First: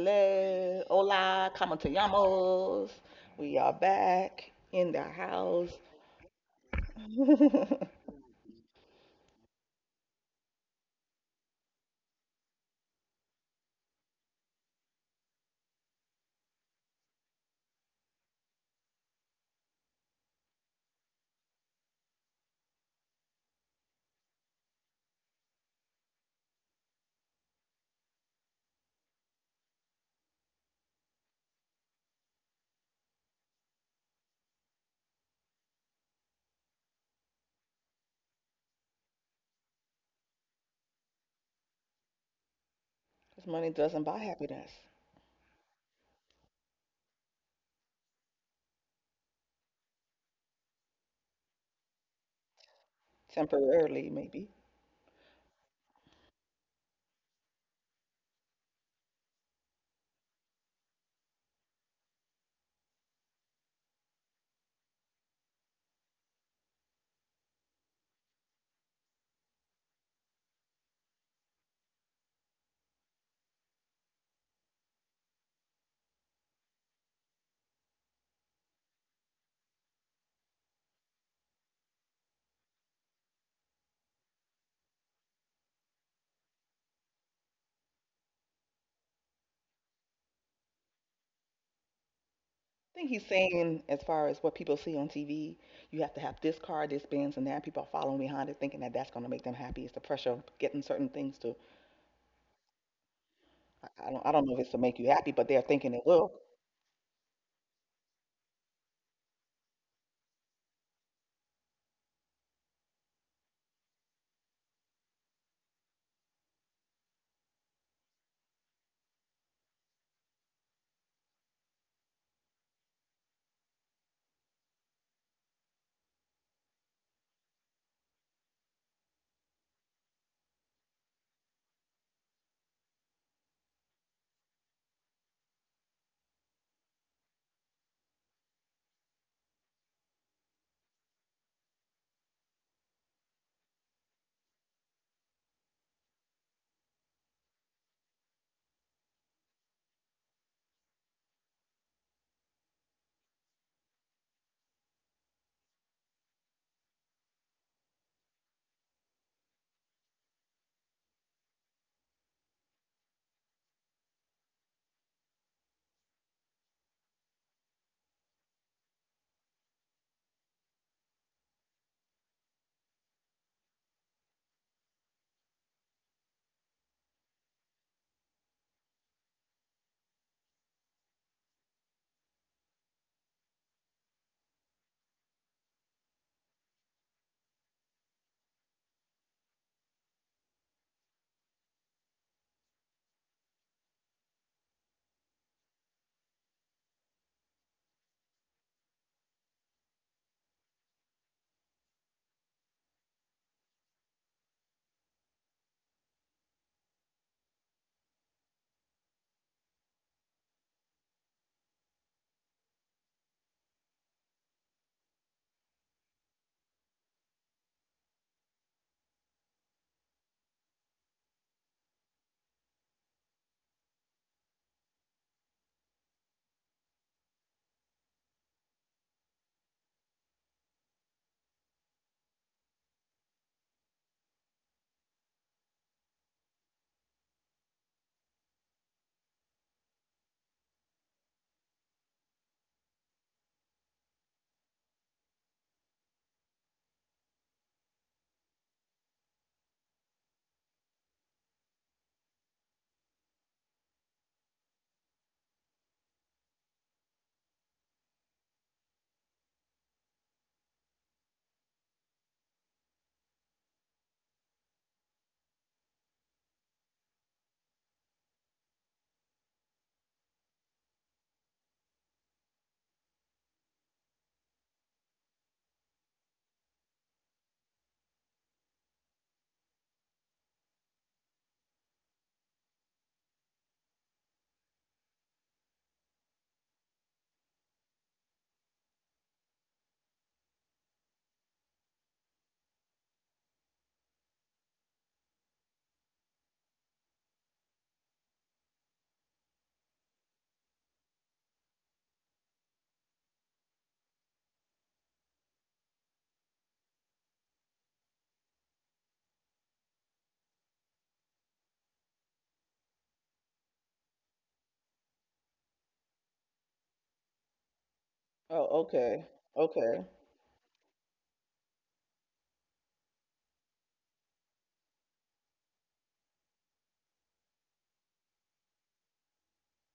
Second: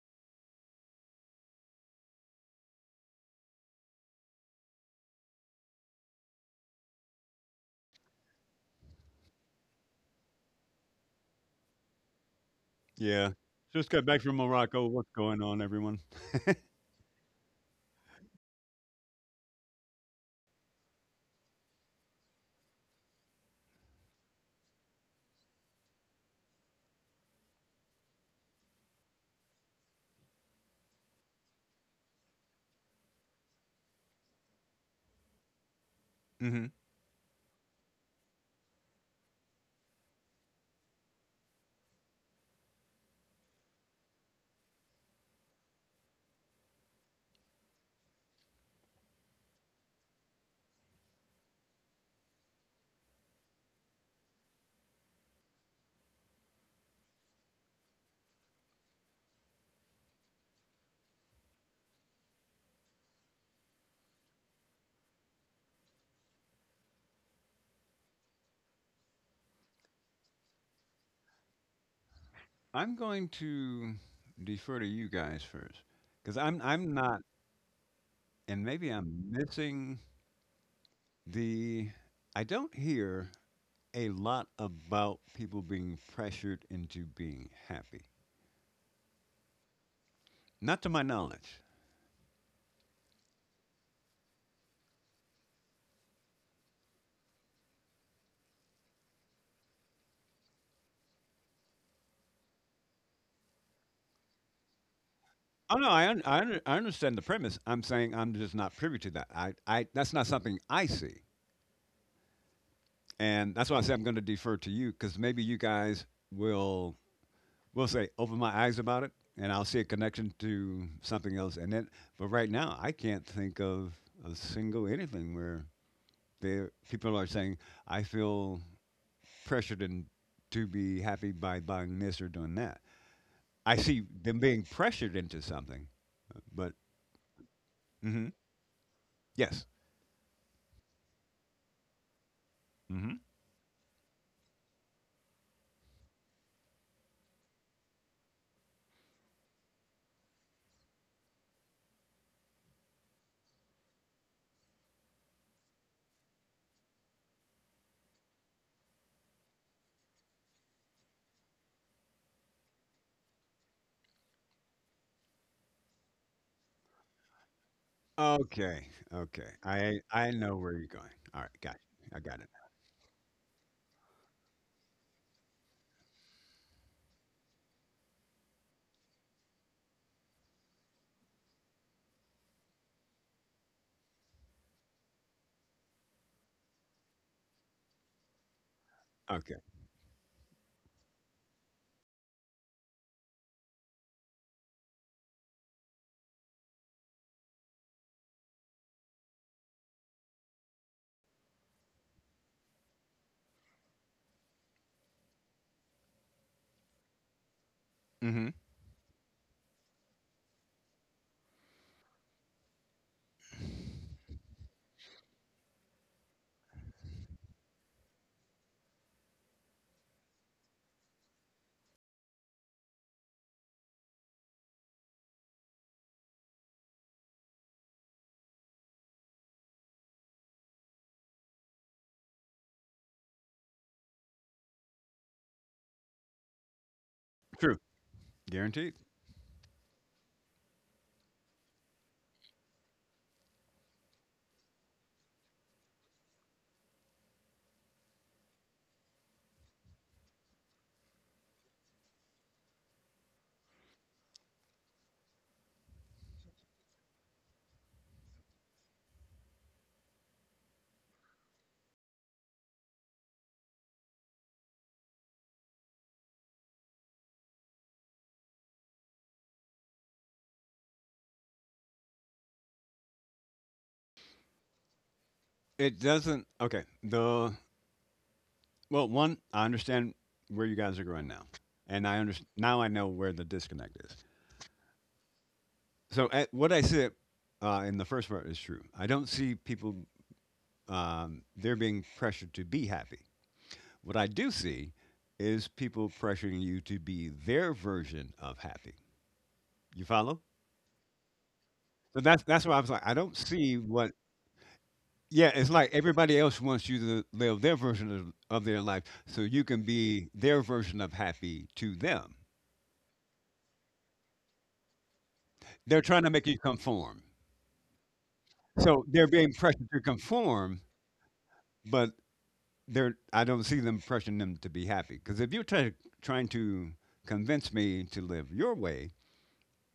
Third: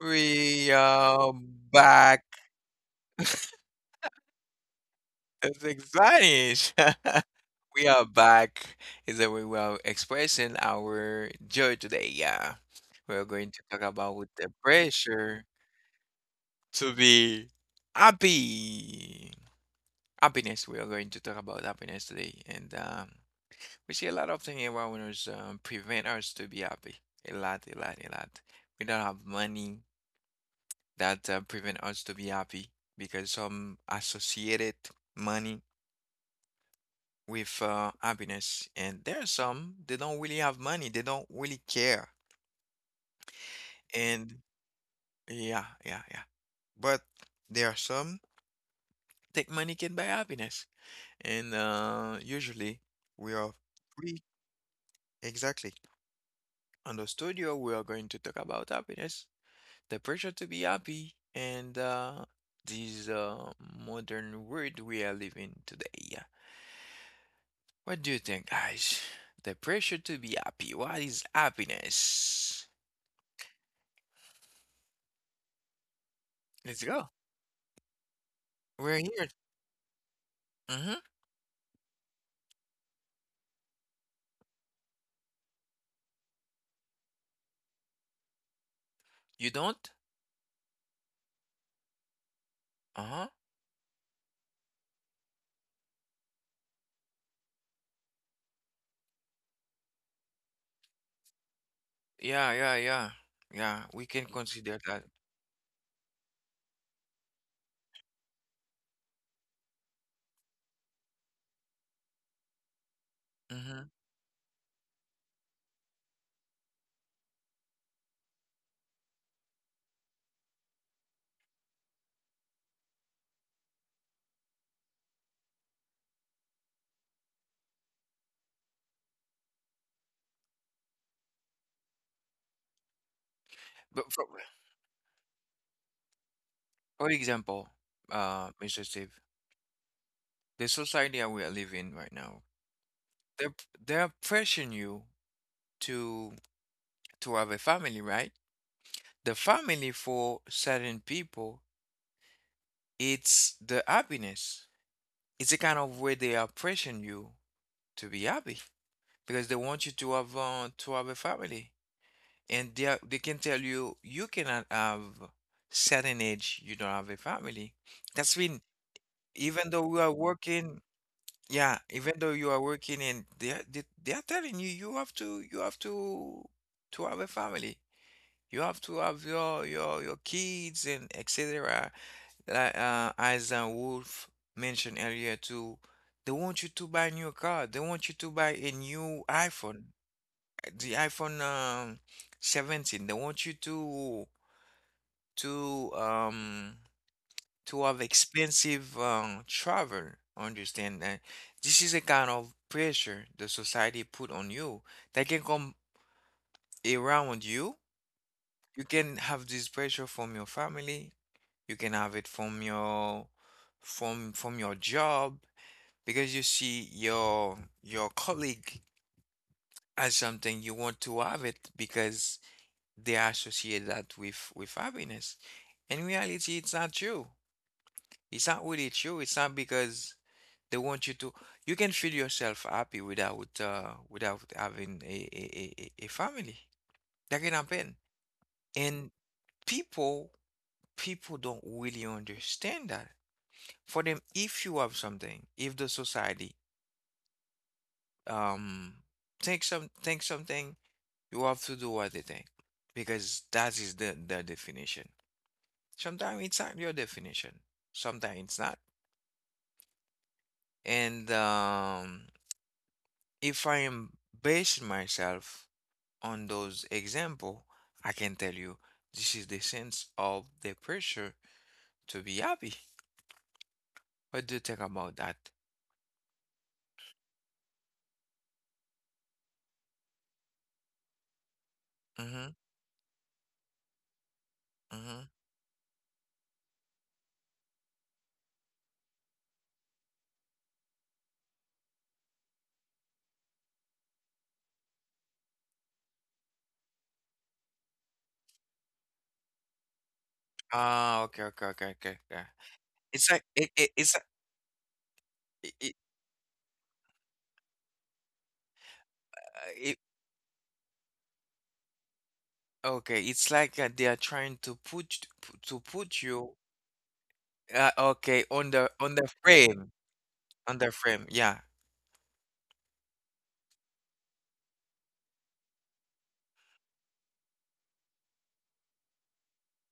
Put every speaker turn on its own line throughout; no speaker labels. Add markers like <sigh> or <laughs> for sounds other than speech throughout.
We are
Hola, como te
back.
llamas? We are back in the
It's
house.
exciting.
<laughs>
<laughs> We are
Cause
back. Is that we were expressing our joy today. Yeah. We're
Yeah,
going to talk
just got back
about
from
the
Morocco. What's going
pressure
on, everyone?
to be happy. Happiness. We are going to talk about happiness today. And we see a lot of things around us, prevent us to be happy. A lot, a lot, a lot. We don't have money that prevent us to be happy because some associated money
Hmm.
with, happiness. And there are some, they don't really have money, they don't really care.
money doesn't buy
And
happiness.
yeah, yeah, yeah. But there are some that money can buy happiness. And, usually we are
Temporarily,
free.
maybe.
Exactly. On the studio, we are going to talk about happiness, the pressure to be happy, and, this, modern world we are living today. What do you think, guys? The pressure to be happy. What is happiness?
I'm going to defer to you guys first because I'm
Let's
I'm
go.
not, and maybe
We're
I'm
here.
missing
Mm-hmm.
the. I don't hear a lot about people being pressured into being happy,
You don't?
not to my knowledge.
I think he's
Uh-huh.
saying, as far as what people see on TV, you have to have this car, this Benz, and that. People are following behind it, thinking that that's going to make them happy. It's the pressure of getting certain things to.
Yeah, yeah, yeah. Yeah,
I
we
I don't.
can
I don't know if it's
consider
to make
that.
you happy, but they're
Oh no,
thinking
I
it
un-
will.
I, under I understand the premise. I'm saying I'm just not privy to that. I that's not something I see, and that's why I
Mm-hmm.
say I'm going to defer to you because maybe you guys will we'll say open my eyes about it, and I'll see a connection to something else. And then, but right now, I can't think of a single anything where there people are saying I feel pressured and to be happy by buying this or doing that. I see
But for,
them being pressured into something, but
for example,
hmm
Mr. Steve,
yes.
the society that we are living right now,
Hmm.
they're they're pressuring you to to have a family, right? The family for certain people, it's the happiness. It's a kind of way they are pressuring you to be happy, because they want you to have a family. And they are, they can tell you you cannot have certain age you don't have a family, that's when,
Okay, okay.
even though you
I
are
I know where
working,
you're going. All right, got
yeah,
you.
even
I
though
got it.
you are working, and they are telling you you have to have a family. You have to have your kids and etc, like, as, Wolf mentioned earlier too. They want you to buy new car, they want you to buy a new
Okay.
iPhone, the iPhone, 17. They want you to, to um to have expensive travel. Understand that this is a kind of pressure the society put on you. They can come around you.
Hmm.
You can have this pressure from your family. You can have it from your, from your job, because you see your colleague as something you want to have it, because they associate that with happiness. In reality, it's not true. It's not really true. It's not because they want you to. You can feel yourself happy without, without having a family. That can
True.
happen.
Guaranteed.
And people people don't really understand that. For them, if you have something, if the society, um think, some think something, you have to do what they think because that is the definition. Sometimes it's not your definition, sometimes it's not. And if I am basing myself on those example, I can tell you this is the sense of the pressure to be happy. What do you think about that?
It doesn't. Okay. The Well, one, I understand where you guys are going now, and I understand
Mm-hmm.
now. I know where the disconnect is.
Mm-hmm.
So what I said in the first part is true. I don't see people they're being pressured to be happy. What I do see is people pressuring you to be their version of happy. You follow?
Ah, okay, okay, okay,
So
okay,
that's
okay.
that's why I was like, I
It's
don't
like
see
it, it
what.
it's like-
Yeah, it's
it,
like
it,
everybody else wants you to live their version of their life, so you can
it
be their version of happy to them.
okay. It's like they are trying to put,
They're trying to make you
you,
conform.
okay,
Oh,
on the,
So
on
they're
the
being pressured
frame,
to
okay.
conform,
Yeah.
but they're I don't see them pressuring them to be happy. Because if you're trying to convince me to live your way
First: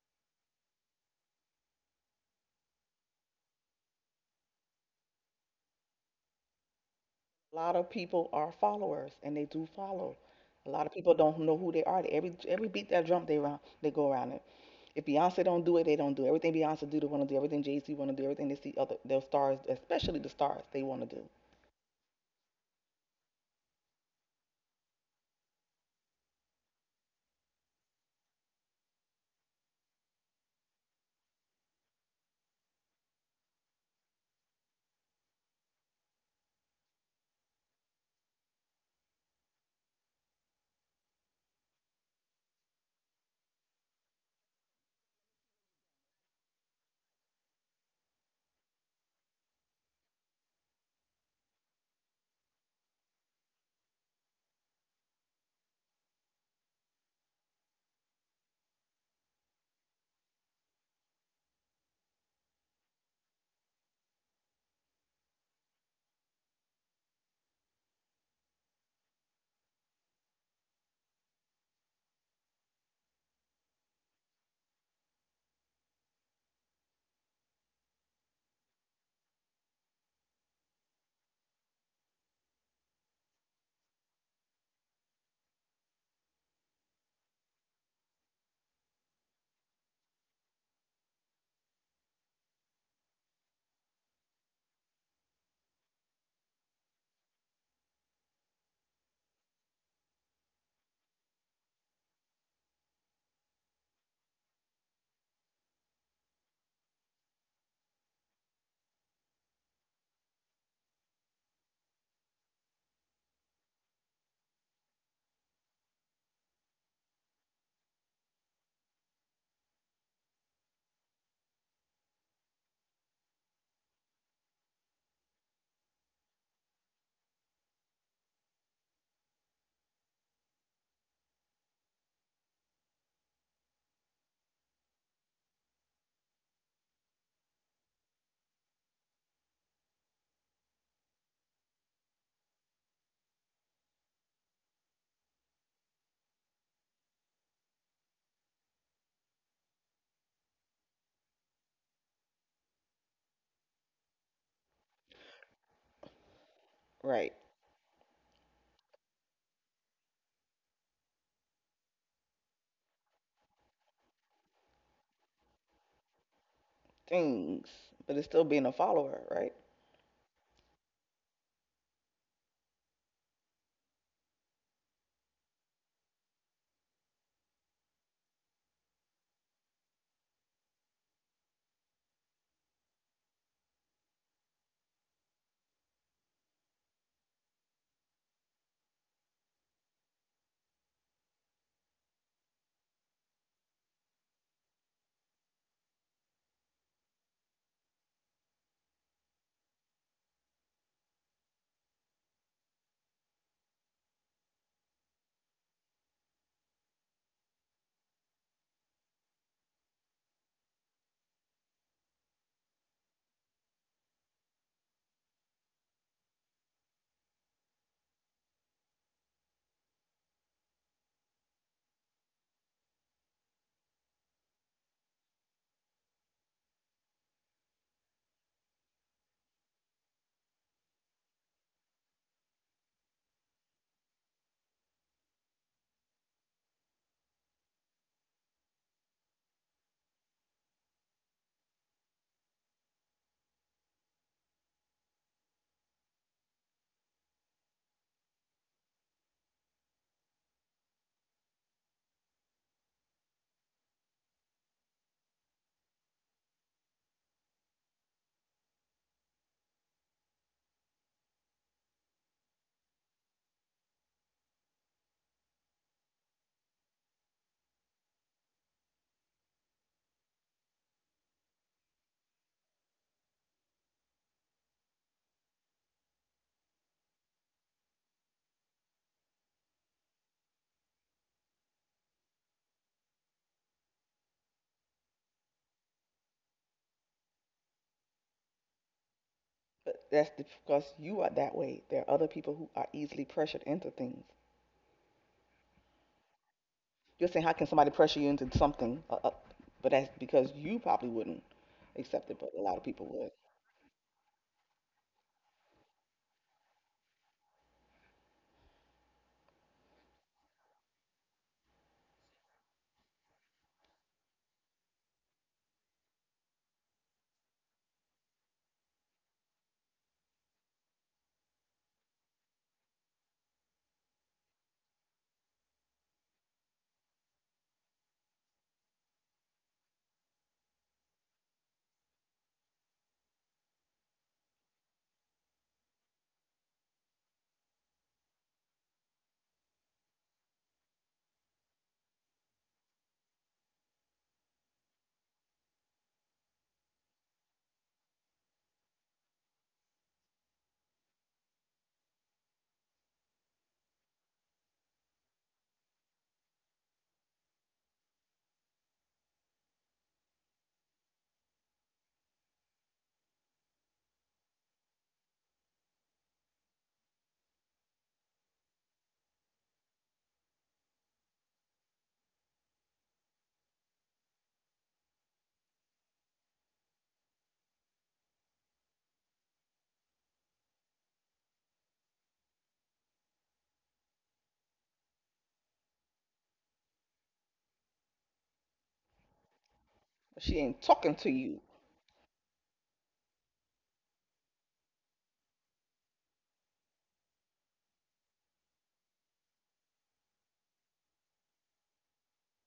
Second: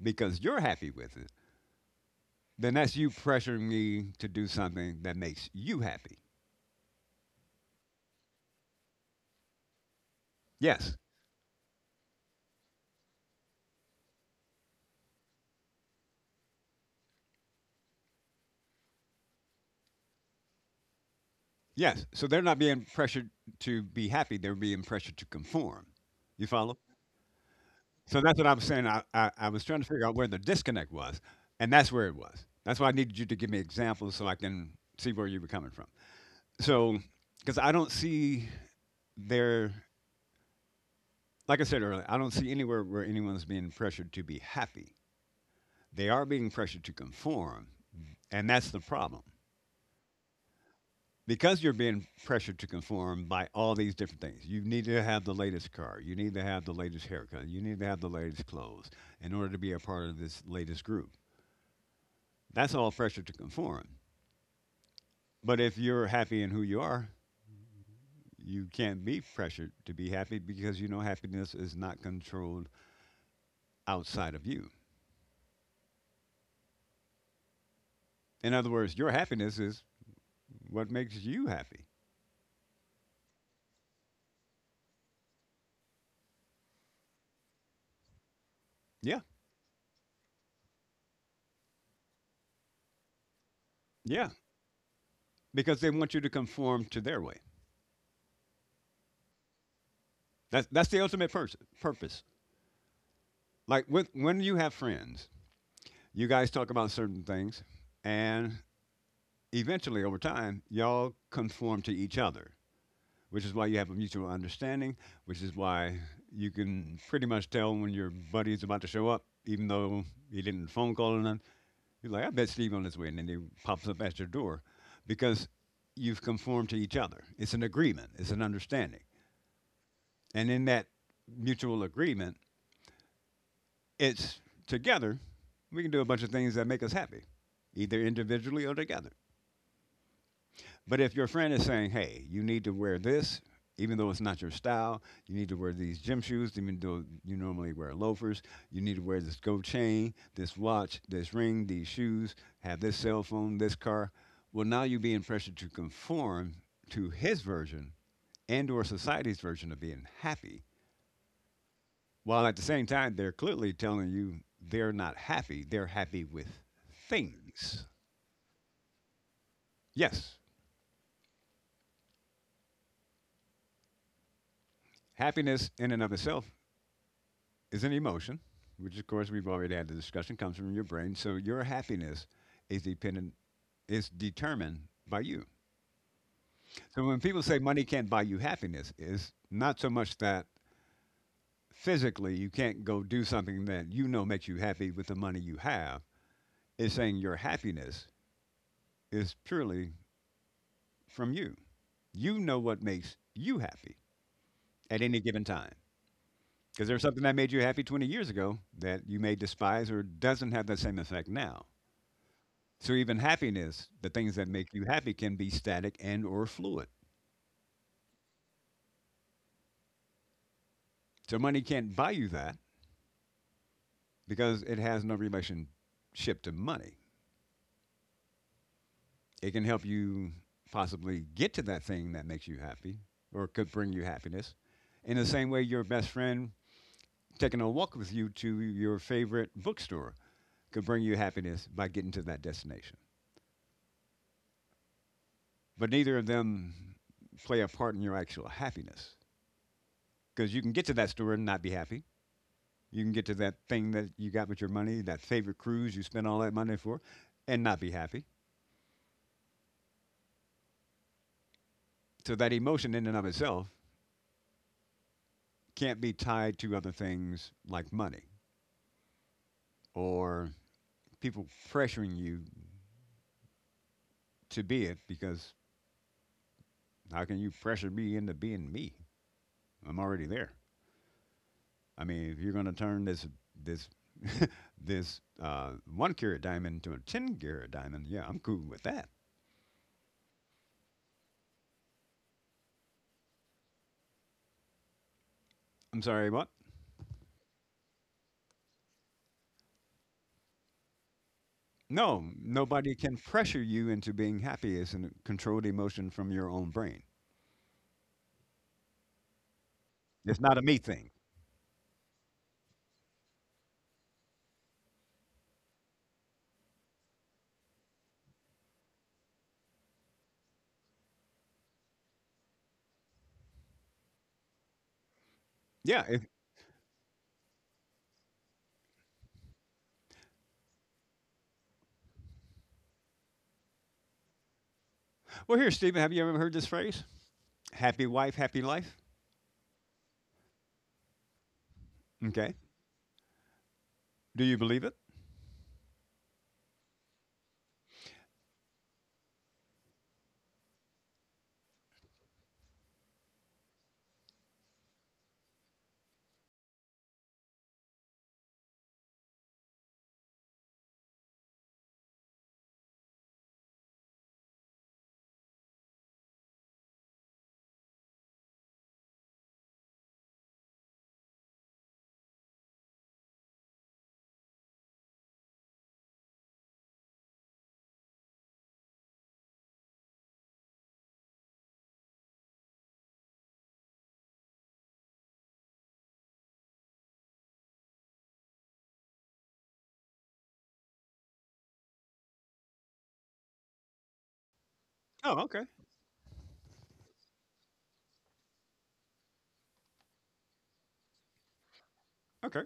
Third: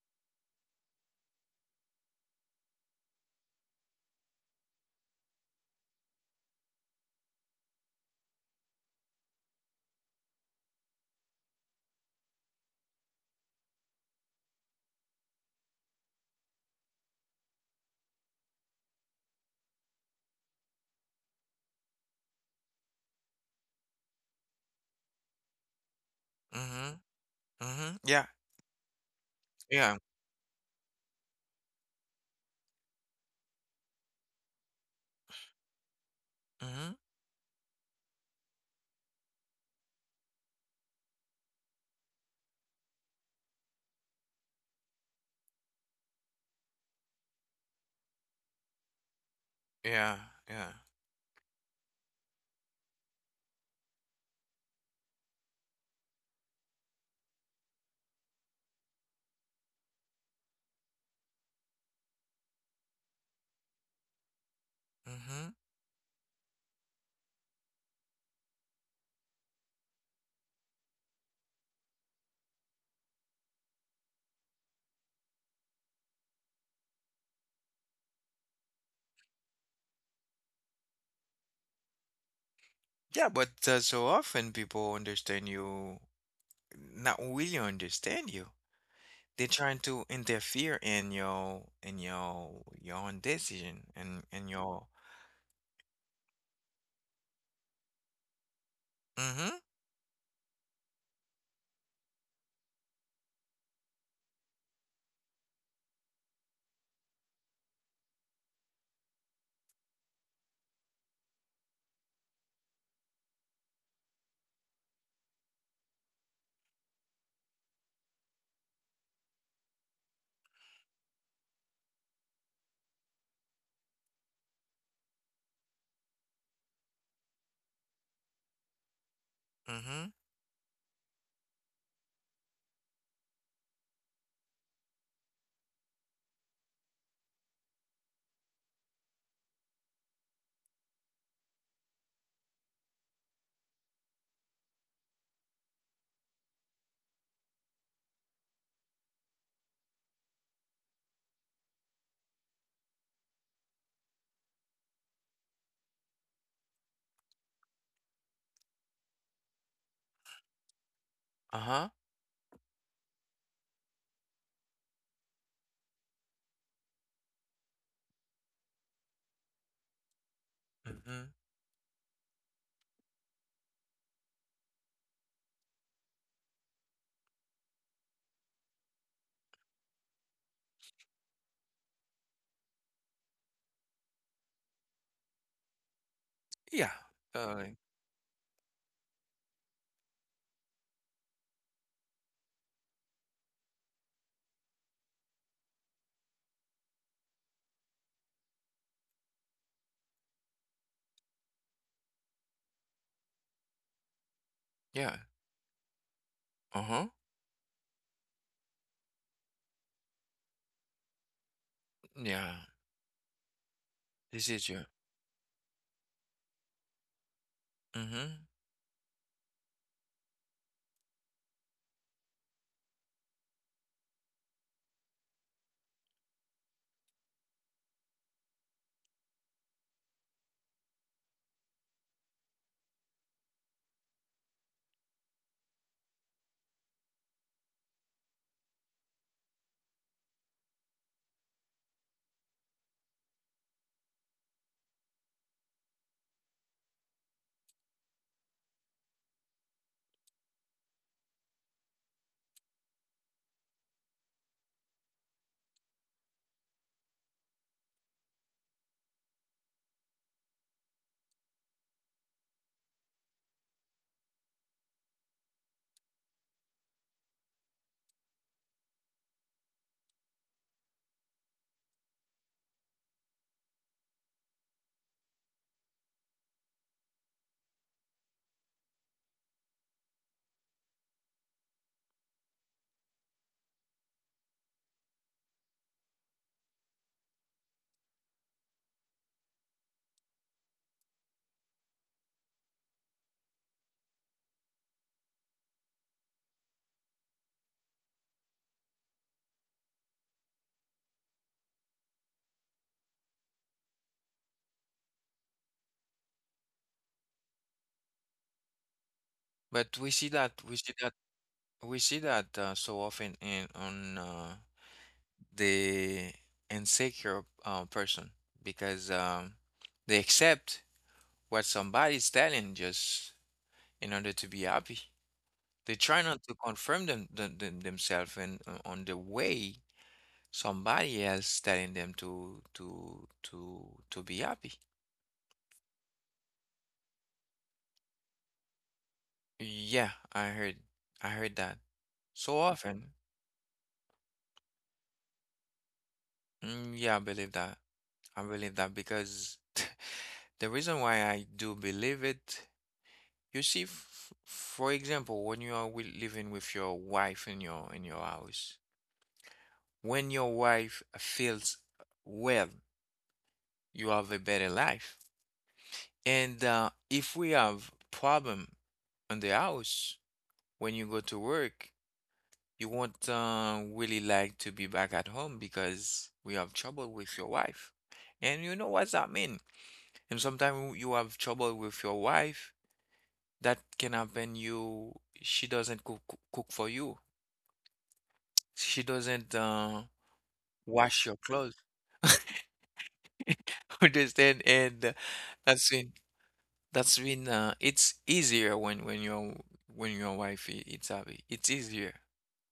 because you're happy with it, then that's you pressuring me to do something that makes you happy.
A lot of people are followers and they do follow. A lot of
Yes,
people don't know who they are. Every beat that drum they round they go around it. If Beyonce don't do it, they don't do it. Everything Beyonce do, they want to do everything. Jay Z want to do everything. They see other their stars, especially the stars, they want to do
yes. So they're not being pressured to be happy; they're being pressured to conform. You follow?
Mm-hmm. Mhm.
So
Yeah.
that's what I was saying. I was trying to
Yeah.
figure out where the disconnect was, and that's where it was. That's why I needed you to give me examples so I can see where you were coming from.
Mhm.
So because I don't see their like I said earlier, I don't see anywhere where anyone's being pressured to be happy. They are being pressured to conform, and that's the problem.
Yeah. Yeah.
Because you're being pressured to conform by all these different things. You need to have the latest car, you need to have the latest haircut, you need to have the latest clothes in order to be a part of this latest group. That's all pressure to conform.
Mhm.
But if you're happy in who you are, you can't be pressured to be happy because you know happiness is not controlled outside of you. In other words, your happiness is what makes you happy.
Yeah, but, so often people understand you, not really understand you.
Yeah,
They're trying to interfere in your, in your own decision and
yeah,
and your.
because they want you to conform to their way.
Mhm.
That's the ultimate purpose. Like when you have friends, you guys talk about certain things, and eventually, over time, y'all conform to each other, which is why you have a mutual understanding, which is why you can pretty much tell when your buddy's about to show up, even though he didn't phone call or none. You're like, I met Steve on his way, and then he pops up at your door because you've conformed to each other. It's an agreement, it's an understanding.
Mhm.
And in that mutual agreement, it's together, we can do a bunch of things that make us happy, either individually or together. But if your friend is saying, hey, you need to wear this, even though it's not your style, you need to wear these gym shoes, even though you normally wear loafers, you need to wear this gold chain, this watch, this ring, these shoes, have this cell phone, this car. Well, now you're being pressured to conform to
right
his version and or society's version of being happy.
Uh huh.
While at the same time, they're clearly telling you they're not happy. They're happy with
things.
things.
But it's still being a follower, right?
Yes,
Mhm.
happiness in and of itself is an emotion, which of course we've already had the discussion, comes from your brain. So your happiness is dependent is determined by you.
Yeah.
So when people
Uh.
say money can't buy you happiness, it's not so much that physically you can't go do something that you know makes you happy with the money you have. It's saying your happiness is purely from you. You know what makes you happy at
Yeah.
any given time.
Uh
Because there's
huh.
something that made you happy 20 years ago that you may despise or doesn't have that same effect now.
Yeah.
So even happiness, the things
This
that
is
make
you.
you happy can be static and or fluid.
Mhm.
So money can't buy you that because it has no relationship to money. It can help you possibly get to that thing that makes you happy or could bring you happiness. In the same way your best friend taking a walk with you to your favorite bookstore could bring you happiness by getting to that destination. But neither of them play a part in your actual happiness because you can get to that store and not be happy. You can get to that thing that you got with your money, that favorite cruise you spent all that money for, and not be happy. So that emotion in and of itself can't be tied to other things like money or people pressuring you to be it because how can you pressure me into being me? I'm already there. I mean, if you're going to turn this <laughs> this one carat diamond to a ten carat diamond, yeah, I'm cool with that.
But that's because you are that way. There are other people who are easily pressured into things.
I'm sorry, what?
You're saying, how can somebody pressure you into something? But that's because you probably wouldn't accept it,
No,
but a lot of
nobody
people
can
would.
pressure you into being happy. It's a controlled emotion from your own brain.
But
It's not a me thing.
we see that, so often, in on, the insecure, person, because, they accept what somebody's telling, just in order to be happy. They
Yeah.
try
If,
not to confirm themselves, and, on the way somebody else telling them to be happy.
well, here, Stephen, have you ever heard this phrase? Happy wife, happy life.
Yeah, I heard that so
Okay.
often.
Do you believe it?
Mm, yeah, I believe that. I believe that because <laughs> the reason why I do believe it. You see, f for example, when you are, living with your wife in your, in your house, when your wife feels well, you have a better life. And if we have problem in the house, when you go to work, you won't, really like to be back at home, because we have trouble with your wife. And you know what that mean. And sometimes you have trouble with your wife. That can happen. You She doesn't cook. For you, she doesn't,
But she ain't talking
wash your
to you.
clothes. <laughs> Understand? And
Oh, okay.
that's when, it's easier, when, when your wife, it's happy. It's easier.
Okay.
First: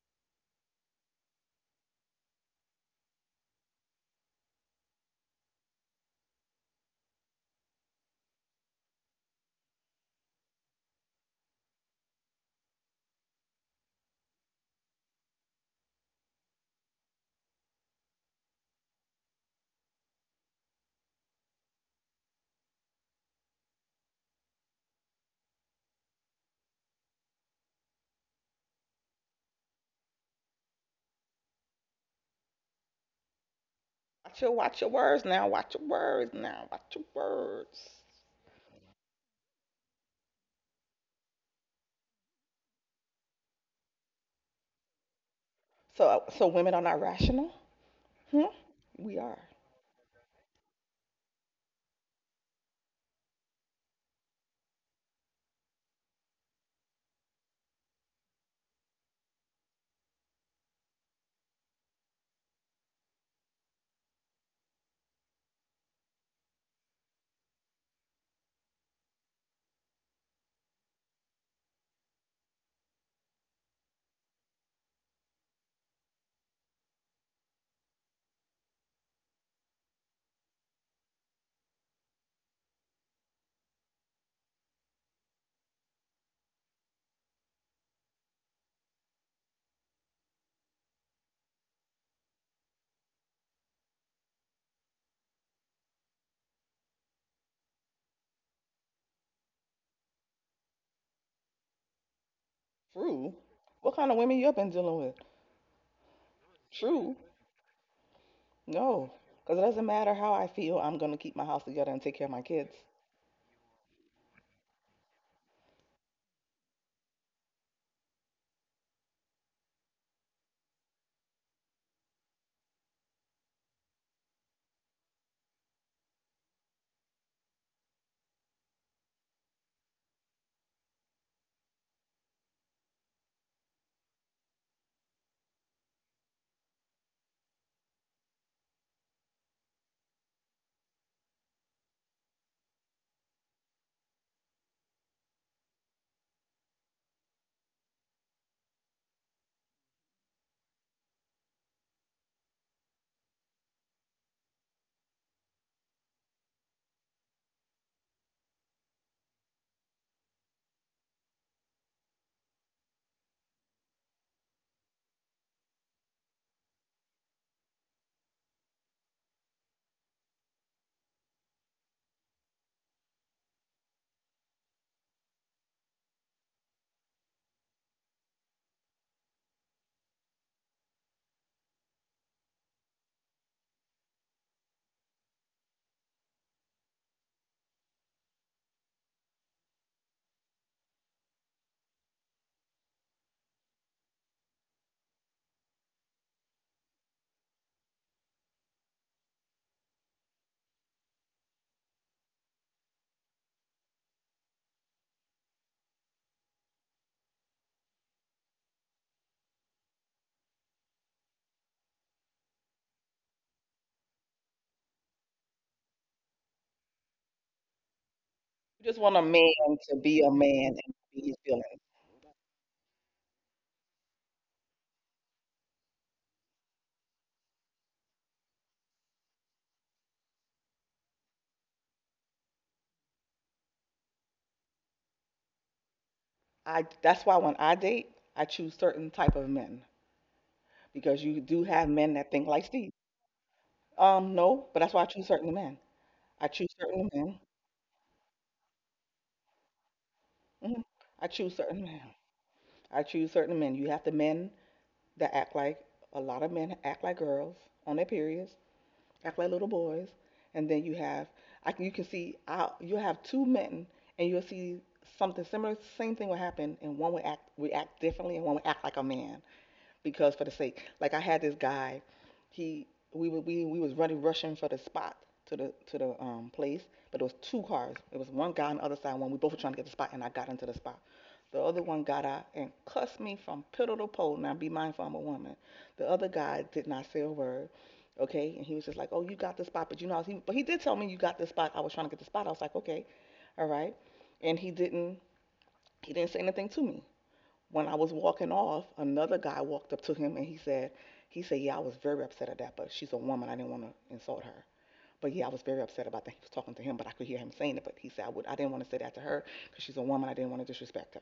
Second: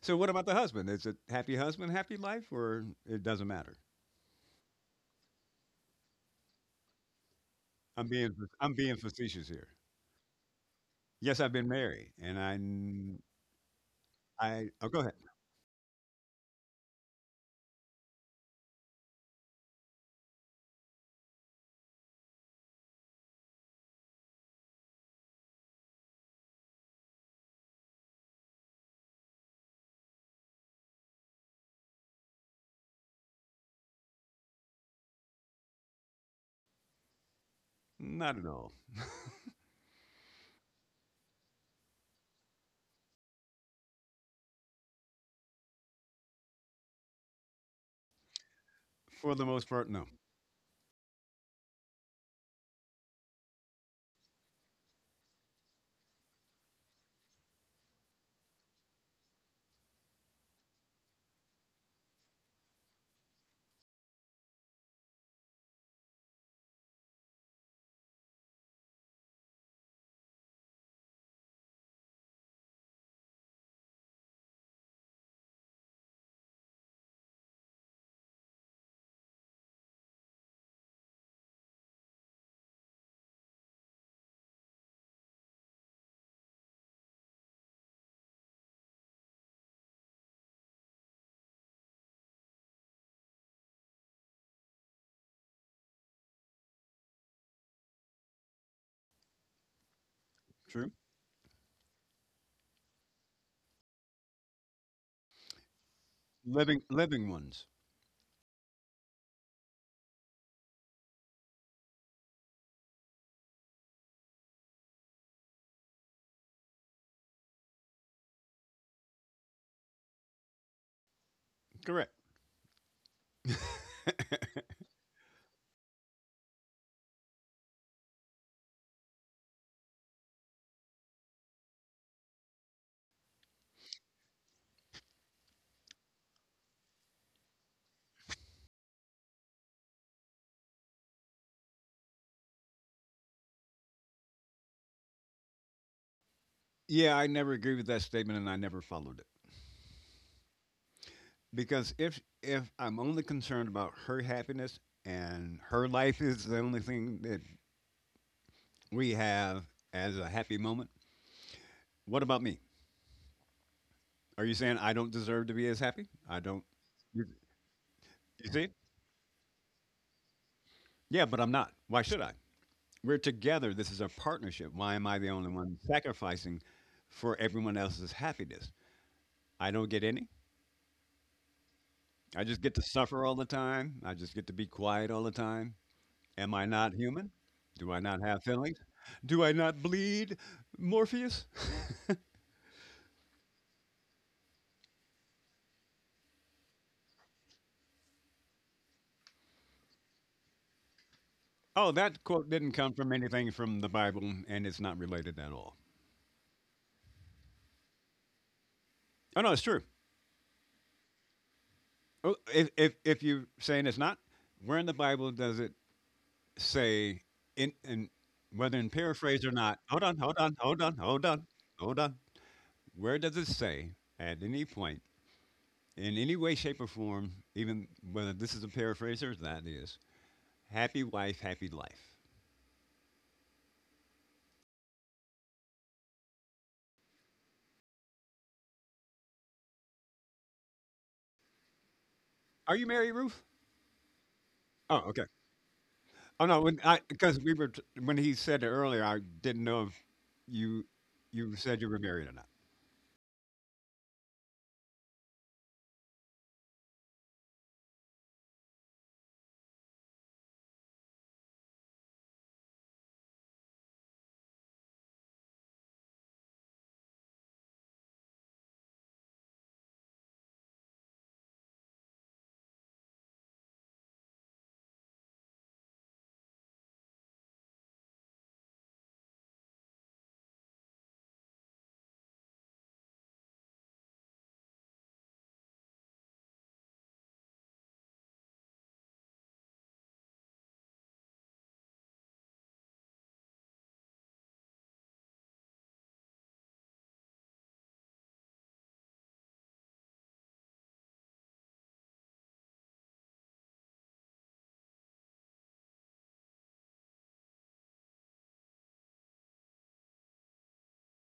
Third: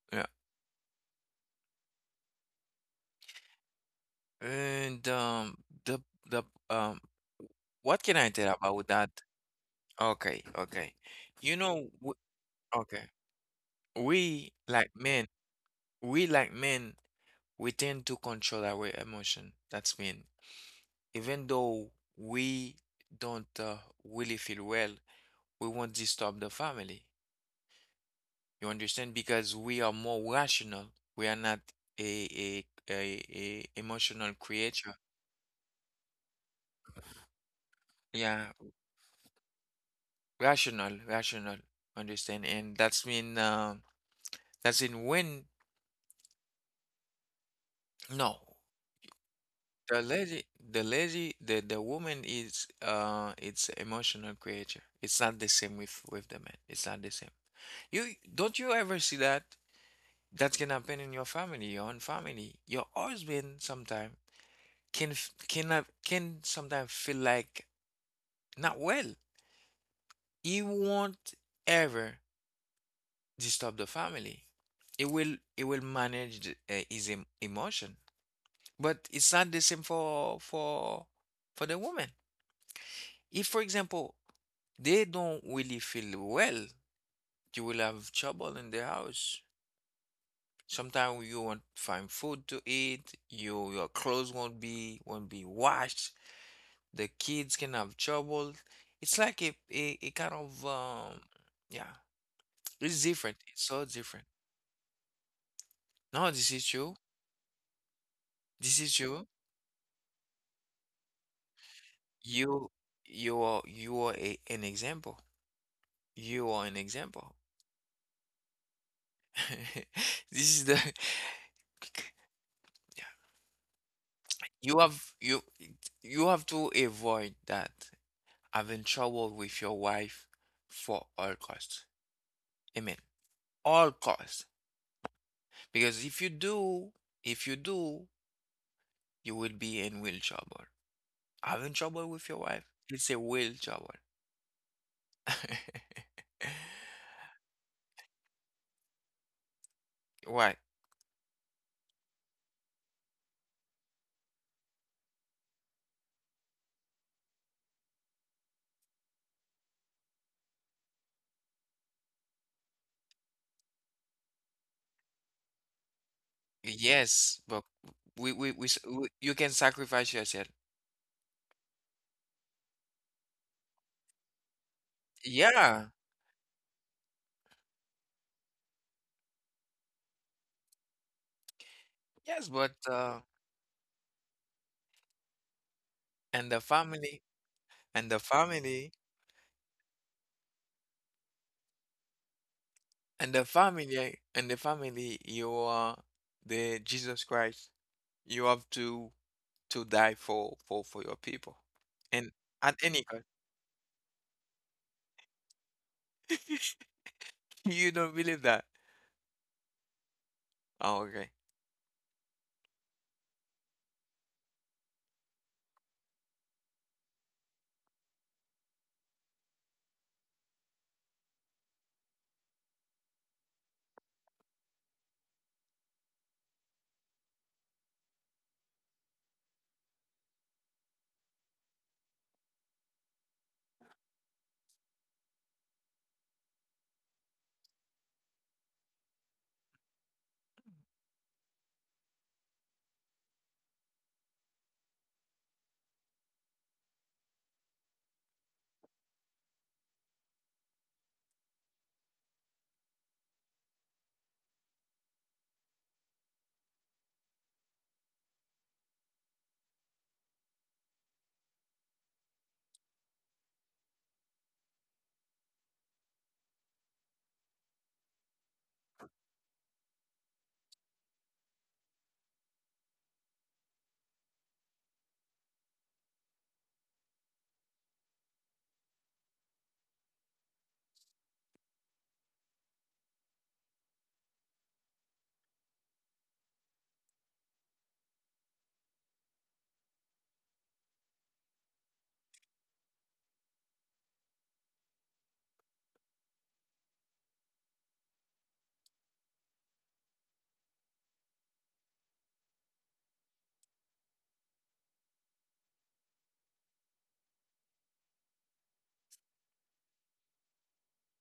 So,
Yeah.
what about the husband? Is it happy husband, happy life, or it doesn't matter?
And the the um what
I'm
can I
being
tell
I'm
about
being
that?
facetious here.
Okay, okay.
Yes, I've
You
been
know,
married, and I
okay,
n-
we
I oh,
like
go ahead.
men, we like men, we tend to control our emotion. That's mean, even though we don't, really feel well, we won't disturb the family. You understand? Because we are more rational. We are not a a a emotional
Watch your
creature.
words now. Watch your words now. Watch your words.
Not at
Yeah,
all.
rational, rational. Understand? And that's mean, that's in when.
So so women are not rational?
No.
Hmm? We
For
are.
the most part,
The
no.
lady the woman is, it's emotional creature. It's not the same with the man. It's not the same. You don't You ever see that? That can happen in your family, your own family. Your husband sometimes can, can have, can sometimes feel like not well. He won't ever disturb the family. It will manage his, emotion, but it's not the same for, for the woman. If, for example, they don't really feel well, you will have trouble in the house. Sometimes you won't find food to eat. Your clothes won't be washed. The kids can have trouble. It's like a kind of,
True.
yeah, it's
True.
different. It's so
What kind of
different.
women you been dealing with?
No, this is
Living
you.
True.
living ones.
This is
No.
you.
Because it doesn't matter how I feel, I'm gonna keep my house together and take care of my kids.
You you are, an example. You are an example. <laughs> This is the
Correct.
Yeah. You have you you have to avoid that, having trouble with your wife, for all costs. Amen. All costs. Because if you do, if you do, you will be in will trouble. Having trouble with your wife, it's a will trouble. <laughs>
Yeah, I never agree with that statement and I never followed it.
Why?
Because if I'm only concerned about her happiness and her life <laughs> is the only thing that we have as a happy moment, what about me? Are you saying I don't deserve to be as happy? I don't. you,
Yes, but,
you
we,
see?
s- we you can sacrifice yourself.
Yeah, but I'm not. Why should I? We're together. This is a partnership. Why am I the only one
Yeah.
sacrificing for everyone else's happiness? I don't get any. I
Yes,
just get
but,
to suffer all the time. I just get to be quiet all the time.
and
Am
the
I not
family,
human? Do I
and the
not have feelings?
family,
Do I not bleed, Morpheus? <laughs>
and the family, and the family, you are the Jesus Christ. You have to die for your people.
Oh, that
And
quote didn't
at
come
any
from
cost,
anything from the Bible, and it's not related at all.
<laughs> you don't believe that.
Oh no, it's true.
Oh, okay.
Oh, if you're saying it's not, where in the Bible does it say in whether
You
in
just want a
paraphrase or
man
not?
to
Hold on,
be a
hold on,
man
hold
and
on,
be
hold
his
on,
feelings.
hold on. Where does it say at any point in any way, shape, or form, even whether this is a paraphrase or that is, happy wife, happy life?
I That's why when I date, I choose certain type of men because you do have men that think like
Are you
Steve.
married, Ruth?
No, but that's why
Oh,
I choose
okay.
certain men.
Oh
I
no,
choose
when I
certain men.
because we were when he said it earlier, I didn't know if
Mhm.
you
I choose
you said
certain
you were
men.
married or not.
I choose certain men. You have the men that act like a lot of men act like girls on their periods, act like little boys, and then you have you can see I you have two men and you'll see something similar. Same thing will happen, and one will act react differently, and one will act like a man because for the sake, like I had this guy, he we were, we was running rushing for the spot to the place, but there was two cars. It was one guy on the other side, one we both were trying to get the spot, and I got into the spot. The other one got out and cussed me from pillar to pole. Now be mindful, I'm a woman. The other guy did not say a word. Okay, and he was just like, "Oh, you got the spot," but you know, he but he did tell me you got the spot. I was trying to get the spot. I was like, "Okay, all right," and he didn't say anything to me when I was walking off, another guy walked up to him and he said, yeah, I was very upset at that, but she's a woman. I didn't want to insult her. But yeah, I was very upset about that. He was talking to him, but I could hear him saying it. But he said, I didn't want to say that to her because she's a woman. I didn't want to disrespect her.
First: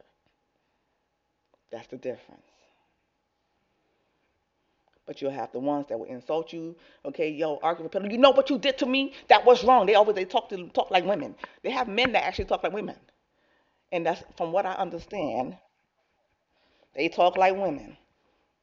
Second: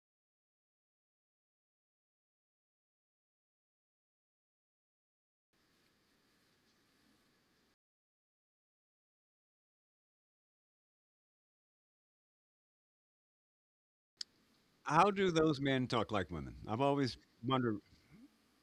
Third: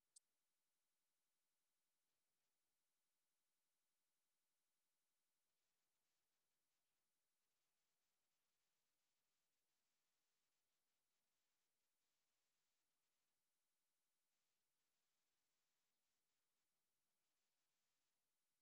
That's the difference. But you'll have the ones that will insult you. Okay, yo, argue with people. You know what you did to me? That was wrong. They talk to talk like women. They have men that actually talk like women, and that's from what I
How do
understand.
those men talk like women? I've
They
always
talk like
wondered.
women.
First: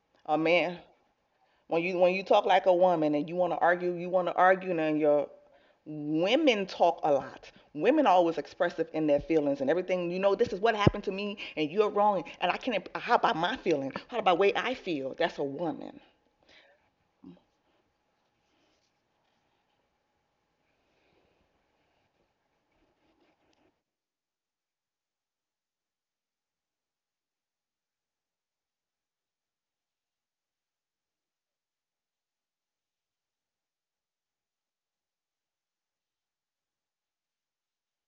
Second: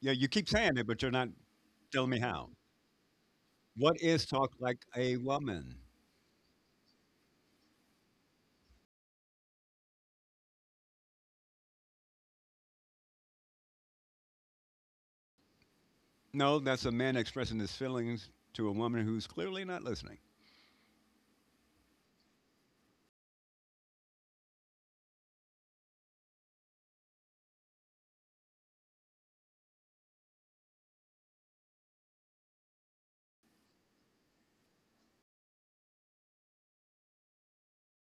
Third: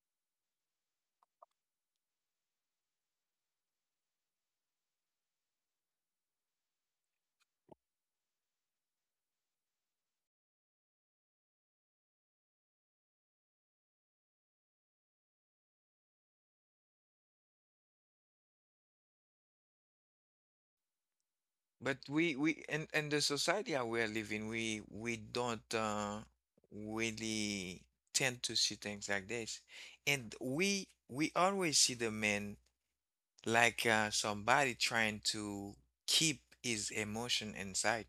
Yeah, you
A
keep saying
man
it, but you're not telling
When
me
you talk
how.
like a woman and you want to argue,
What
you
is
want to
talk
argue,
like
and
a
your
woman?
women talk a lot. Women are always expressive in their feelings and everything. You know, this is what happened to me, and you're wrong, and I can't. How about my feeling? How about the way I feel? That's a woman.
No, that's a man expressing his feelings to a woman who's clearly not listening.
But we and the society that we're living, we don't, really tend to see things like this, and we always see the man like, somebody trying to keep his emotion inside.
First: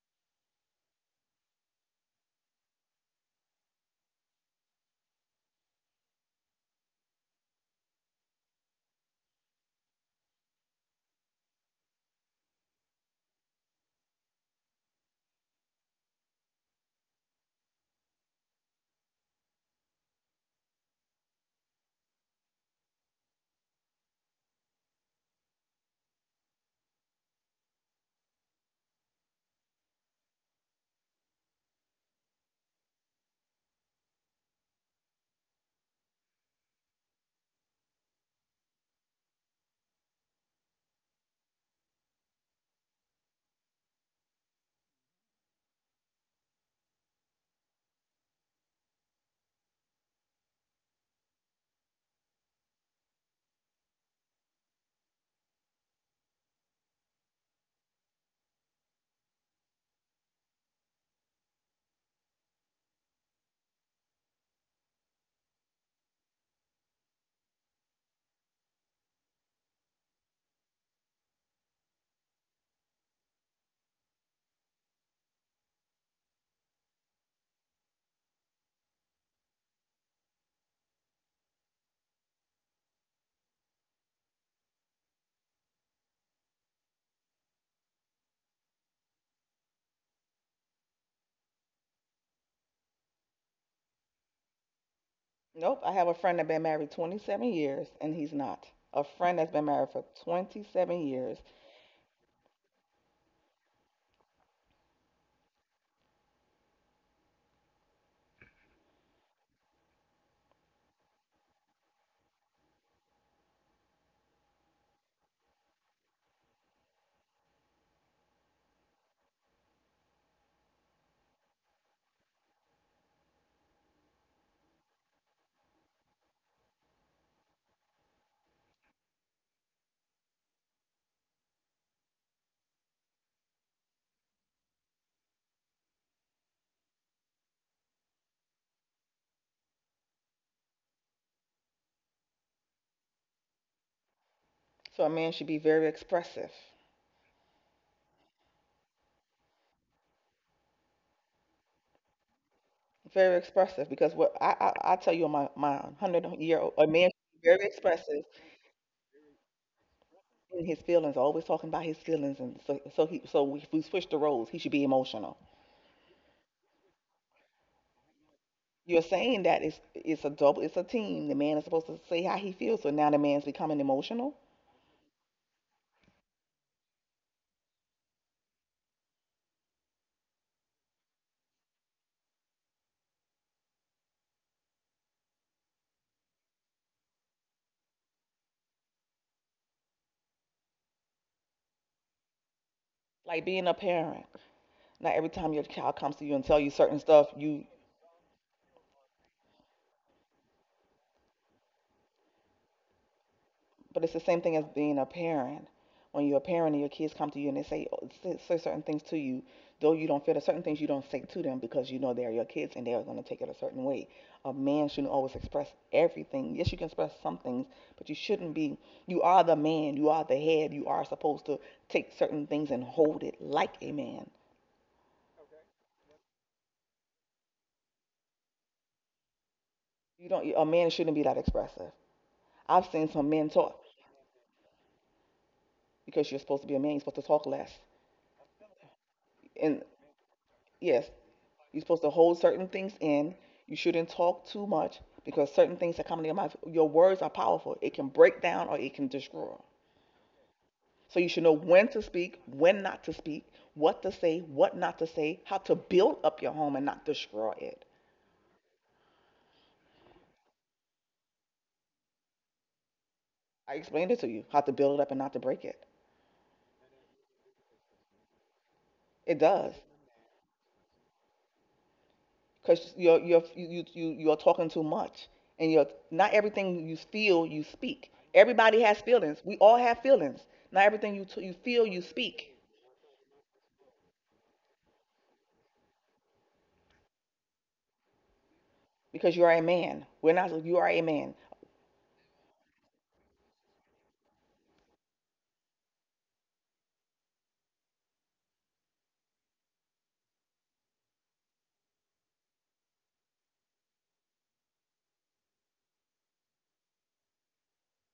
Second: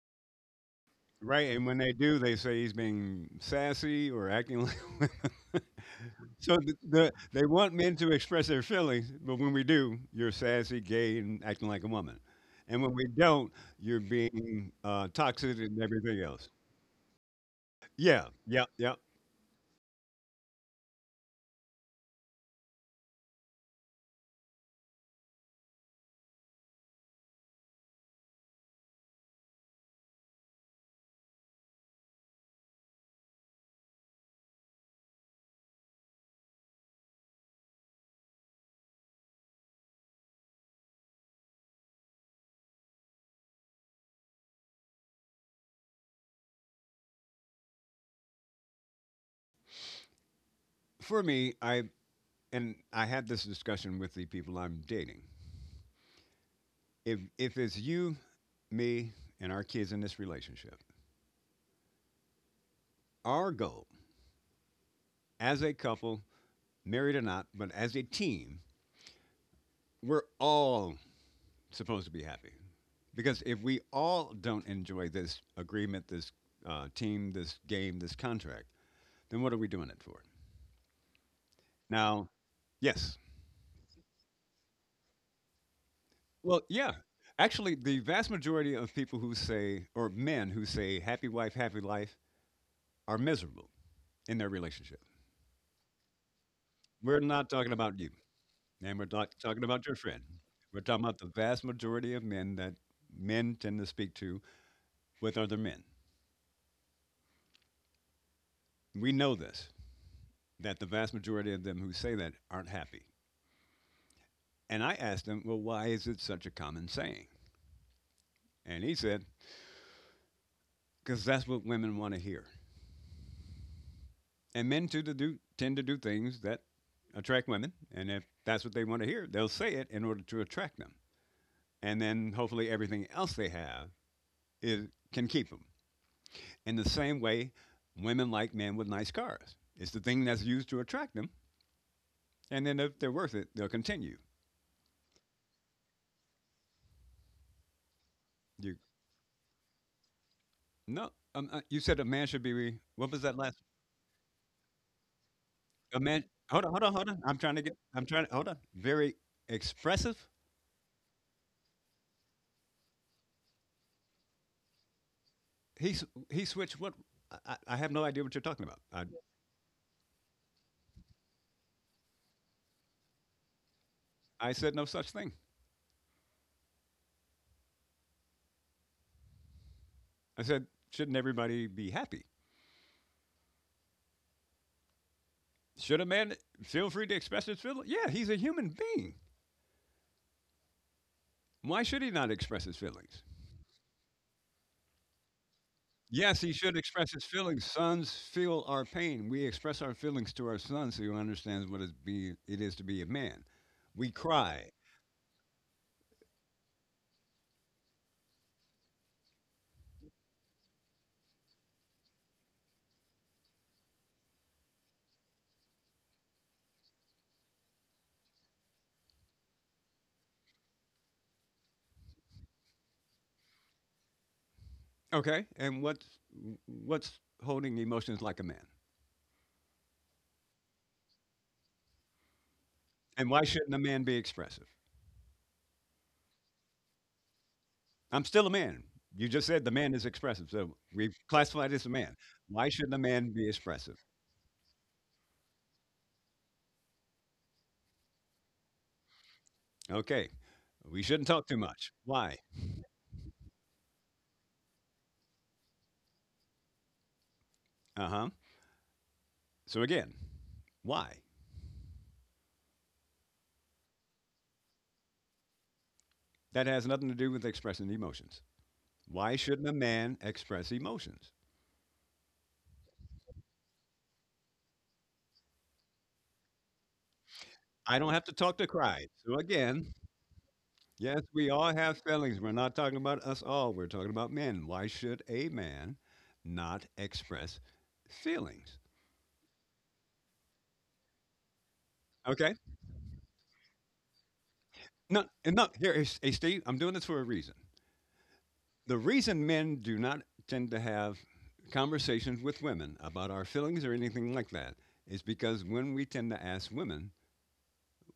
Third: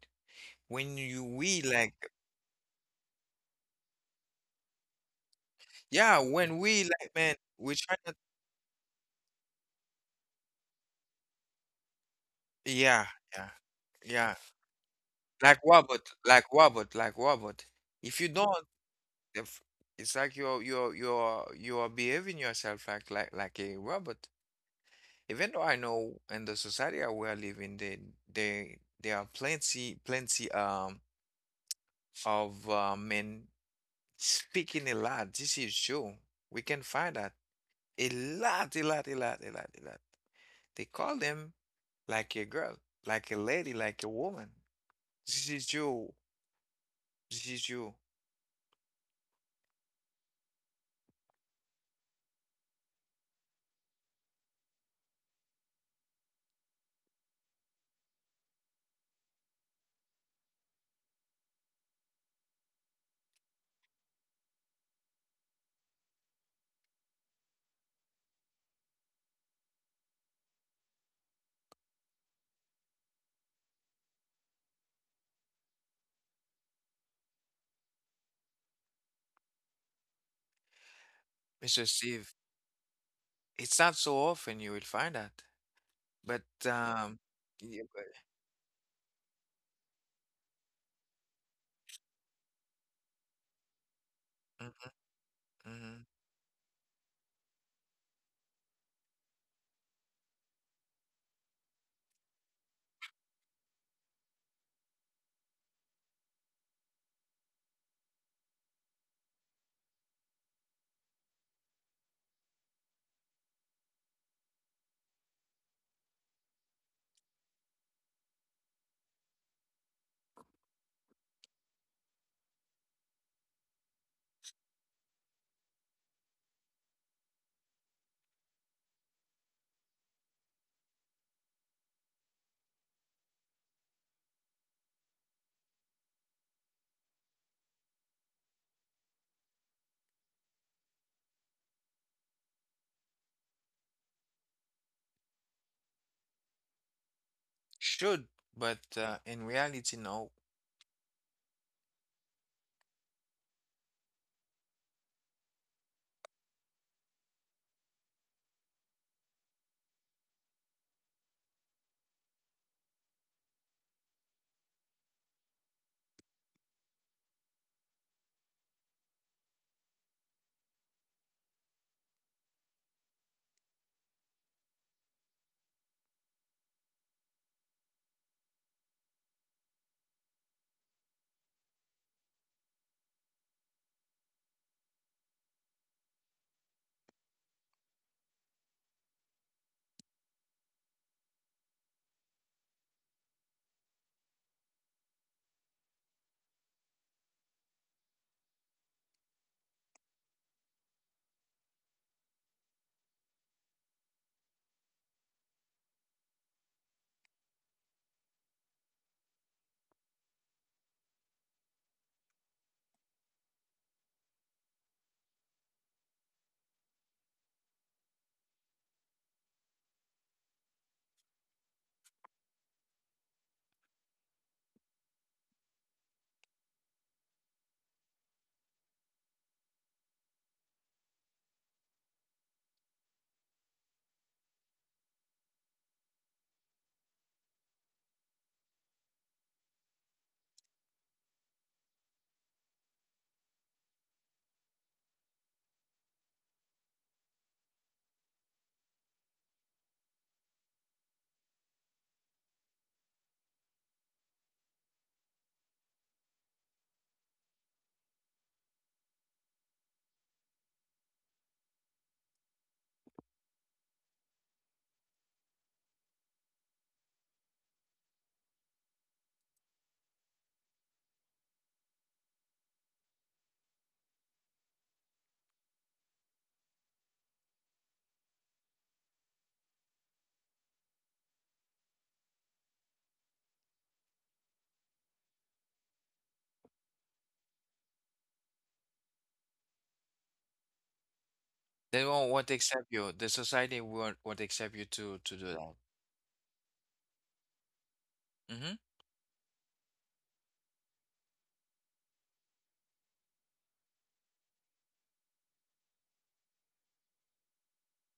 When you
Right,
we
and when they
like
do, they say he's being sassy or acting like. <laughs>
Yeah.
So
When we like man,
they want
we
men
try
to
not.
express their feelings, but when we do, you're sassy, gay, and acting like a woman. And when we
Yeah, yeah,
don't, you're
yeah.
being toxic
Like
and
robot,
everything
like
else.
robot, like robot. If
Yeah,
you
yeah,
don't
yeah.
if it's like you're behaving yourself like a robot. Even though I know in the society, I we are living, they there are plenty, of, men speaking a lot. This is true. We can find that a lot, a lot, a lot, a lot, a lot. They call them like a girl, like a lady, like a woman. This is you. This is you,
For me, I and I had this discussion with the people I'm dating. If it's you, me, and our kids in this relationship, our goal as a couple, married or not, but as a team, we're all supposed to be happy. Because if we all don't enjoy this agreement, this team, this game, this contract, then what are we doing it for?
Mr.
Now,
Steve.
yes.
It's not so often you will find that, but
Well, yeah.
um.
Actually,
Yeah,
the vast majority of people who say, or men who say, happy wife, happy life, are miserable in their
mhm,
relationship.
Nope. I
mhm.
have a friend that has been married
We're
27
not talking
years,
about you,
and he's not.
and
A
we're not
friend that's been
talking about
married
your
for
friend. We're
27
talking about the
years.
vast majority of men that men tend to speak to with other men. We know this, that the vast majority of them who say that aren't happy. And I asked him, well, why is it such a common saying? And he said, because that's what women want to hear. And men tend to do things that attract women. And if that's what they want to hear, they'll say it in order to attract them. And then hopefully everything else they have can keep them. In the same way, women like men with nice cars. It's the thing that's used to attract them. And then if they're worth it, they'll continue.
So a man should be very expressive,
Should,
You
but, in reality, no.
no, you said a man should be. What was that last?
because I tell you, my 100
Imagine,
year
hold on,
old
hold
a
on,
man
hold on. I'm
should be
trying to
very
get. I'm
expressive
trying to hold on. Very expressive.
in his feelings, always talking about his feelings, and he so if we switch the roles, he should be emotional.
He s- he switched. What? I have no idea what you're talking about.
You're saying that it's a double, it's a team. The man is supposed to say how he feels, so now the man's becoming emotional,
I said no such thing. I said shouldn't everybody be happy? Should a man feel free to express his feelings? Yeah, he's a human being. Why should he not express his feelings?
like being a parent. Not every time your child comes to you
Yes,
and
he
tell you
should
certain
express
stuff,
his
you
feelings. Sons feel our pain. We express our feelings to our sons who understands it is to be a man.
but it's
We
the same thing as
cry.
being a parent. When you're a parent and your kids come to you and they say say certain things to you, though you don't feel there's certain things you don't say to them because you know they're your kids and they're going to take it a certain way. A man shouldn't always express everything. Yes, you can express some things, but you shouldn't be. You are the man. You are the head. You are supposed to take certain things and hold it like a man.
Okay, and what's holding emotions like a man?
You don't. A man shouldn't be that expressive. I've seen some
And why
men
shouldn't
talk
a man be expressive?
because you're supposed to be a man. You're supposed to talk less.
I'm still a man. You just said the
And
man is expressive, so
yes,
we've classified
you're
as a
supposed to
man.
hold certain
Why
things
shouldn't a
in.
man be
You
expressive?
shouldn't talk too much because certain things that come into your mouth, your words are powerful. It can break down or it can destroy.
Okay, we
So you
shouldn't
should
talk
know
too
when
much.
to
Why?
speak, when not to speak, what to say, what not to say, how to build up your home and not destroy it.
Uh huh. So again, why?
I explained it to you how to build it up and not to break it.
That has nothing to do with expressing emotions.
It
Why shouldn't a
does
man express emotions?
because you're you you you you are talking too much and you're not everything you feel you
I don't
speak.
have to talk to
Everybody
cry.
has
So
feelings. We all
again,
have feelings. Not
yes,
everything
we
you
all
feel
have
you
feelings. We're
speak.
not talking about us all. We're talking about men. Why should a man not express feelings?
Because you are a man. We're not. You are a man.
They won't want to
Okay.
accept you. The society won't want to accept you to
No,
to do
and no.
that.
Here, hey, hey, Steve. I'm doing this for a reason.
Mm-hmm.
The reason men do not tend to have conversations with women about our feelings or anything like that is because when we tend to ask women,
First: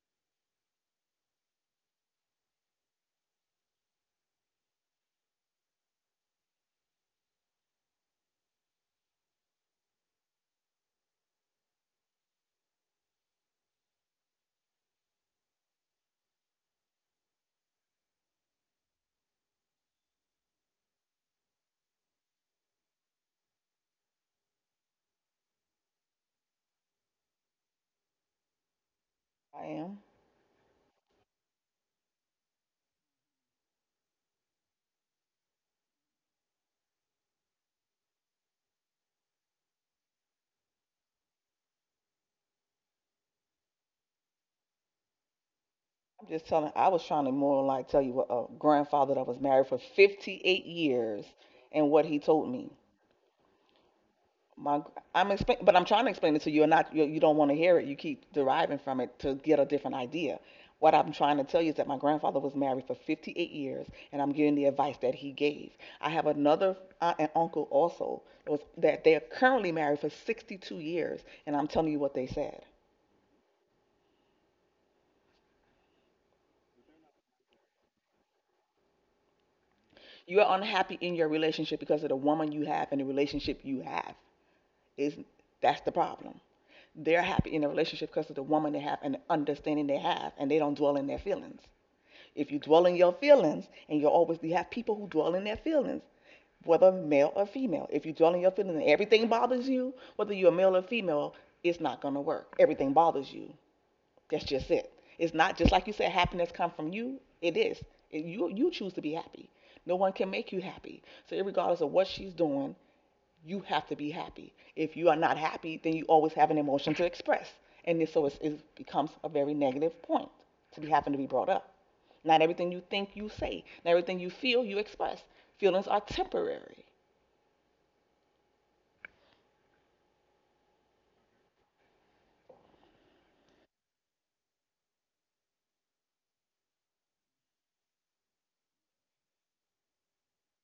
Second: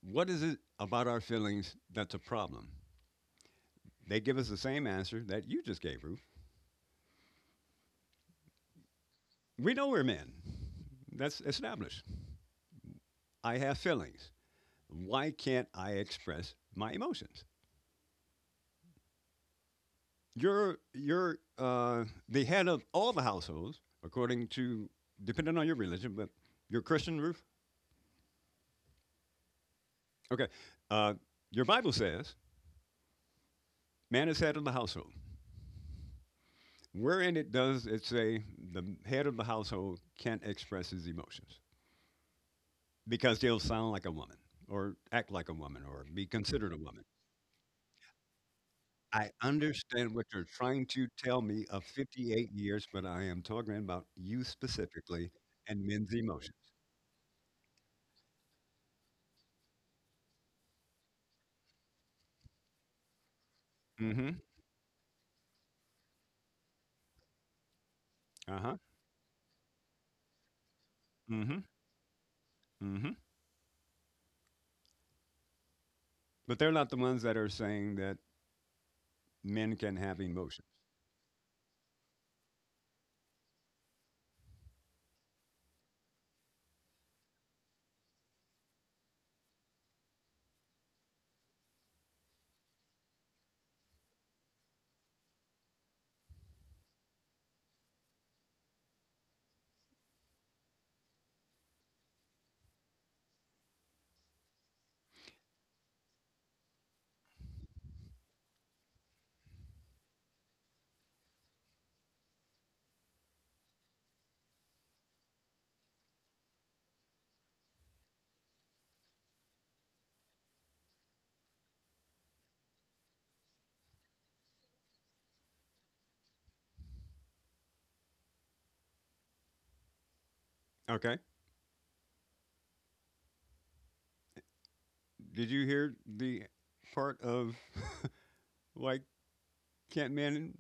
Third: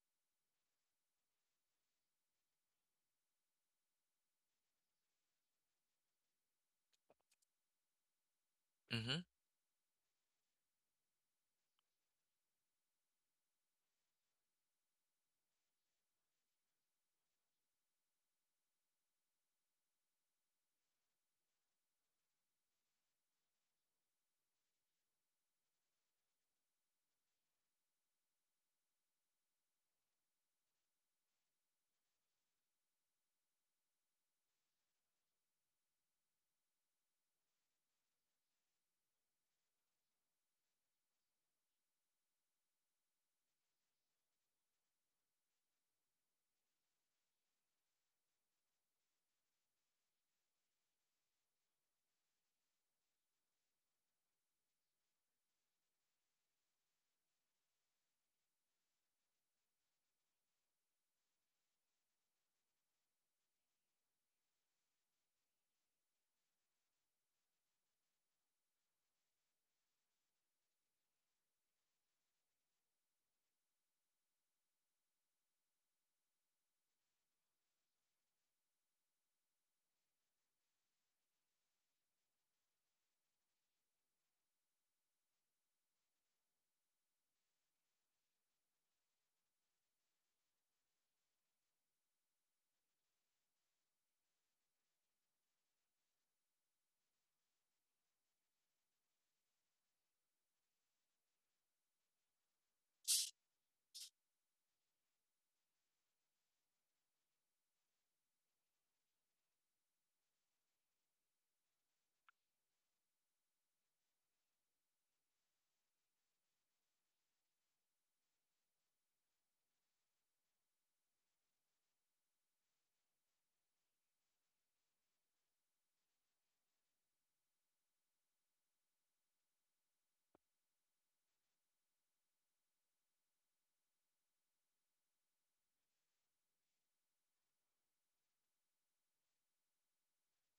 "What is it about our feelings that's a problem?" they give us the same answer that you just gave, Ruth.
Mm-hmm.
We know we're men. That's established. I have feelings. Why can't I express my emotions? Your The head of all the households, according to depending on your religion, but your Christian roof.
I am.
Okay, uh, your Bible says man is head of the household. Wherein it does it say the head of the household can't express his emotions because they'll sound like a woman or act like a woman or
I'm
be
just telling.
considered a
I was
woman.
trying to more like tell you what a grandfather that
I
was married for
understand what you're
58
trying to
years
tell me of
and what he told
58
me.
years, but I am talking about you
My, I'm
specifically
explain, but I'm
and
trying to
men's
explain it to
emotions.
you, and not you, you don't want to hear it. You keep deriving from it to get a different idea. What I'm trying to tell you is that my grandfather was married for 58 years, and
Mm-hmm.
I'm giving the advice that he gave. I have another aunt and uncle also
Uh-huh.
that they're currently married for 62 years, and
Mm-hmm.
I'm telling you what they said.
Hmm. But they're not the ones that are saying that men can have
You're
emotions.
unhappy in your relationship because of the woman you have and the relationship you have. Is That's the problem. They're happy in a relationship because of the woman they have and the understanding they have, and they don't dwell in their feelings. If you dwell in your feelings, and you'll always you have people who dwell in their feelings, whether male or female. If you dwell in your feelings and everything bothers you, whether you're male or female, it's not gonna work. Everything bothers you. That's just it. It's not just like you said, happiness comes from you. It is. And you choose to be happy. No one can make you happy. So regardless of what she's doing, you have to be happy. If you are not happy, then you always have an emotion to express. And it becomes a very negative point to be having to be brought up. Not everything you think you say, not everything you feel you express. Feelings are temporary.
Okay. Did you hear the part of <laughs> like can't men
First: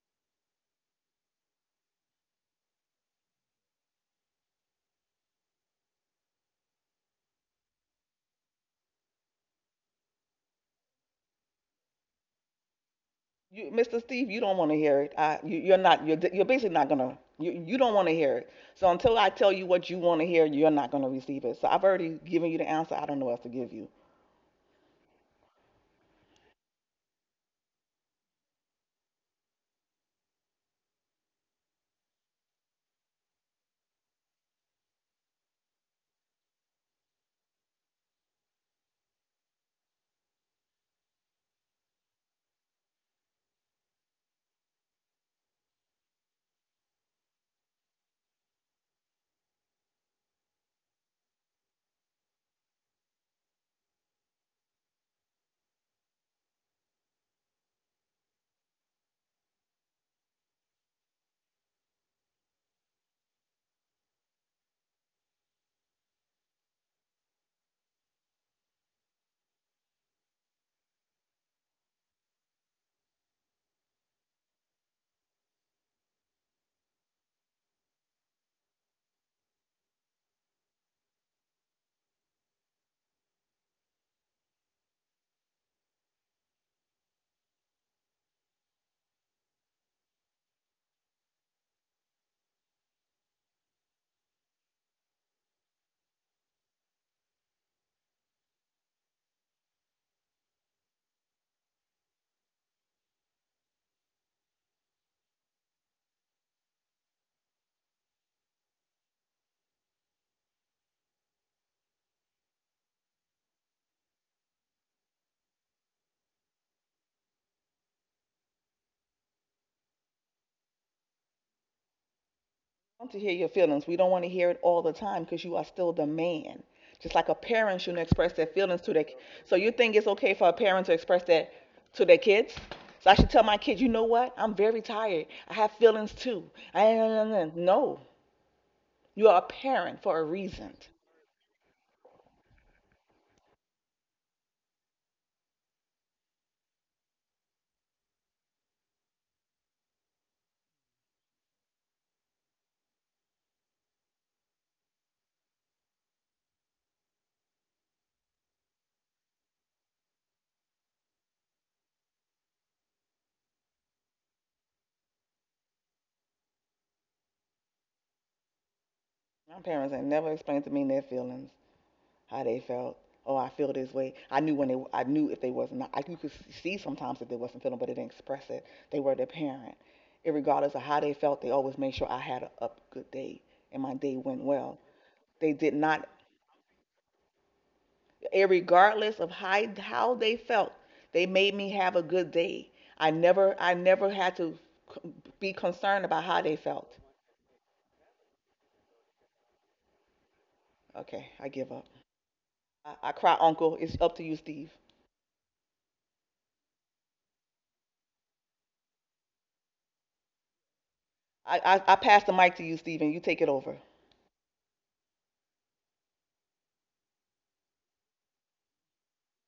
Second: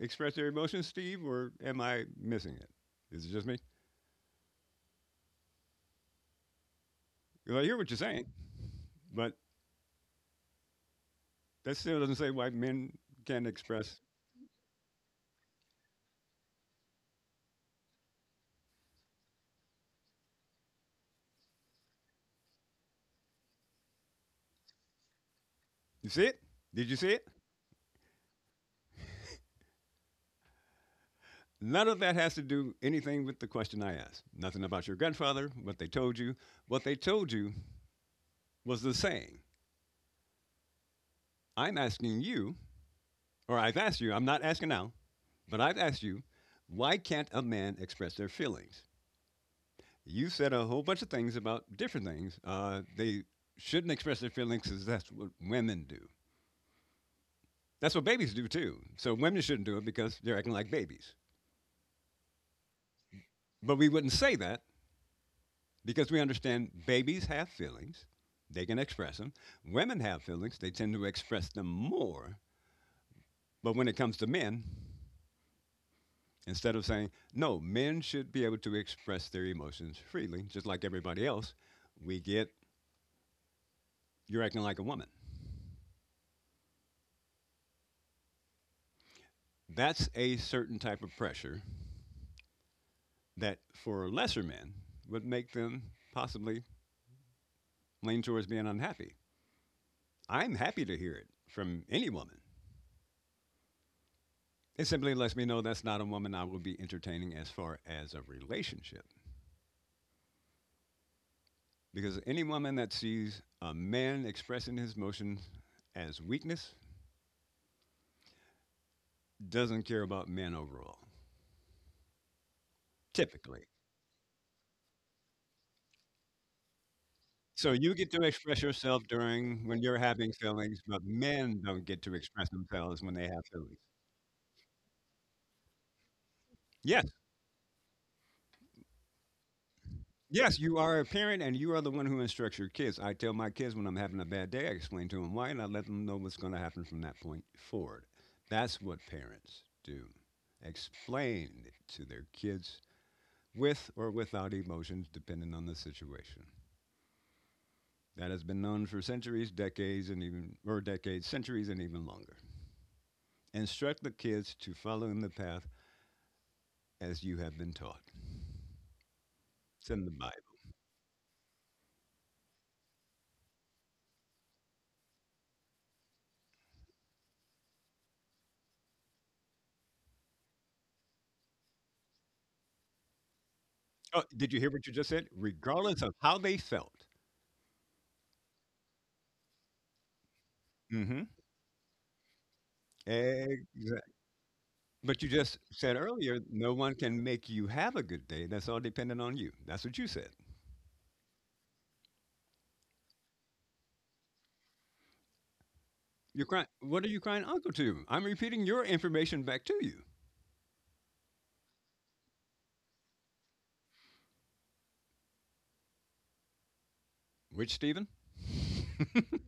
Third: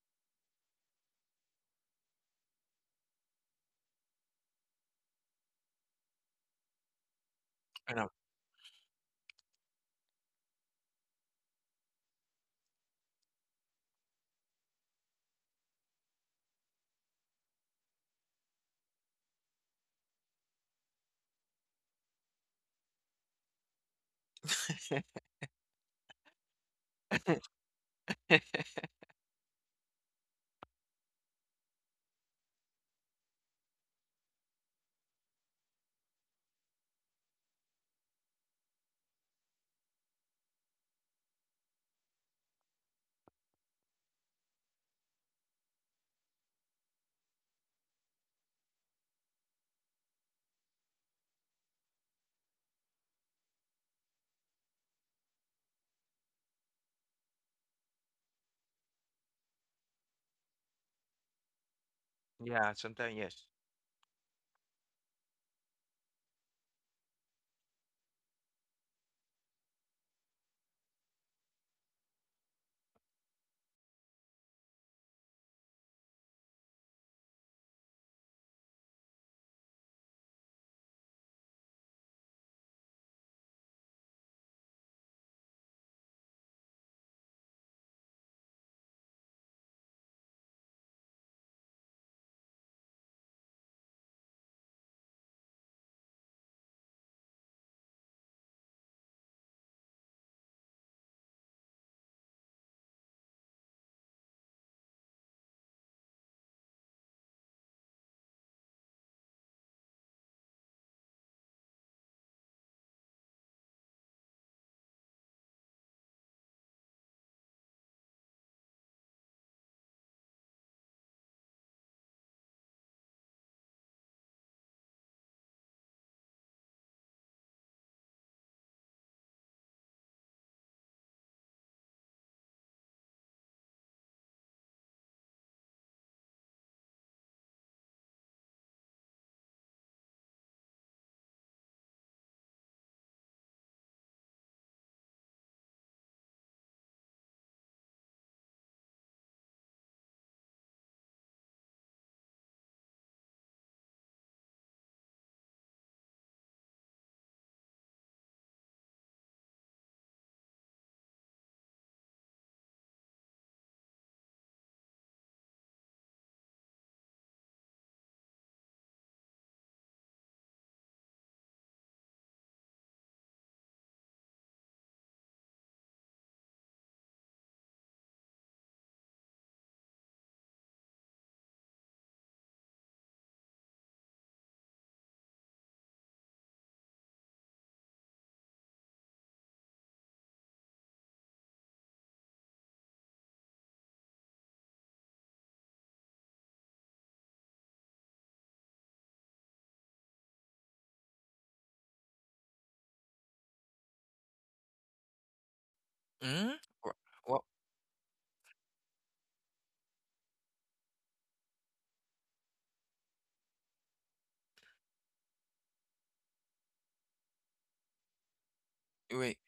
express their emotions, Steve, or am I missing it? Is it just me? 'Cause I hear what
I
you're
know.
saying, but that still doesn't say why men can't
You,
express.
Mr. Steve, you don't want to hear it. You're not. You're basically not gonna. You don't want to hear it. So until I tell you what you want to hear, you're not gonna receive it. So I've already given you the answer. I don't know what else to give you.
You see it? Did you see it? None of that has to do anything with the question I asked. Nothing about your grandfather, what they told you. What they told you was the saying. I'm asking you or I've asked you, I'm not asking now, but I've asked you, why can't a man express their feelings? You said a whole bunch of things about different things. They shouldn't express their feelings because that's what women do. That's what babies do too. So women shouldn't do it because they're acting like babies.
Yeah, sometimes yes.
But we wouldn't say that because we understand babies have feelings. They can express them. Women have feelings. They tend to express them more. But when it comes to men, instead of saying, no, men should be able to express their emotions freely, just like everybody else, we get, you're acting like a woman. That's a certain type of pressure that for lesser men would make them possibly lean towards being unhappy. I'm happy to hear it from any woman. It simply lets me know that's not a woman I will be entertaining as far as a relationship. Because any woman that sees a man expressing his emotions as weakness doesn't care about men overall,
I want to hear your
typically.
feelings. We don't want to hear it all the time because you are still the man. Just like a
So
parent
you
shouldn't
get to
express their
express
feelings to their.
yourself
So you
during when
think
you're
it's okay
having
for a
feelings,
parent to
but
express that
men don't get
to
to
their
express
kids?
themselves
So I
when they
should tell
have
my kids,
feelings.
you know what? I'm very tired. I have feelings too. I,
Yes.
no, you are a parent for a
Yes,
reason.
you are a parent and you are the one who instructs your kids. I tell my kids when I'm having a bad day, I explain to them why and I let them know what's going to happen from that point forward. That's what parents do. Explain to their kids with or without emotions, depending on the situation. That has been known for centuries, decades, or decades, centuries, and even longer. Instruct the kids to follow in the path as you have been taught.
My
It's
parents ain't
in the
never
Bible.
explained to me their feelings, how they felt. Oh, I feel this way. I knew if they wasn't, you could see sometimes if they wasn't feeling, but they didn't express it. They were their parent. Irregardless of how they felt, they always made sure I had a up good day and my day
Oh,
went
did you hear
well.
what you just said?
They did
Regardless
not,
of how they felt.
Irregardless of how they felt, they
Mm-hmm.
made me have a good day. I never
Exactly.
had to
But you
be
just said
concerned about
earlier,
how they
no one
felt.
can make you have a good day. That's all dependent on you. That's what you said.
Okay, I give up. I cry, Uncle. It's up to you, Steve.
You're
Mm-hmm.
crying. What are you
What,
crying uncle to? I'm repeating your information back to you.
I pass the mic to you, Stephen. You take it over.
Which, Stephen?
wait.
<laughs>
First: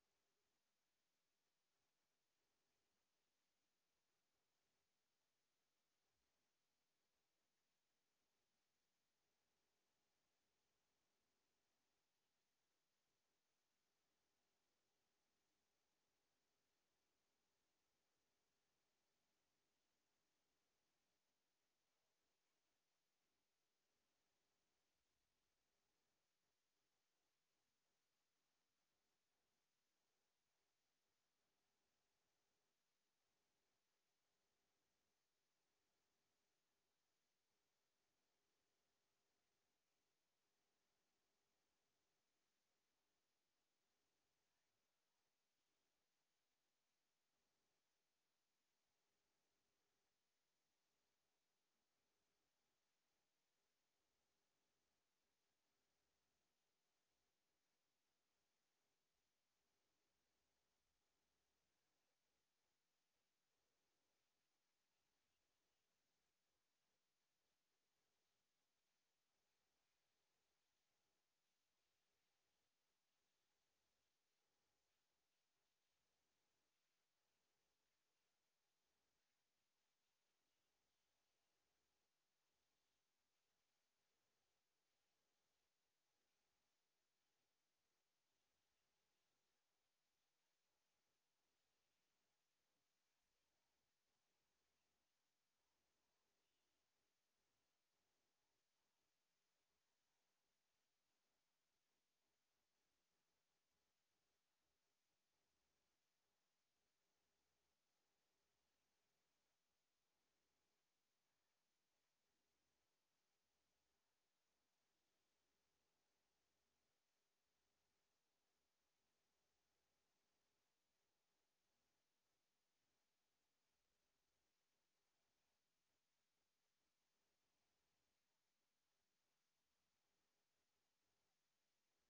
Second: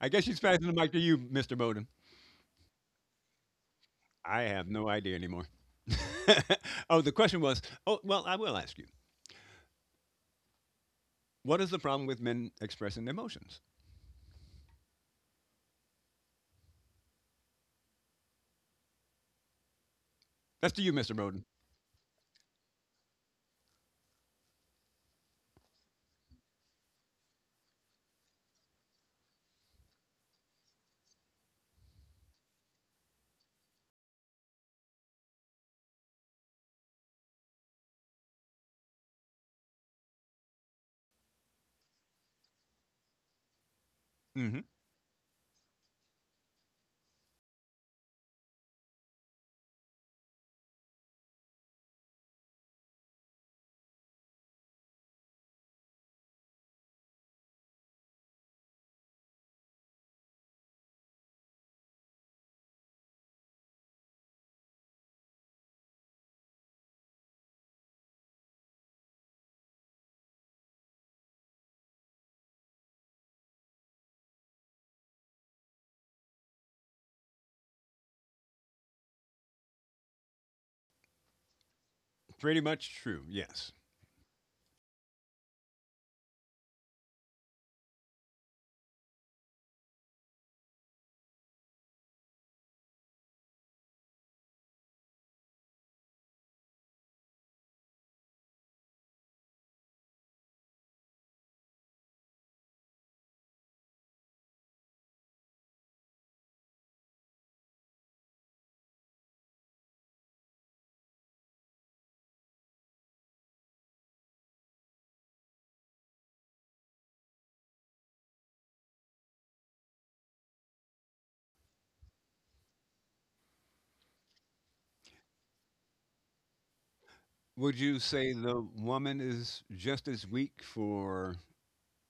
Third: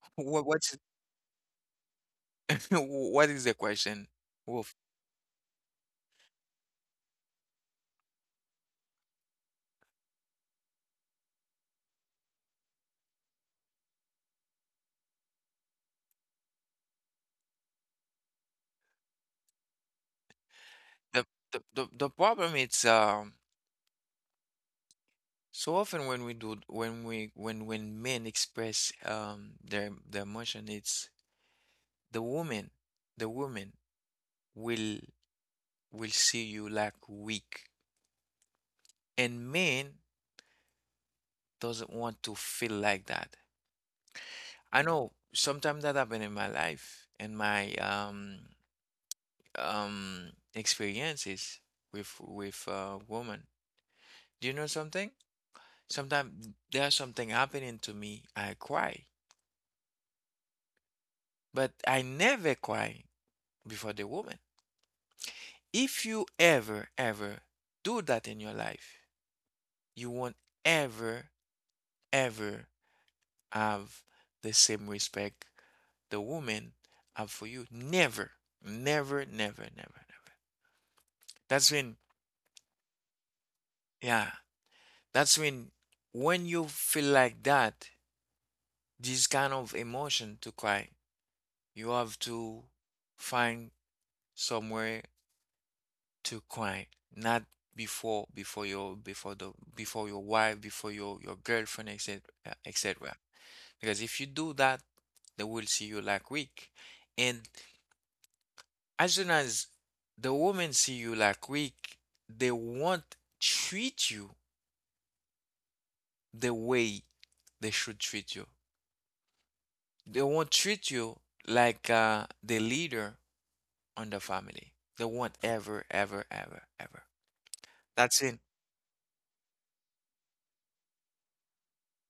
I guess she's
What,
passing the
what's
mic to you, Mr. Bowden.
<laughs> What is the question?
I have
Wolf.
no idea anymore. <laughs> Oh, the question was, oh, well, I will ask you. What is the problem with men expressing their emotions? That's to you, Mr.
The,
Bowden.
the problem is, so often, when we do, when we when men express, their, emotion, it's the woman, the woman will, see you like weak. And men doesn't want to feel like that.
Mm-hmm.
I know sometimes that happened in my life and my, experiences with woman. Do you know something? Sometimes there's something happening to me, I cry. But I never cry before the woman. If you ever, ever do that in your life, you won't ever, ever have the same respect, the woman up for you. Never, never, never, never, never. That's when,
Pretty much true, yes.
yeah, that's when you feel like that, this kind of emotion to cry, you have to find somewhere to cry, not before, before your wife, before, your girlfriend, etc., etc. Because if you do that, they will see you like weak, and as soon as the women see you like weak, they won't treat you the way they should treat you. They won't treat you like, the leader on the family. They won't ever, ever, ever, ever.
Would you
That's
say
it.
the woman is just as weak for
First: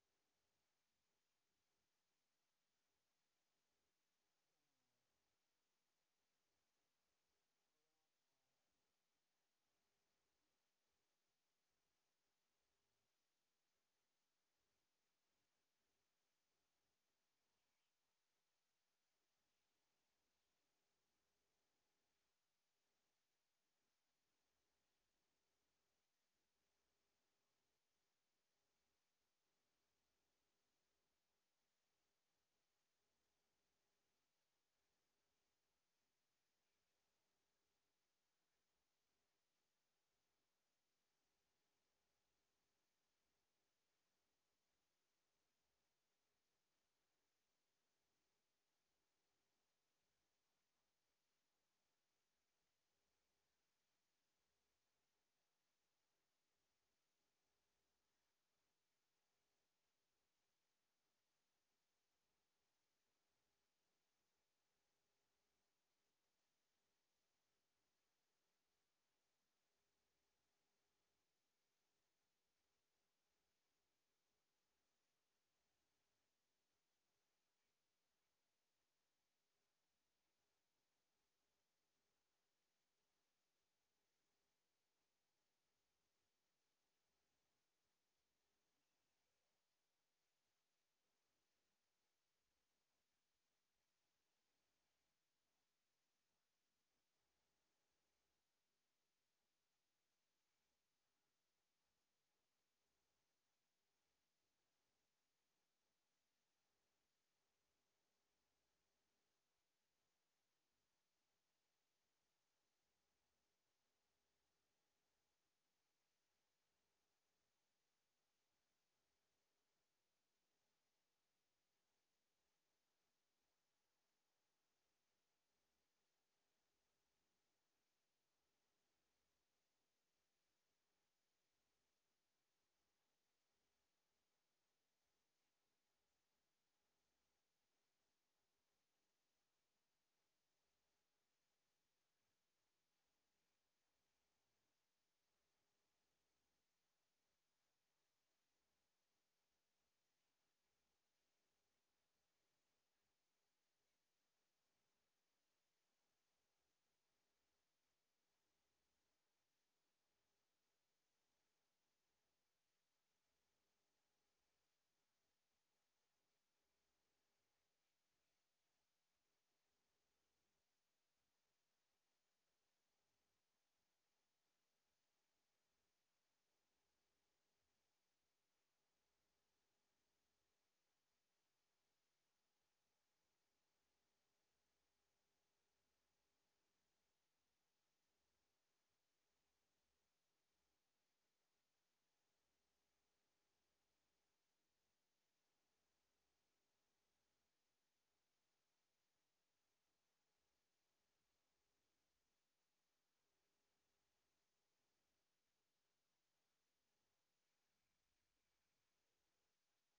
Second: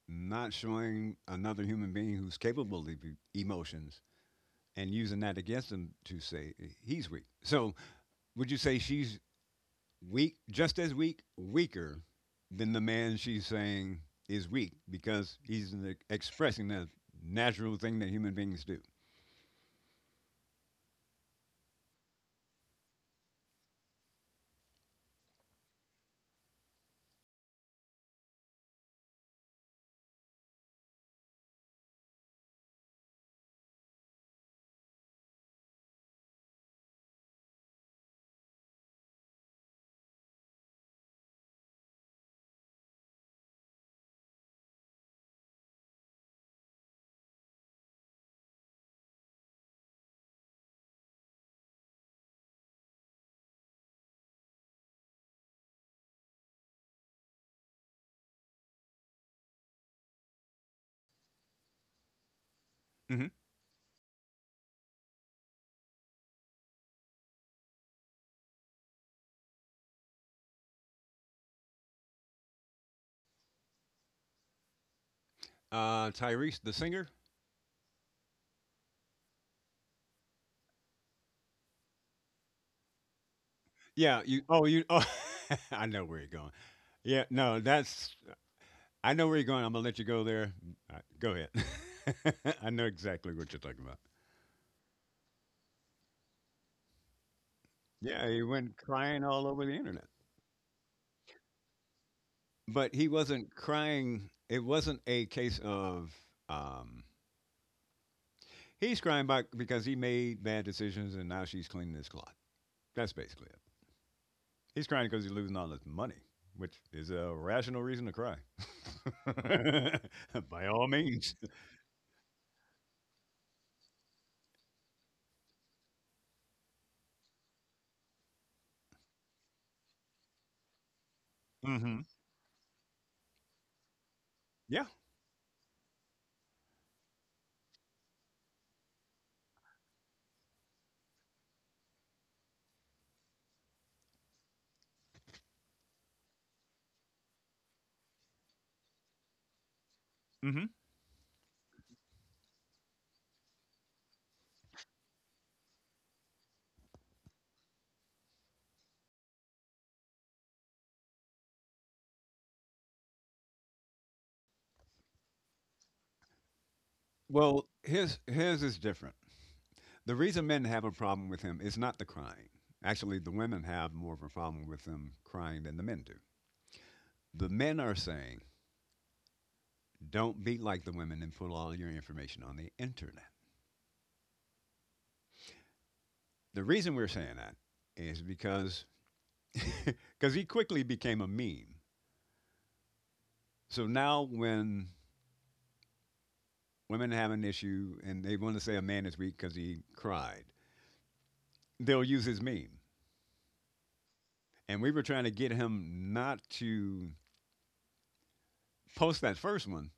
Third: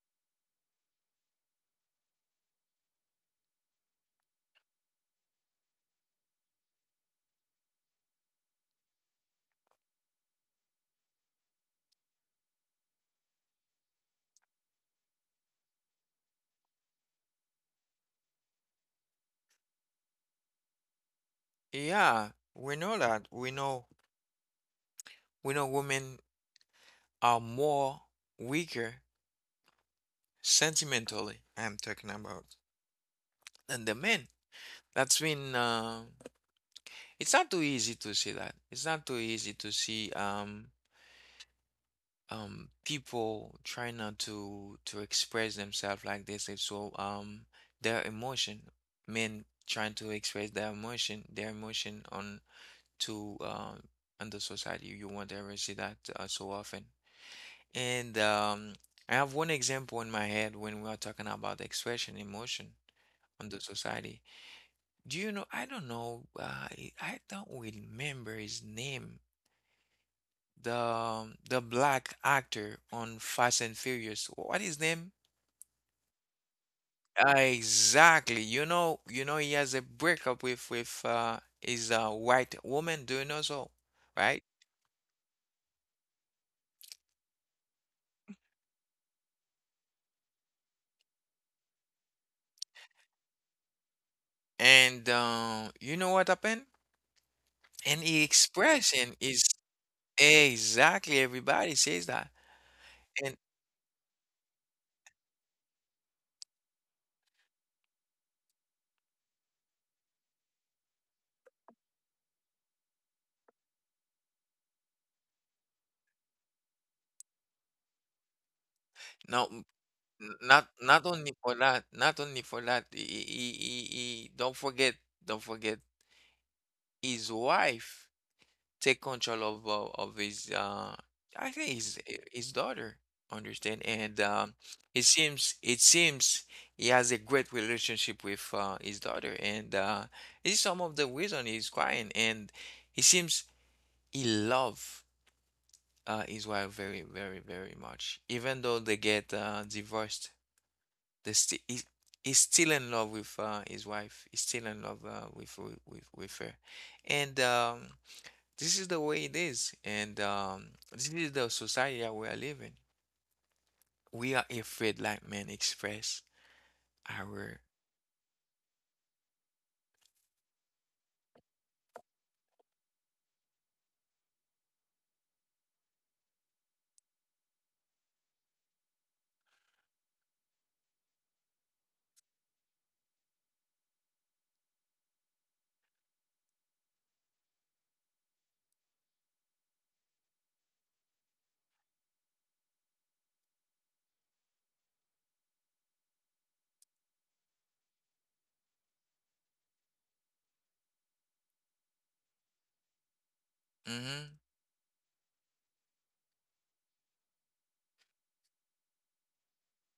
not showing another human being who's capable of emotions and using that against him to say eh, he's weak? So, would you say she's weak, just as weak, weaker than the man she's saying is weak because he's expressing the natural thing that human beings do?
Yeah, we know that. We know. We know women are more weaker sentimentally. I'm talking about than the men. That's been. It's not too easy to see that. It's not too easy to see. People try not to express themselves like this, and so, their emotion men trying to express their emotion, on to, on the society, you won't ever see that, so often. And I have one example in my head when we are talking about expression emotion
Hmm.
on the society. Do you know I don't know, I don't remember his name, the black actor on Fast and Furious. What his name?
Tyrese, the singer?
Exactly. You know, he has a breakup with, his, white woman. Do you know so?
Yeah,
Right?
you. Oh, you. Oh, <laughs> I know where you're going. Yeah, no, that's I know where you're going. I'm gonna let you go there. Go ahead. <laughs> I know exactly what you're talking about.
And you know what happened? And the
Yeah, he went
expression
crying
is,
all over the internet,
exactly, everybody says that.
but he
And
wasn't crying. It wasn't a case of um, he's crying about because he made bad decisions and now she's cleaning his clock. That's basically it. He's crying because he's losing all his money, which is a rational reason to cry.
now,
<laughs> By all
not only
means.
for that, He, don't forget his wife. Take control of his, I think,
Hmm.
his daughter, understand, and,
Yeah.
it seems, he has a great relationship with, his daughter, and, this is some of the reason he's crying, and he seems he love, his wife very, very, very much, even though they get, divorced.
Hmm.
They he, he's still in love with, his wife. He's still in love, with, with her, and, this is the way it is, and, this is the society that we are living. We are afraid like men express our.
Well, his is different. The reason men have a problem with him is not the crying. Actually, the women have more of a problem with him crying than the men do. The men are saying, don't be like the women and put all your information on the internet. The reason we're saying that is because <laughs> cause he quickly became a meme. So now when women have an issue and they want to say a man is weak because he cried, they'll use his meme.
Mm-hmm,
And we were trying to get him not to post that first one,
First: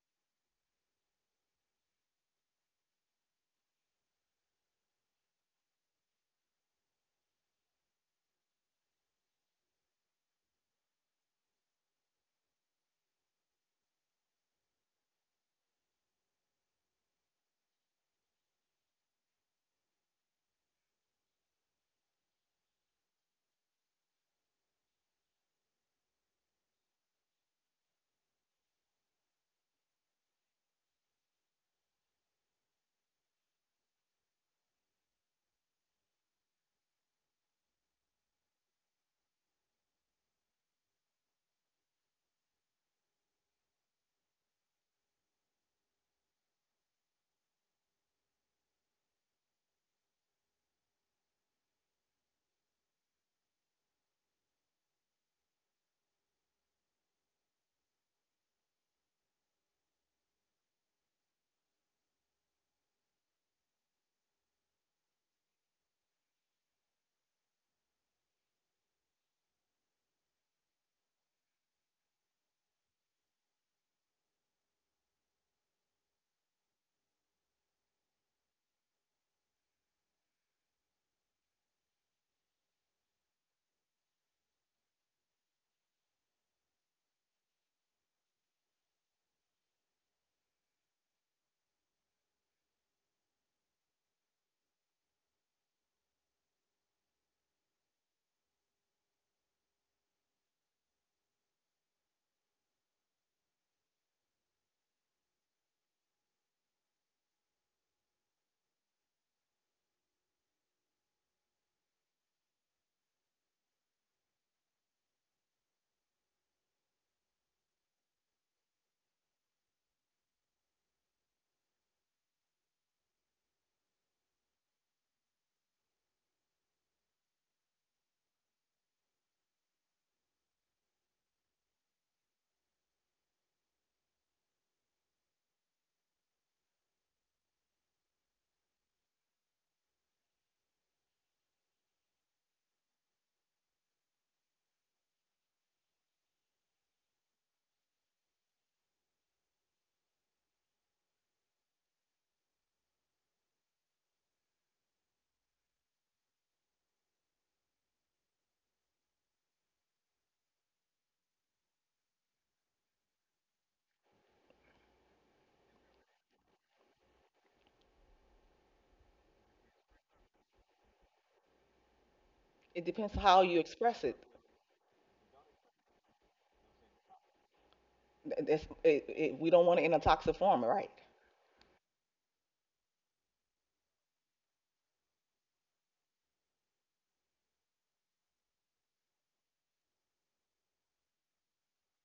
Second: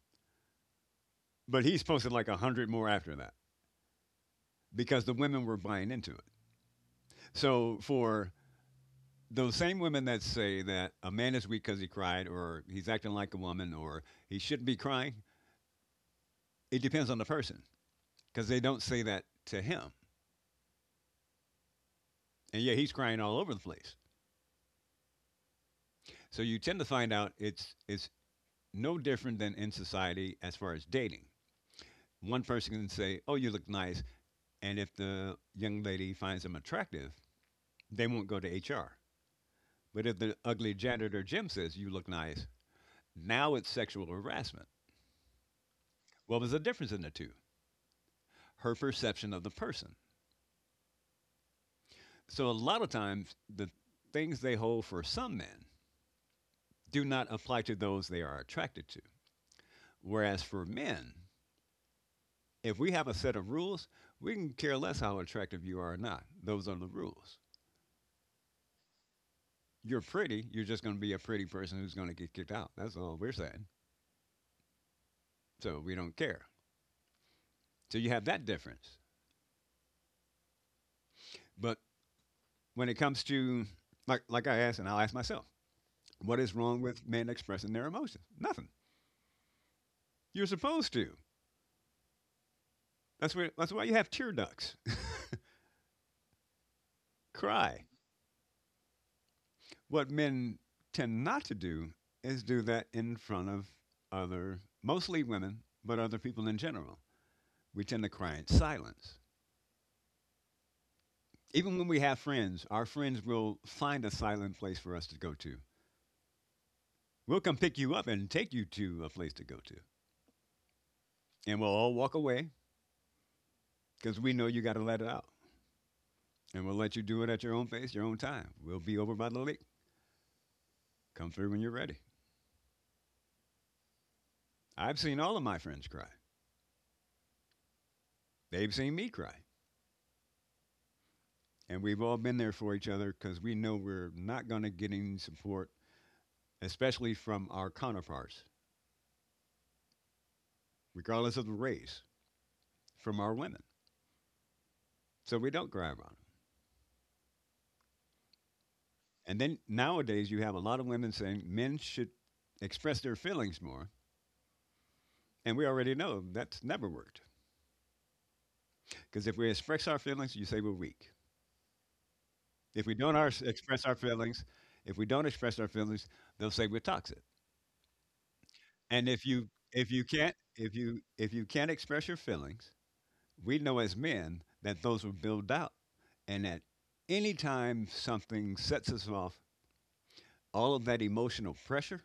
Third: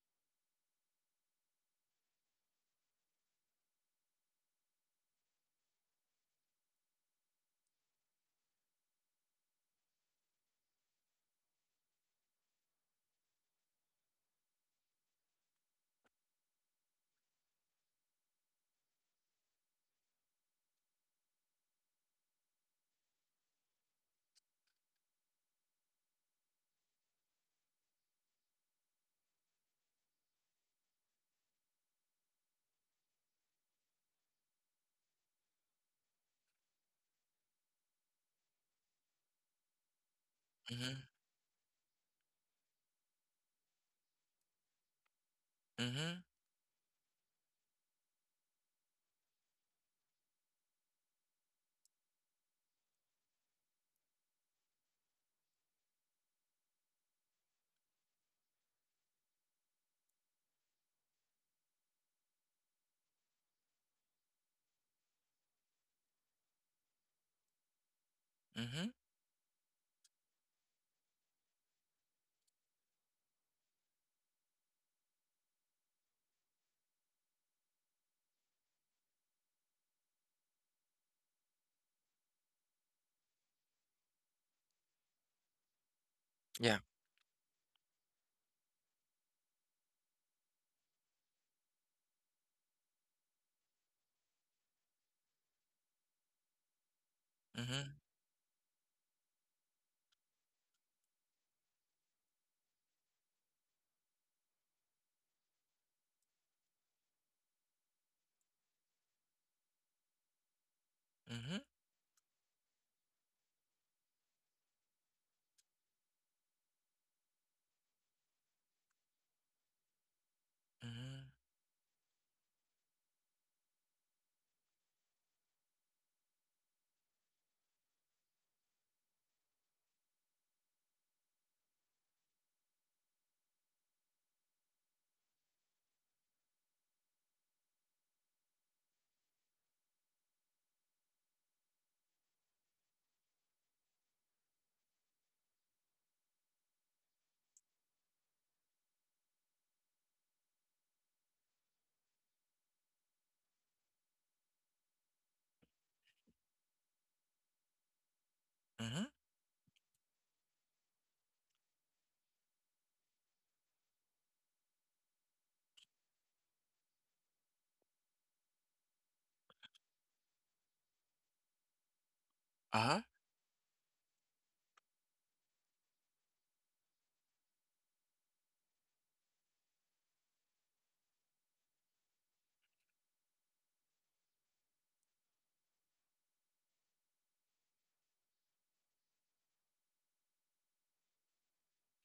but he's posted like 100 more after that. Because the women were buying into it. So for those same women that say that a man is weak because he cried, or he's acting like a woman, or he shouldn't be crying, it depends on the person because they don't say that to him, and yet he's crying all over the place. So you tend to find out it's no different than in society as far as dating. One person can say, "Oh, you look nice," and if the young lady finds him attractive, they won't go to HR. But if the ugly
mm-hmm,
janitor Jim says, "You look nice," now it's sexual harassment.
mm-hmm,
What was the difference in the two? Her perception of the person. So a lot of times, the things they hold for some men do not apply to those they are attracted to. Whereas for men, if we have a set of rules, we can care less how attractive you are or not. Those are the rules.
mm-hmm.
You're pretty, you're just going to be a pretty person who's going to get kicked out. That's all we're saying. So we don't care. So you have that difference. But when it comes to, like I asked, and I'll ask myself, what is
Yeah.
wrong with men expressing their emotions? Nothing. You're supposed to. That's where that's why you have tear ducts. <laughs> Cry.
Mm-hmm,
What men tend not to do is do that in front of other mostly women, but other people in general. We tend to cry in silence.
mm-hmm,
Even when we have friends, our friends will find a silent place for us to go to. We'll come pick you up and take you to a place to go to.
mm-hmm,
And we'll all walk away because we know you got to let it out. And we'll let you do it at your own pace, your own time. We'll be over by the lake. Come through when you're ready. I've seen all of my friends cry. They've seen me cry. And we've all been there for each other because we know we're not going to get any support, especially from our counterparts, regardless of the race, from our women. So we don't grab on them.
mm-hmm.
And then nowadays, you have a lot of women saying men should express their feelings more. And we already know that's never worked. Because if we express our feelings, you say we're weak.
It
If we
Uh-huh.
don't
depends on
our,
how you
express our
express it.
feelings, if we don't express our feelings, they'll say we're toxic. And
We don't want it in a toxic form, right?
if you can't express your feelings, we know as men that those were built out and that anytime something sets us off, all of that emotional pressure,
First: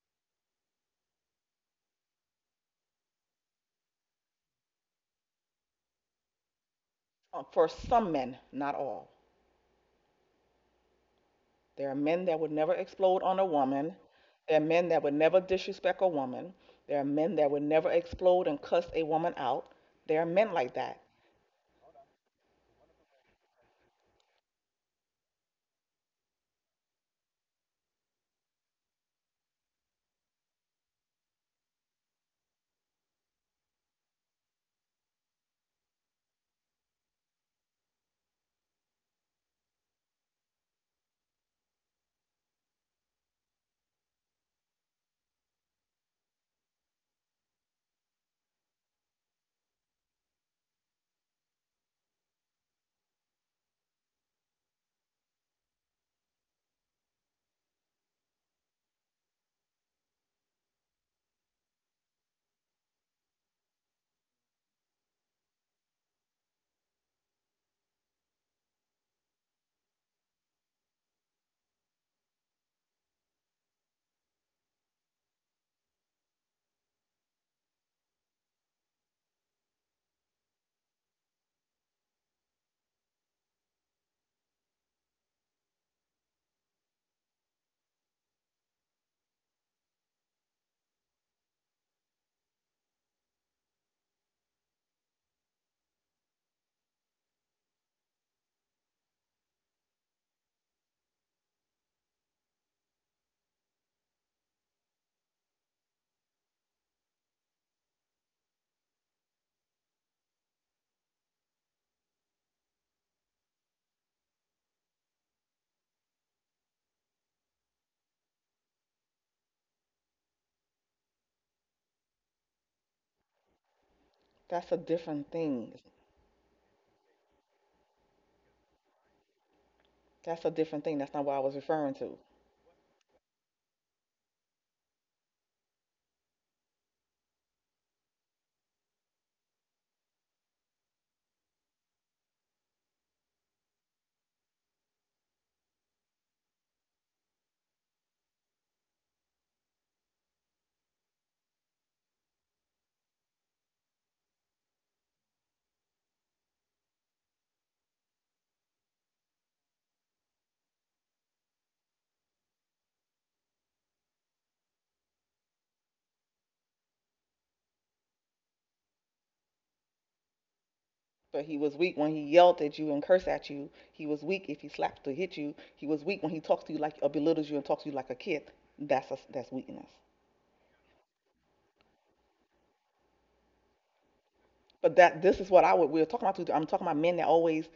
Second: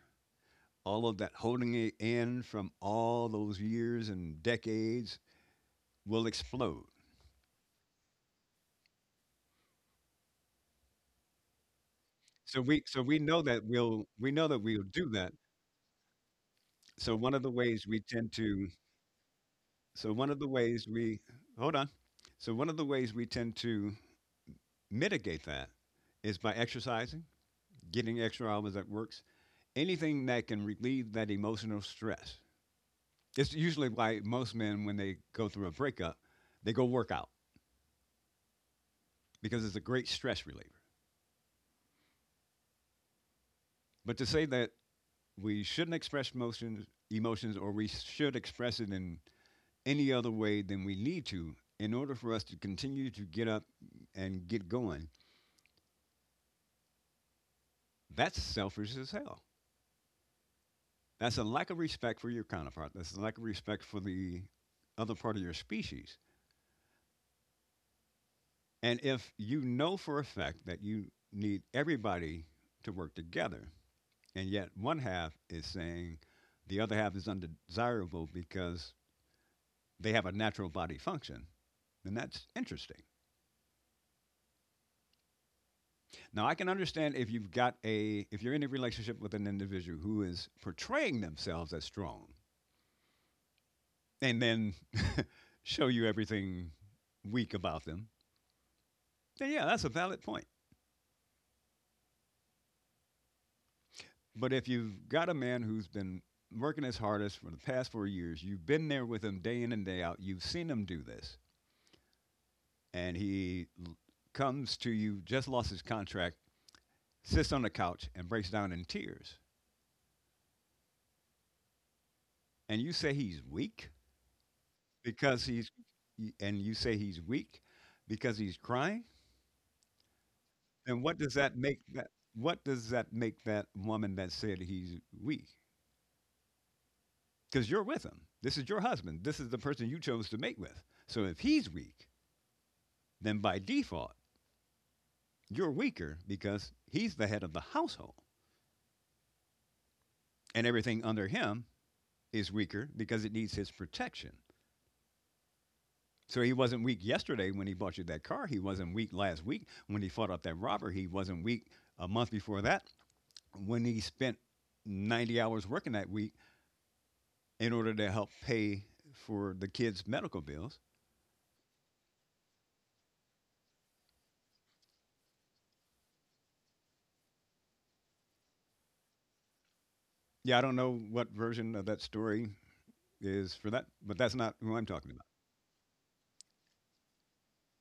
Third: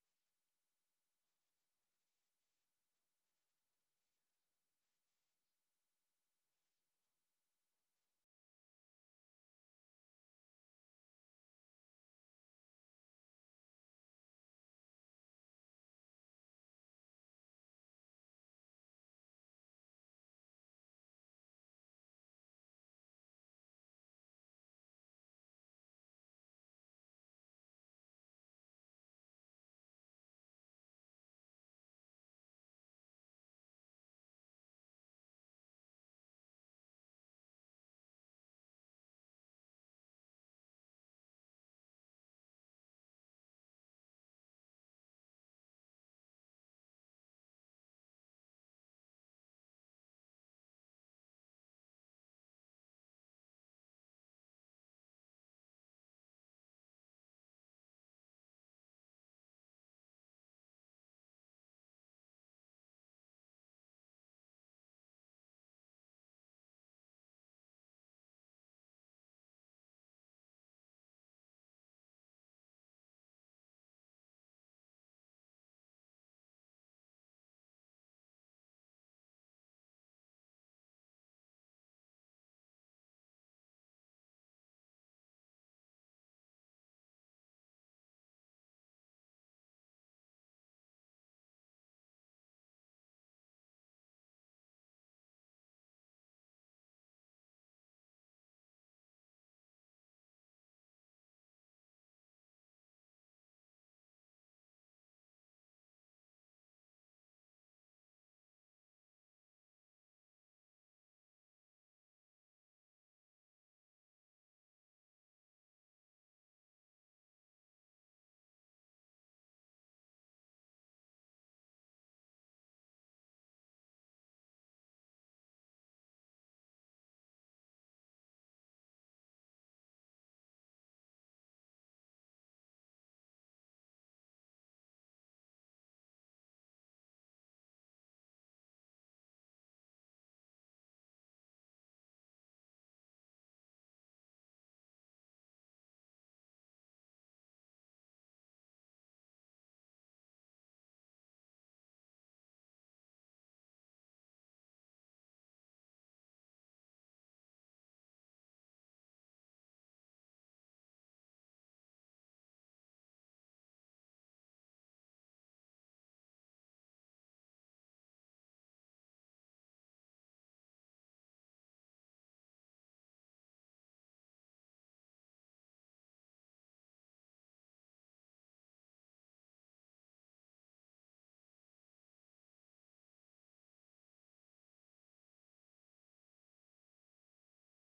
all of that holding it in from all those years and decades will explode.
For some men, not all. There are men that would
So
never
we so we
explode on
know
a
that
woman.
we'll we know that
There are
we'll
men that
do
would
that.
never disrespect a woman. There are
So one
men
of the
that would
ways
never
we tend
explode and
to
cuss a woman out.
so
There are
one of the
men like
ways
that.
we Hold on. So one of the ways we tend to mitigate that is by exercising, getting extra hours at work, anything that can relieve that emotional stress. It's usually why most men, when they go through a breakup, they go work out because it's a great stress reliever. But to say that we shouldn't express emotions, or we should express it in any other way than we need to in order for us to continue to get up and get going, that's selfish as hell. That's a lack of respect for your counterpart. That's a lack of respect for the other part of your species. And if you know for a fact that you need everybody to work together, and yet one half is saying the other half is undesirable because they have a natural body function, then that's interesting. Now I can understand if you've got a if you're in a relationship with an individual who is portraying themselves as strong and then <laughs> show you everything weak about them, then yeah, that's a valid point. But if you've got a man who's been working his hardest for the past 4 years, you've been there with him day in and day out, you've seen him do this, and comes to you, just lost his contract, sits on the couch and breaks down in tears, and
That's a different
because he's,
thing.
you say he's weak because he's crying,
That's a different thing.
then
That's
what
not
does
what I
that
was
make
referring
that?
to.
What does that make that woman that said he's weak? Because you're with him. This is your husband. This is the person you chose to mate with. So if he's weak, then by default, you're weaker because he's the head of the household. And everything under him is weaker because it needs his protection. So he wasn't weak yesterday when he bought you that car. He wasn't weak last week when he fought off that robber. He wasn't weak a month before that when he spent 90 hours working that week in order to help pay for the kids' medical bills.
But he was weak when he yelled at you and cursed at you. He was weak if he slapped or hit you. He was weak when he talks to you like or belittles you and talks to you like a kid. That's weakness.
Yeah, I don't know what version of that story is for that, but that's not who I'm
But
talking about.
that this is what I would we are talking about. Today. I'm talking about men that always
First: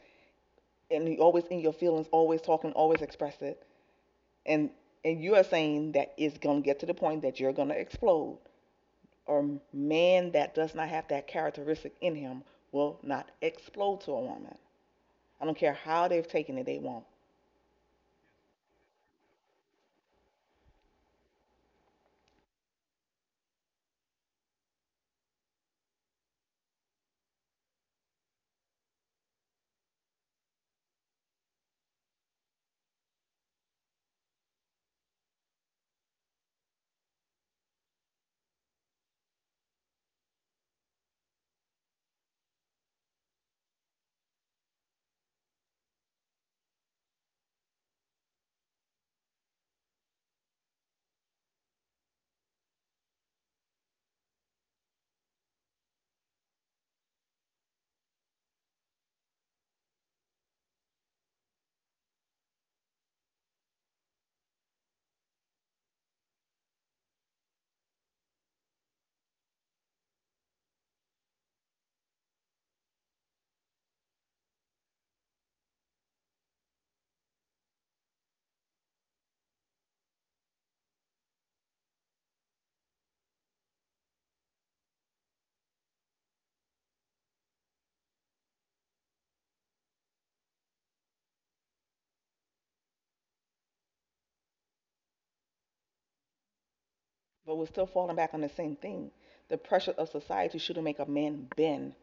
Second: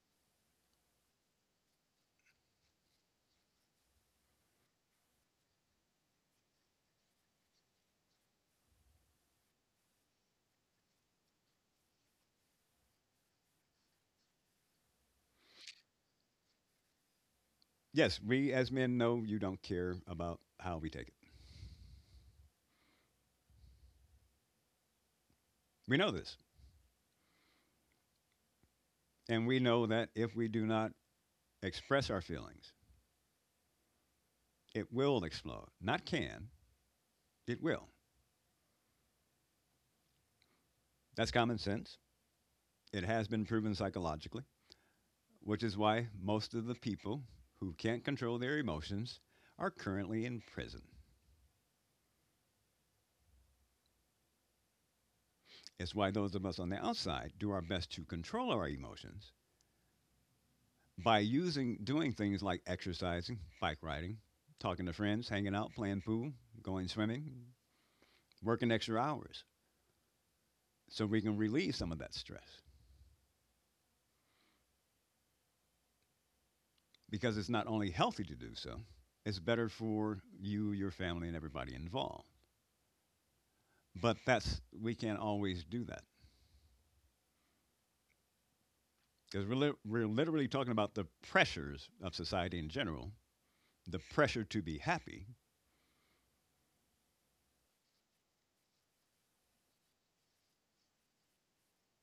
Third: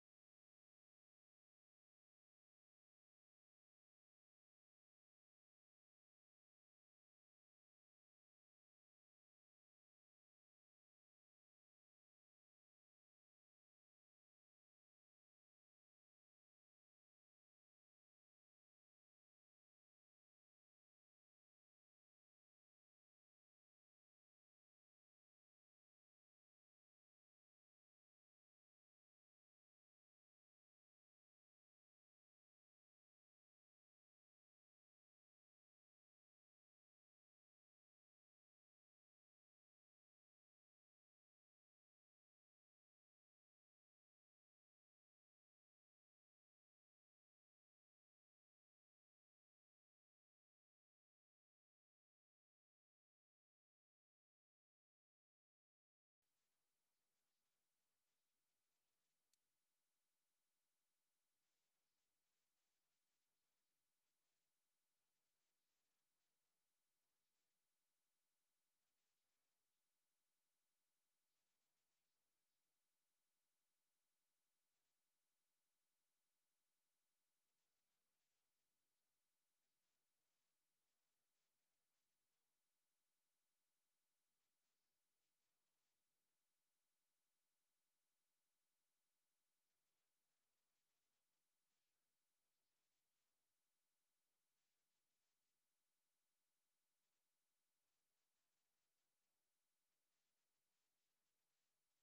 and always in your feelings, always talking, always express it. And and you are saying that it's gonna get to the point that you're gonna explode. Or man that does not have that characteristic in him will not explode to a woman. I don't care how they've taken it, they won't.
Yes, we as men know you don't care about how we take it. We know this. And we know that if we do not express our feelings, it will explode. Not can, it will. That's common sense. It has been proven psychologically, which is why most of the people who can't control their emotions are currently in prison. It's why those of us on the outside do our best to control our emotions by using doing things like exercising, bike riding, talking to friends, hanging out, playing pool, going swimming, working extra hours so we can relieve some of that stress, because it's not only healthy to do so, it's better for you, your family, and everybody involved. But that's we can't always do that because we're literally talking about the pressures of society in general, the pressure to be happy.
But we're still falling back on the same thing. The pressure of society shouldn't make a man bend.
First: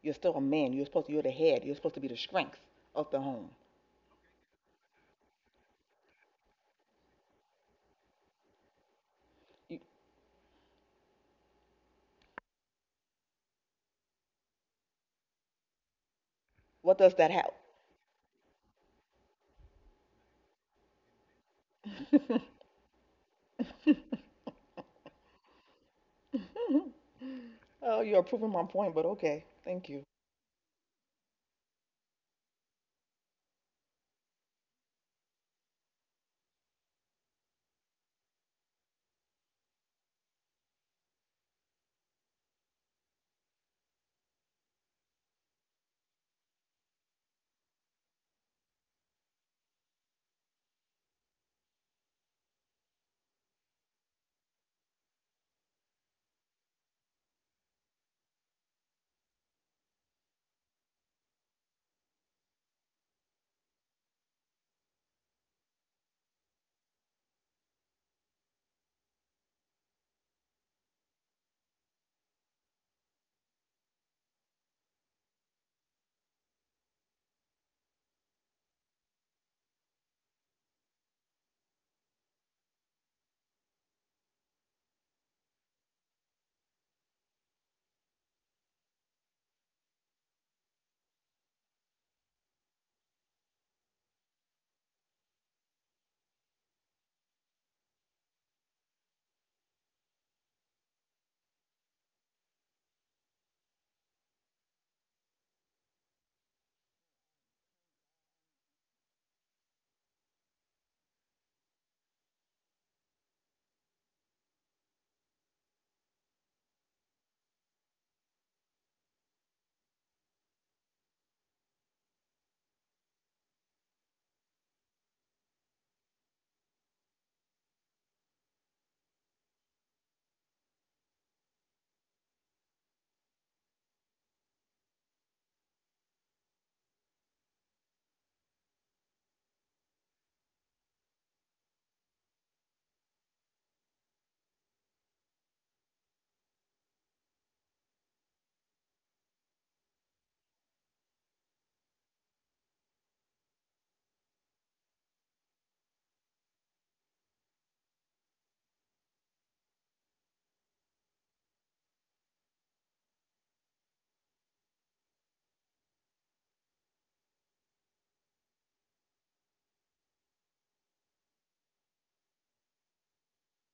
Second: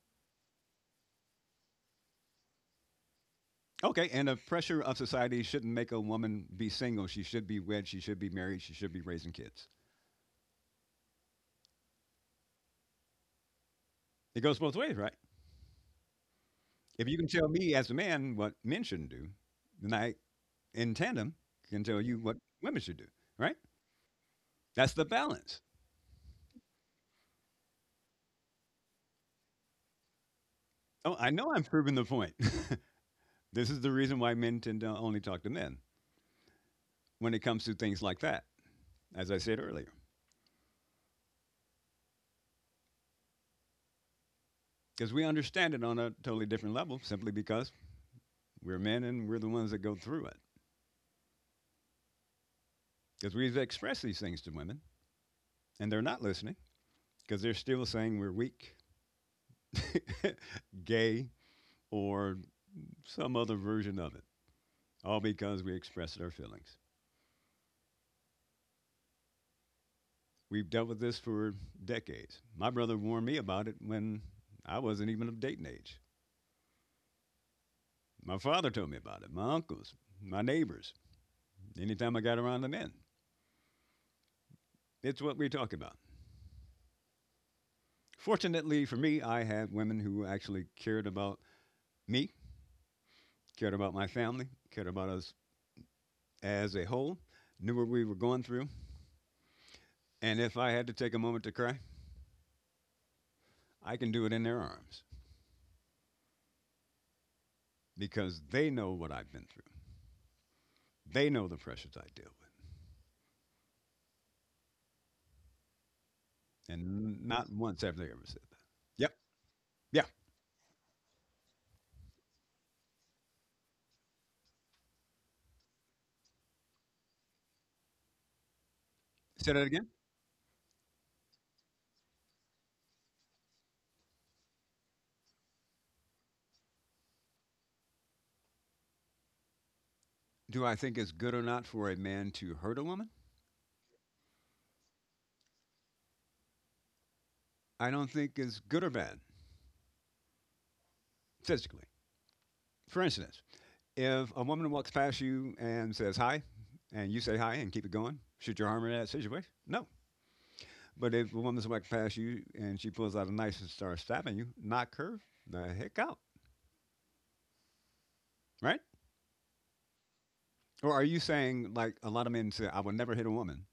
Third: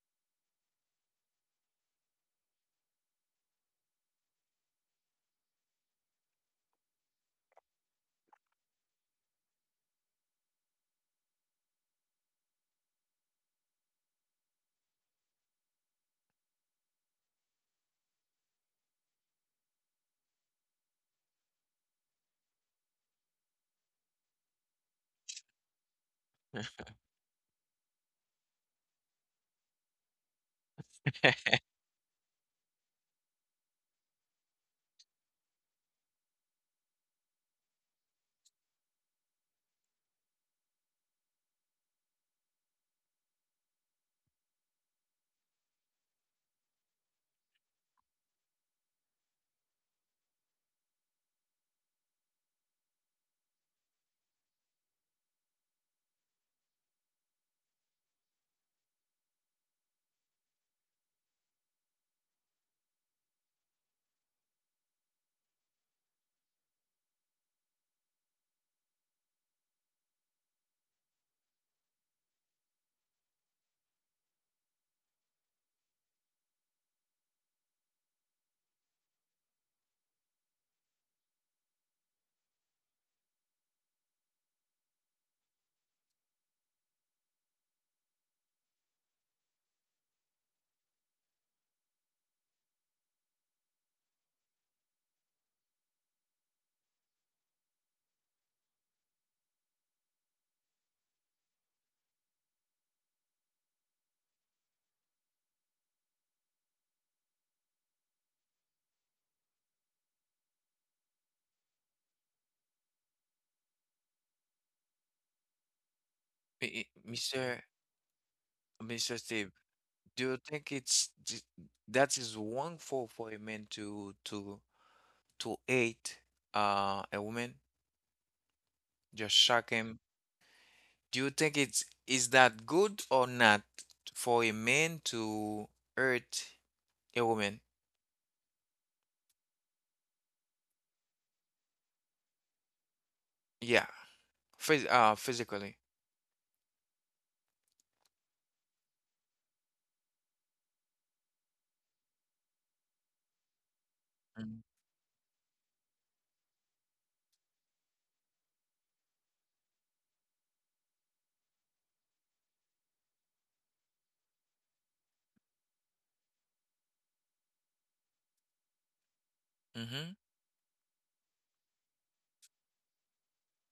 You're still a man. You're the head. You're supposed to be the strength of the home.
Okay, and the pressure of society shouldn't make a woman be single. She should be wed. She should be married. She should be raising kids.
You-
It goes both ways, right?
What
If
does
you can
that
tell
help?
me as a man what men shouldn't do, then I, in tandem, can tell you what women should do, right? That's the balance.
<laughs> Oh, you're proving my point, but okay. Thank you.
Oh, I know I'm proving the point. <laughs> This is the reason why men tend to only talk to men when it comes to things like that, as I said earlier, because we understand it on a totally different level simply because we're men and we're the ones that go through it. Because we've expressed these things to women and they're not listening because they're still saying we're weak, <laughs> gay, or some other version of it, all because we expressed our feelings. We've dealt with this for decades. My brother warned me about it when I wasn't even of dating age. My father told me about it, my uncles, my neighbors, anytime I got around the men. It's what we're talking about. Fortunately for me, I had women who actually cared about me, cared about my family, cared about us as a whole, knew what we were going through. And if I had to take a moment to cry, I can do it in their arms because they know what I've been through. They know the pressures I deal with.
I-
And not
Mr.,
once have they ever said that. Yep.
Steve,
Yeah.
do you think it's, that is wrongful for a man to, to hate, a woman, just
Say that
shock
again.
him? Do you think it's, is that good or not, for a man to hurt? A woman.
Do I think it's good or not for a man to hurt a woman?
Yeah. Physically.
I don't think it's good or bad physically. For instance, if a
Mm.
woman walks past you and says hi, and you say hi and keep it going, should you harm her in that situation? No. But if a woman's walking past you and she pulls out a knife and starts stabbing you, knock her the heck out, right?
Mhm.
Or are you saying like a lot of men say, I will never hit a woman,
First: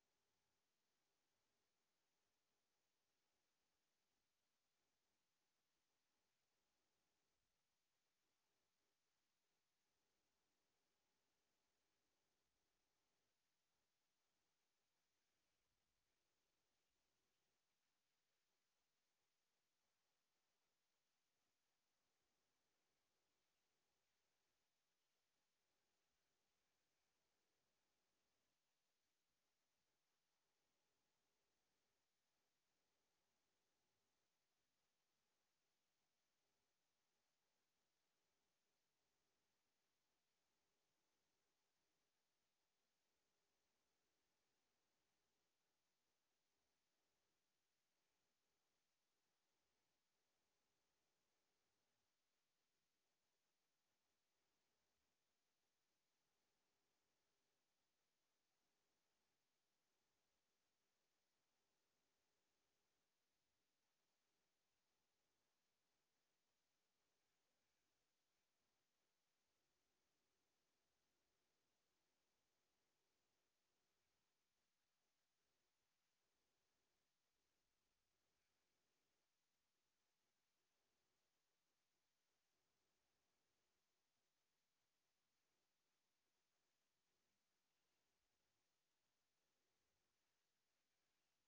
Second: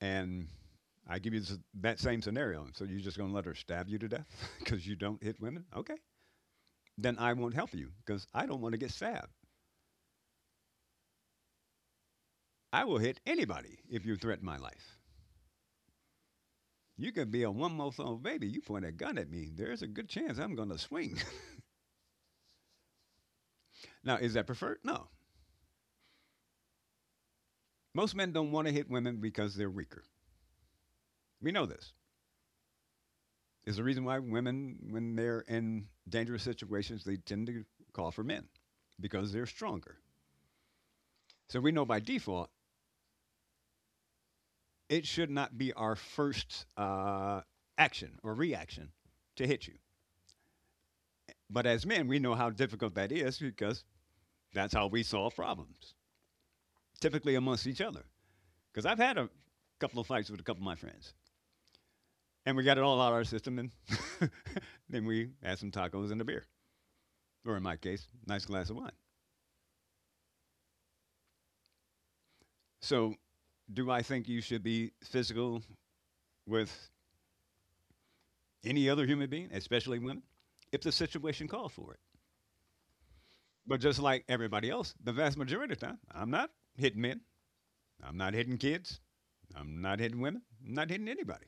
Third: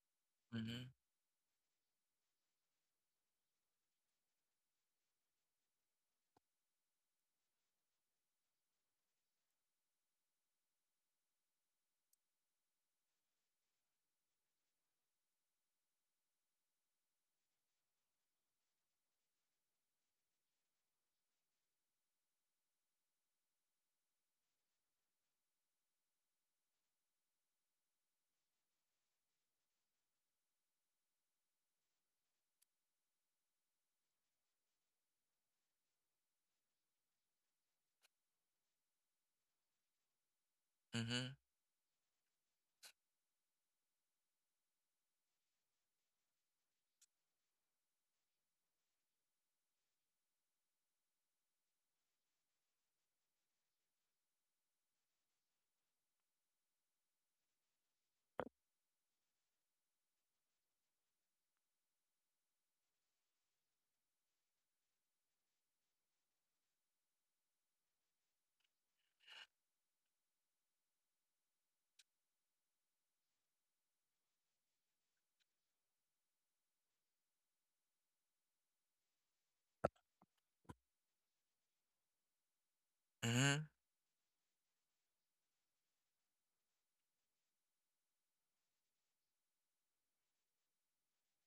and
Mhm.
I give you this, that same scenario, so you're just going to let her stab you to death because <laughs> you don't hit women? Okay, then I won't help you because I don't want to get stabbed. I will hit anybody if you threaten my life. You could be a 1-month old baby. You point a gun at me. There's a good chance I'm going to swing. <laughs> Now, is that preferred? No. Most men don't want to hit women because they're weaker. We know this. It's the reason why women, when they're in dangerous situations, they tend to call for men because they're stronger.
Mhm.
So we know by default, it should not be our first action or reaction to hit you. But as men, we know how difficult that is because that's how we solve problems, typically amongst each other. Because I've had a couple of fights with a couple of my friends, and we got it all out of our system, and <laughs> then we had some tacos and a beer, or in my case, nice glass of wine. So, do I think you should be physical with any other human being, especially women, if the situation calls for it?
Mhm.
But just like everybody else, the vast majority of the time, I'm not hitting men, I'm not hitting kids, I'm not hitting women, I'm not hitting anybody.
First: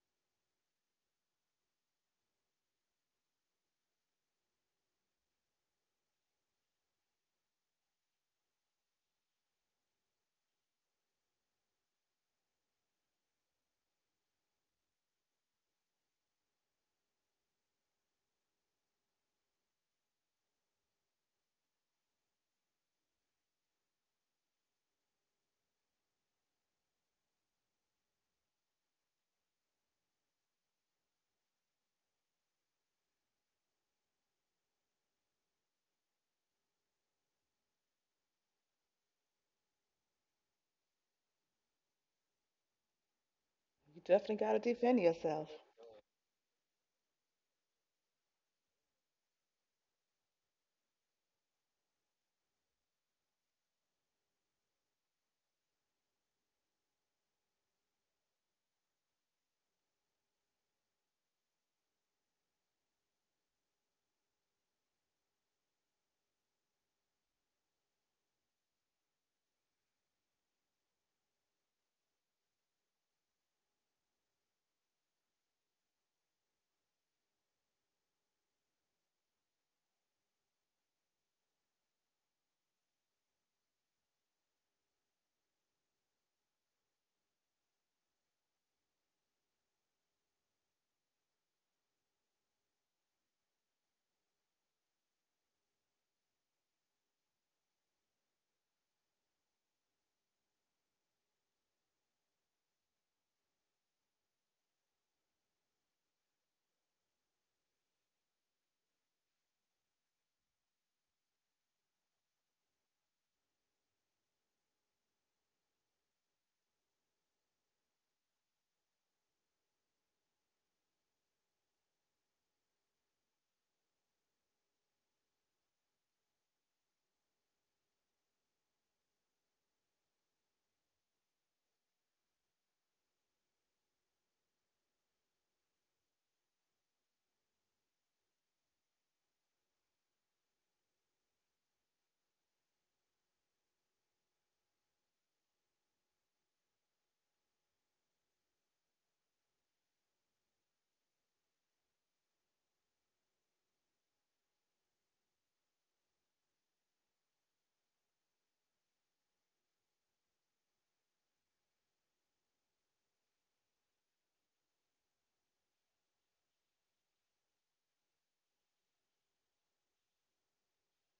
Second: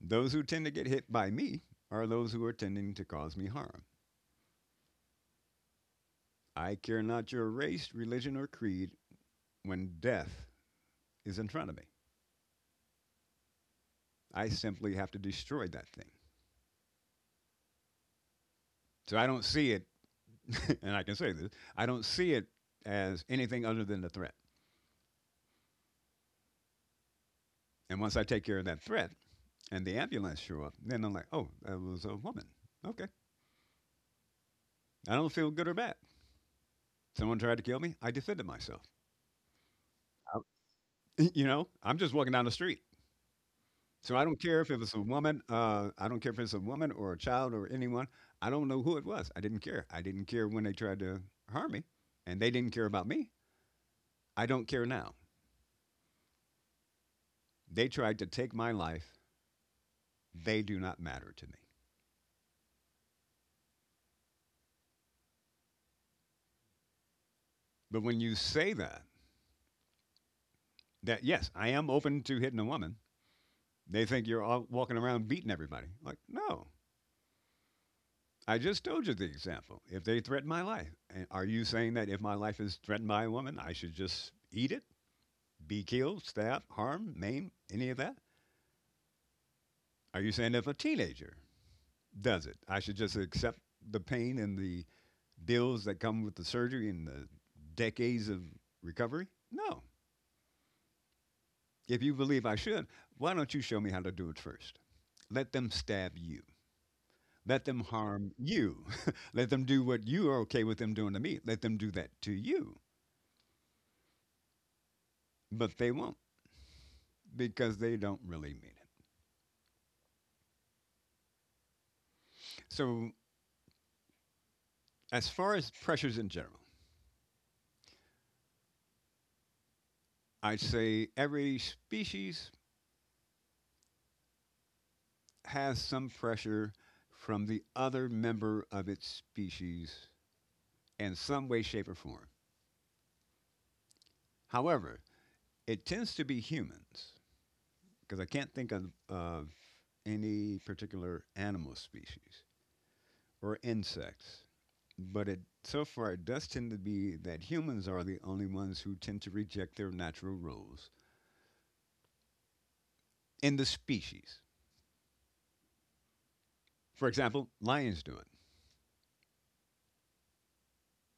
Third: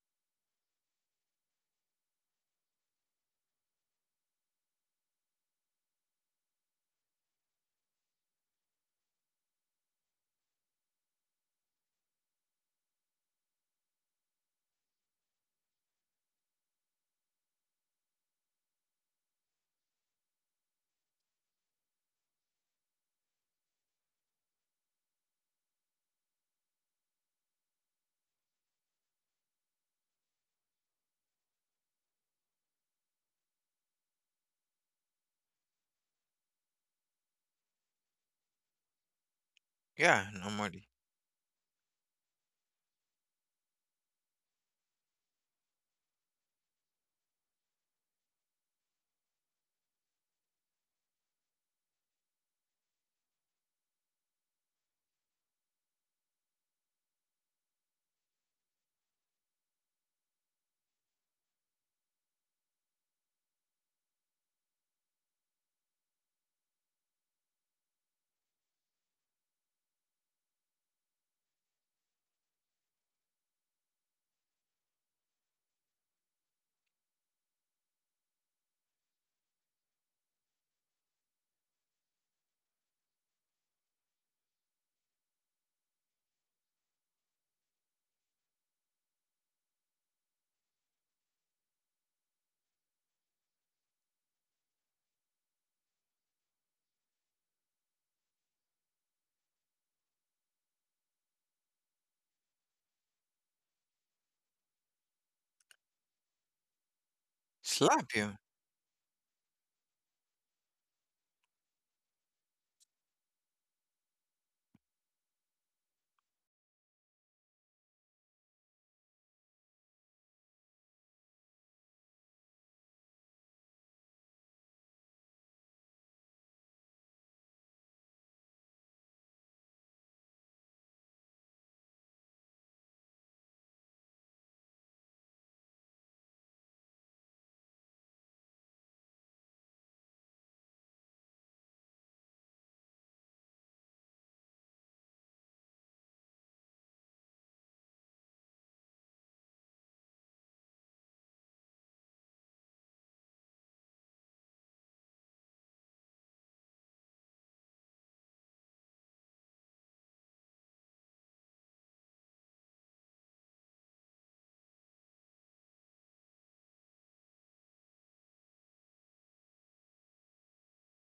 Those who tend to get hit by me are those who are tending to cause me harm. I care not your race, religion, or creed when death is in front of me. I simply have to destroy that thing. So I don't see it, <laughs> and I can say this I don't see it as anything other than a threat. And once I take care of that threat and the ambulance show up, then I'm like, oh, that was a woman. Okay. I don't feel good or bad. Someone tried to kill me. I defended myself.
Yeah,
I-
normally.
<laughs> you know, I'm just walking down the street.
You
So I don't
definitely got to
care if it was
defend
a woman.
yourself.
I don't care if it's a woman or a child or anyone. I don't know who it was. I didn't care. I didn't care when they tried to harm me, and they didn't care about me. I don't care now. They tried to take my life. They do not matter to me. But when you say that, that yes, I am open to hitting a woman, they think you're all walking around beating everybody. Like, no. I just told you the example. If they threaten my life, and are you saying that if my life is threatened by a woman, I should just eat it? Be killed, stabbed, harmed, maimed, any of that? Are you saying if a teenager does it, I should just accept the pain and the bills that come with the surgery and the decades of recovery? No. If you believe I should, why don't you show me how to do it first? Let them stab you. Let them
Slap you.
harm you. <laughs> Let them do what you are okay with them doing to me. Let them do that to you. But they won't because they don't really mean it. So, as far as pressures in general, I'd say every species has some pressure from the other member of its species in some way, shape, or form. However, it tends to be humans, because I can't think of any particular animal species or insects. But it, so far, it does tend to be that humans are the only ones who tend to reject their natural roles in the species. For example, lions do it,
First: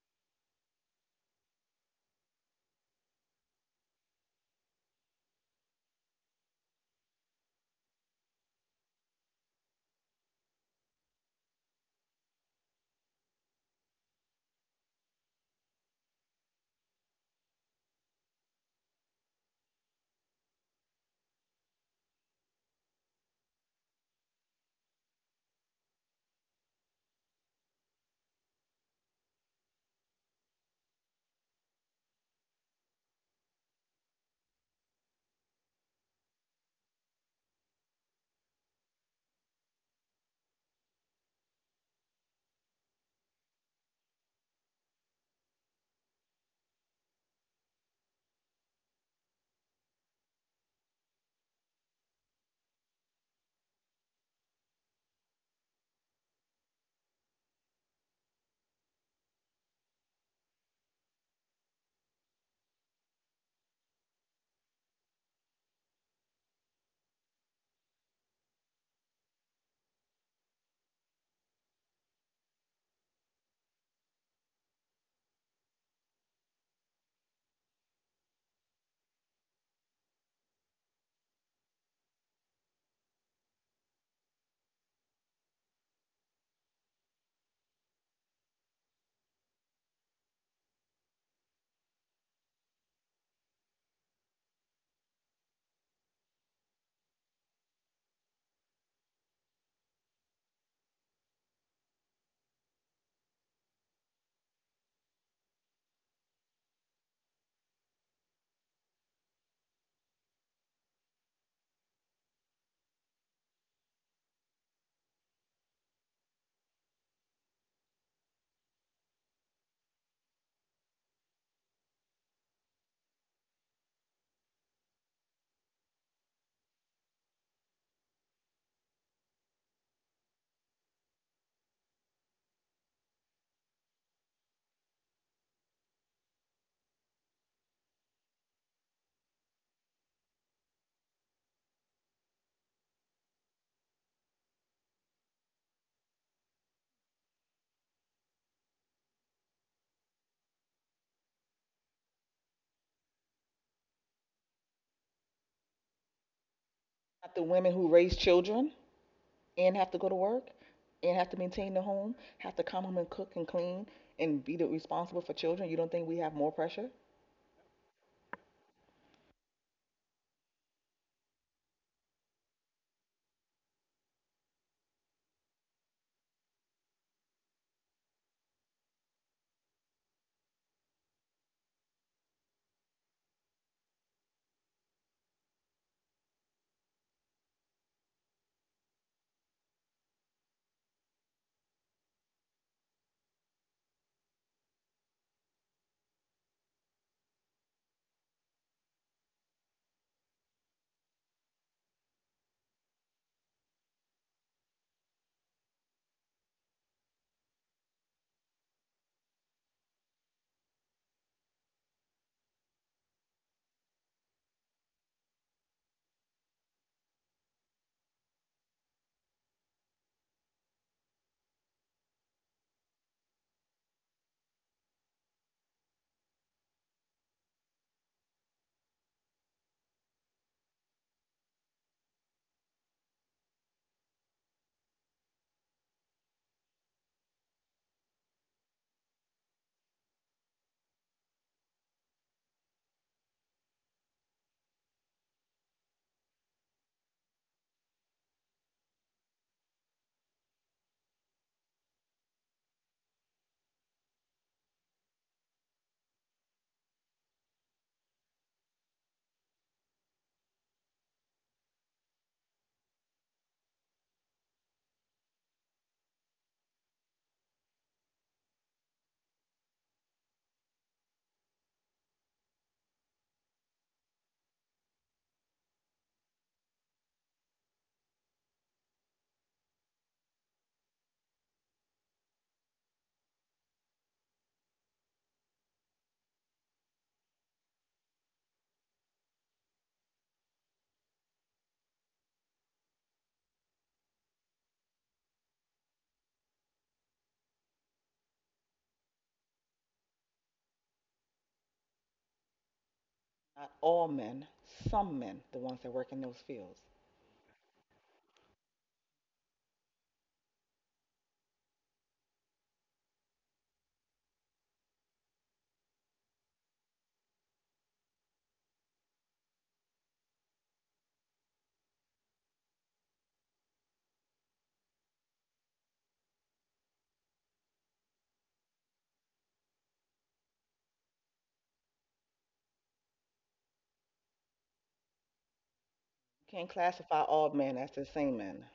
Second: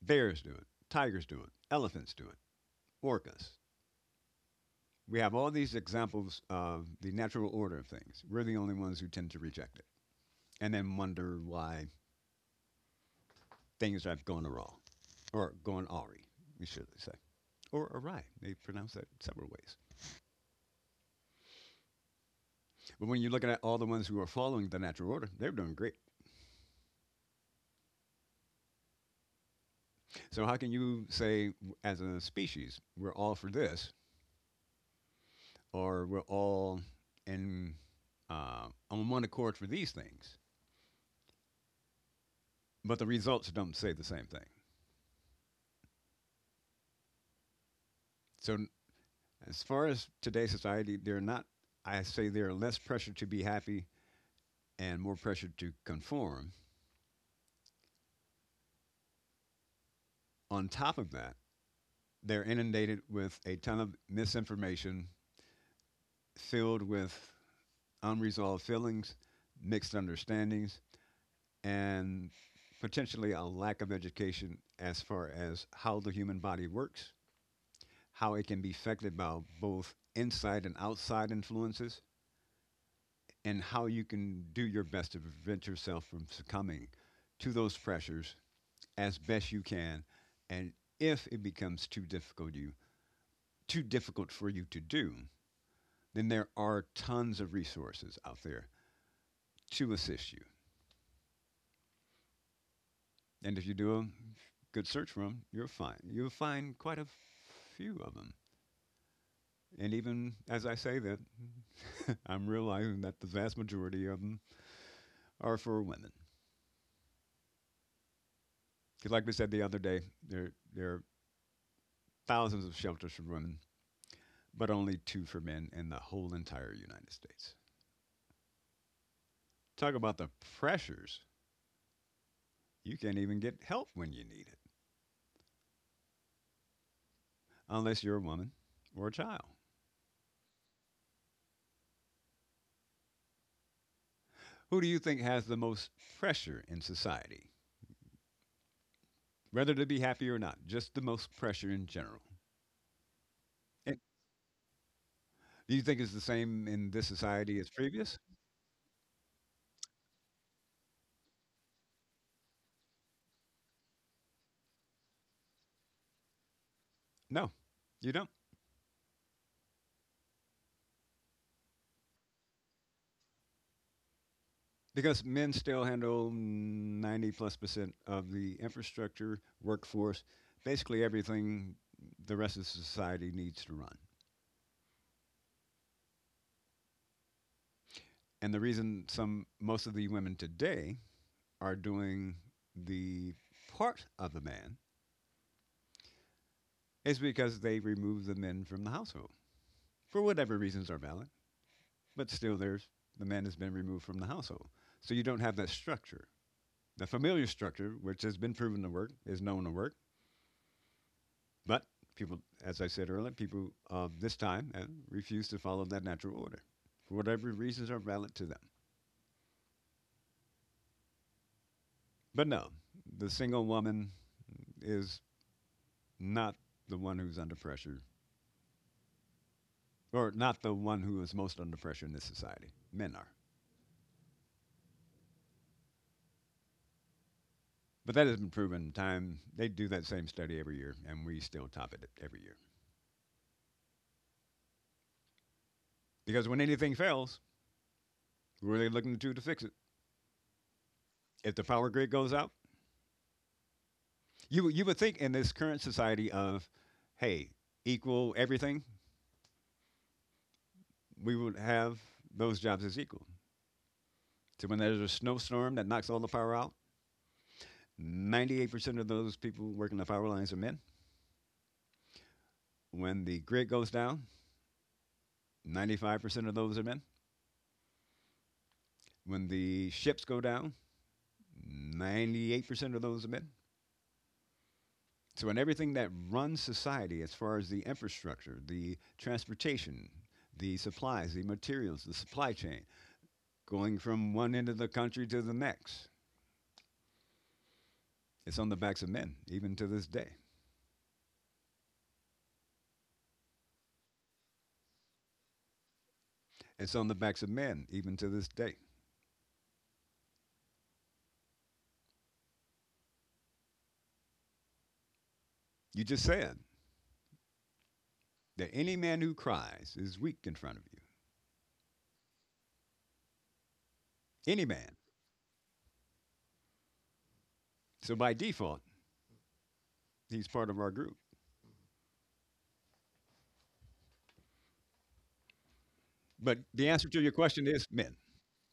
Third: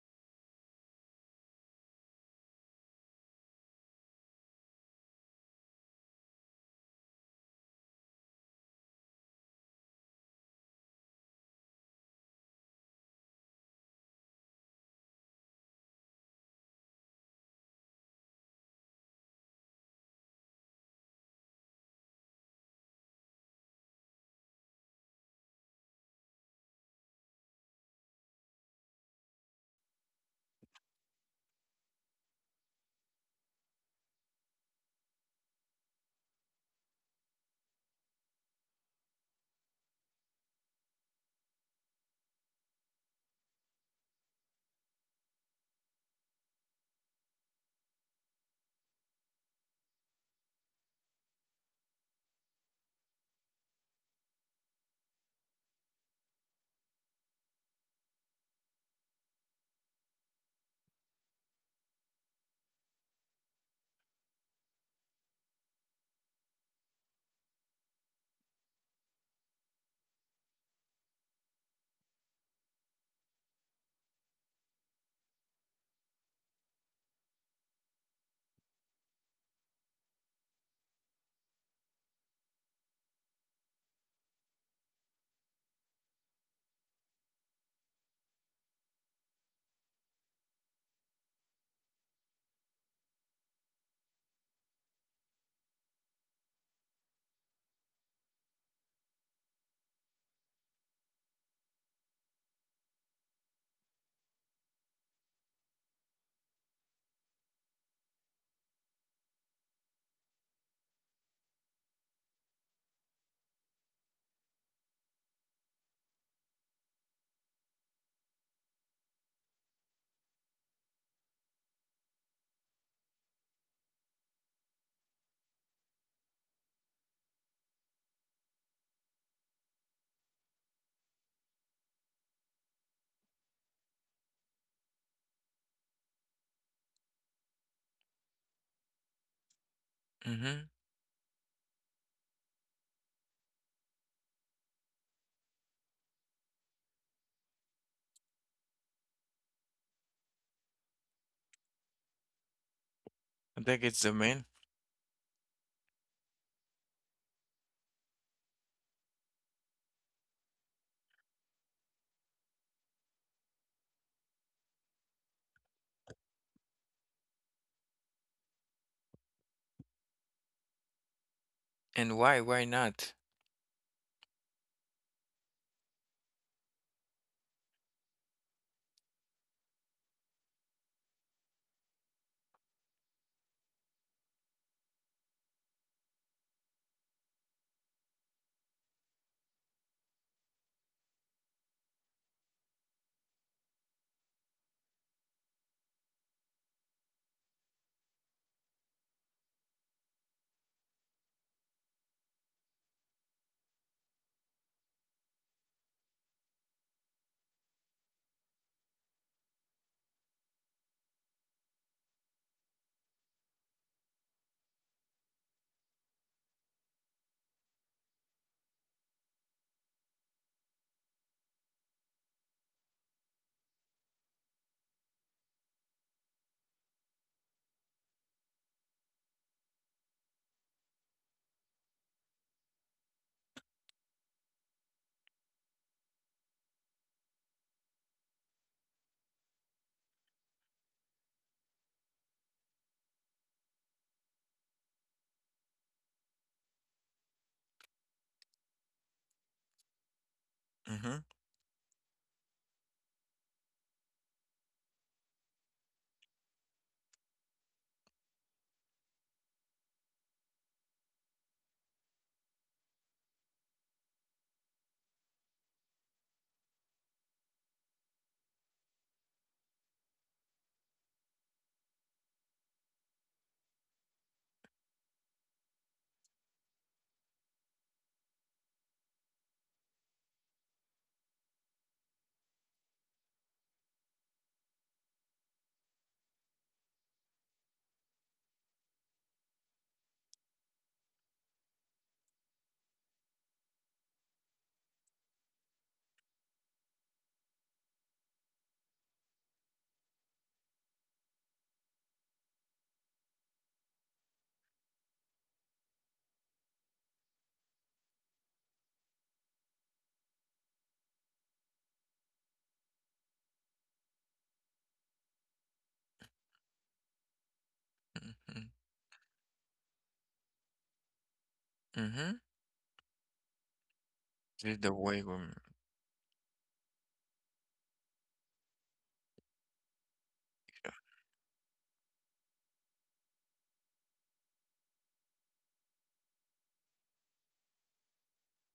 bears do it, tigers do it, elephants do it, orcas. We have all these examples of the natural order of things. We're the only ones who tend to reject it and then wonder why things have gone wrong or gone awry, we should say, or awry. They pronounce that several ways. But when you're looking at all the ones who are following the natural order, they're doing great. So, how can you say, as a species, we're all for this or we're all in, on one accord for these things, but the results don't say the same thing? So, as far as today's society, they're not, I say, there are less pressure to be happy and more pressure to conform. On top of that, they're inundated with a ton of misinformation filled with unresolved feelings, mixed understandings, and potentially a lack of education as far as how the human body works, how it can be affected by both inside and outside influences, and how you can do your best to prevent yourself from succumbing to those pressures as best you can. And if it becomes too difficult for you to do, then there are tons of resources out there to assist you. And if you do a good search for them, you'll find quite a few of them. And even as I say that, <laughs> I'm realizing that the vast majority of them are for women. Because, like we said the other day, there are thousands of shelters for women but only two for men in the whole entire United States. Talk about the pressures. You can't even get help when you need it, unless you're a woman or a child.
Mhm.
Who do you think has the most pressure in society, whether to be happy or not? Just the most pressure in general.
I think
And
it's the man.
do you think it's the same in this
Not the
society as
women who raise
previous?
children and have to go to work and have to maintain the home, have to come home and cook and clean and be responsible for children. You don't think we have more pressure?
No, you don't.
And why? Why not?
Because men still handle 90 plus percent of the infrastructure, workforce, basically everything the rest of society needs to run. And the reason some most of the women today are doing the part of the man is because they remove the men from the household for whatever reasons are valid. But still, the man has been removed from the household, so you don't have that structure. The familiar structure, which has been proven to work, is known to work, but people, as I said earlier, people of this time refuse to follow that natural order for whatever reasons are valid to them. But no, the single woman is not the one who's under pressure or not the one who is most under pressure in this society. Men are. But that has been proven time. They do that same study every year, and we still top it every year. Because when anything fails, who are they looking to fix it?
Mhm.
If the power grid goes out, you would think in this current society of, hey, equal everything, we would have those jobs as equal. So when there's a snowstorm that knocks all the power out, 98% of those people working the power lines are men. When the grid goes down, 95% of those are men. When the ships go down, 98% of those are men. So, in everything that runs society, as far as the infrastructure, the transportation, the supplies, the materials, the supply chain, going from one end of the country to the next, it's on the backs of men, even to this day.
Not all men, some men, the ones that work in those fields.
It's on the backs of men, even to this day. You just said
Mhm.
that any man who cries is weak in front of you.
Mhm.
Any
This is the
man.
way woman.
So, by default, he's part of our group.
You
But
can't
the answer
classify
to your
all
question
men
is
as the
men.
same men.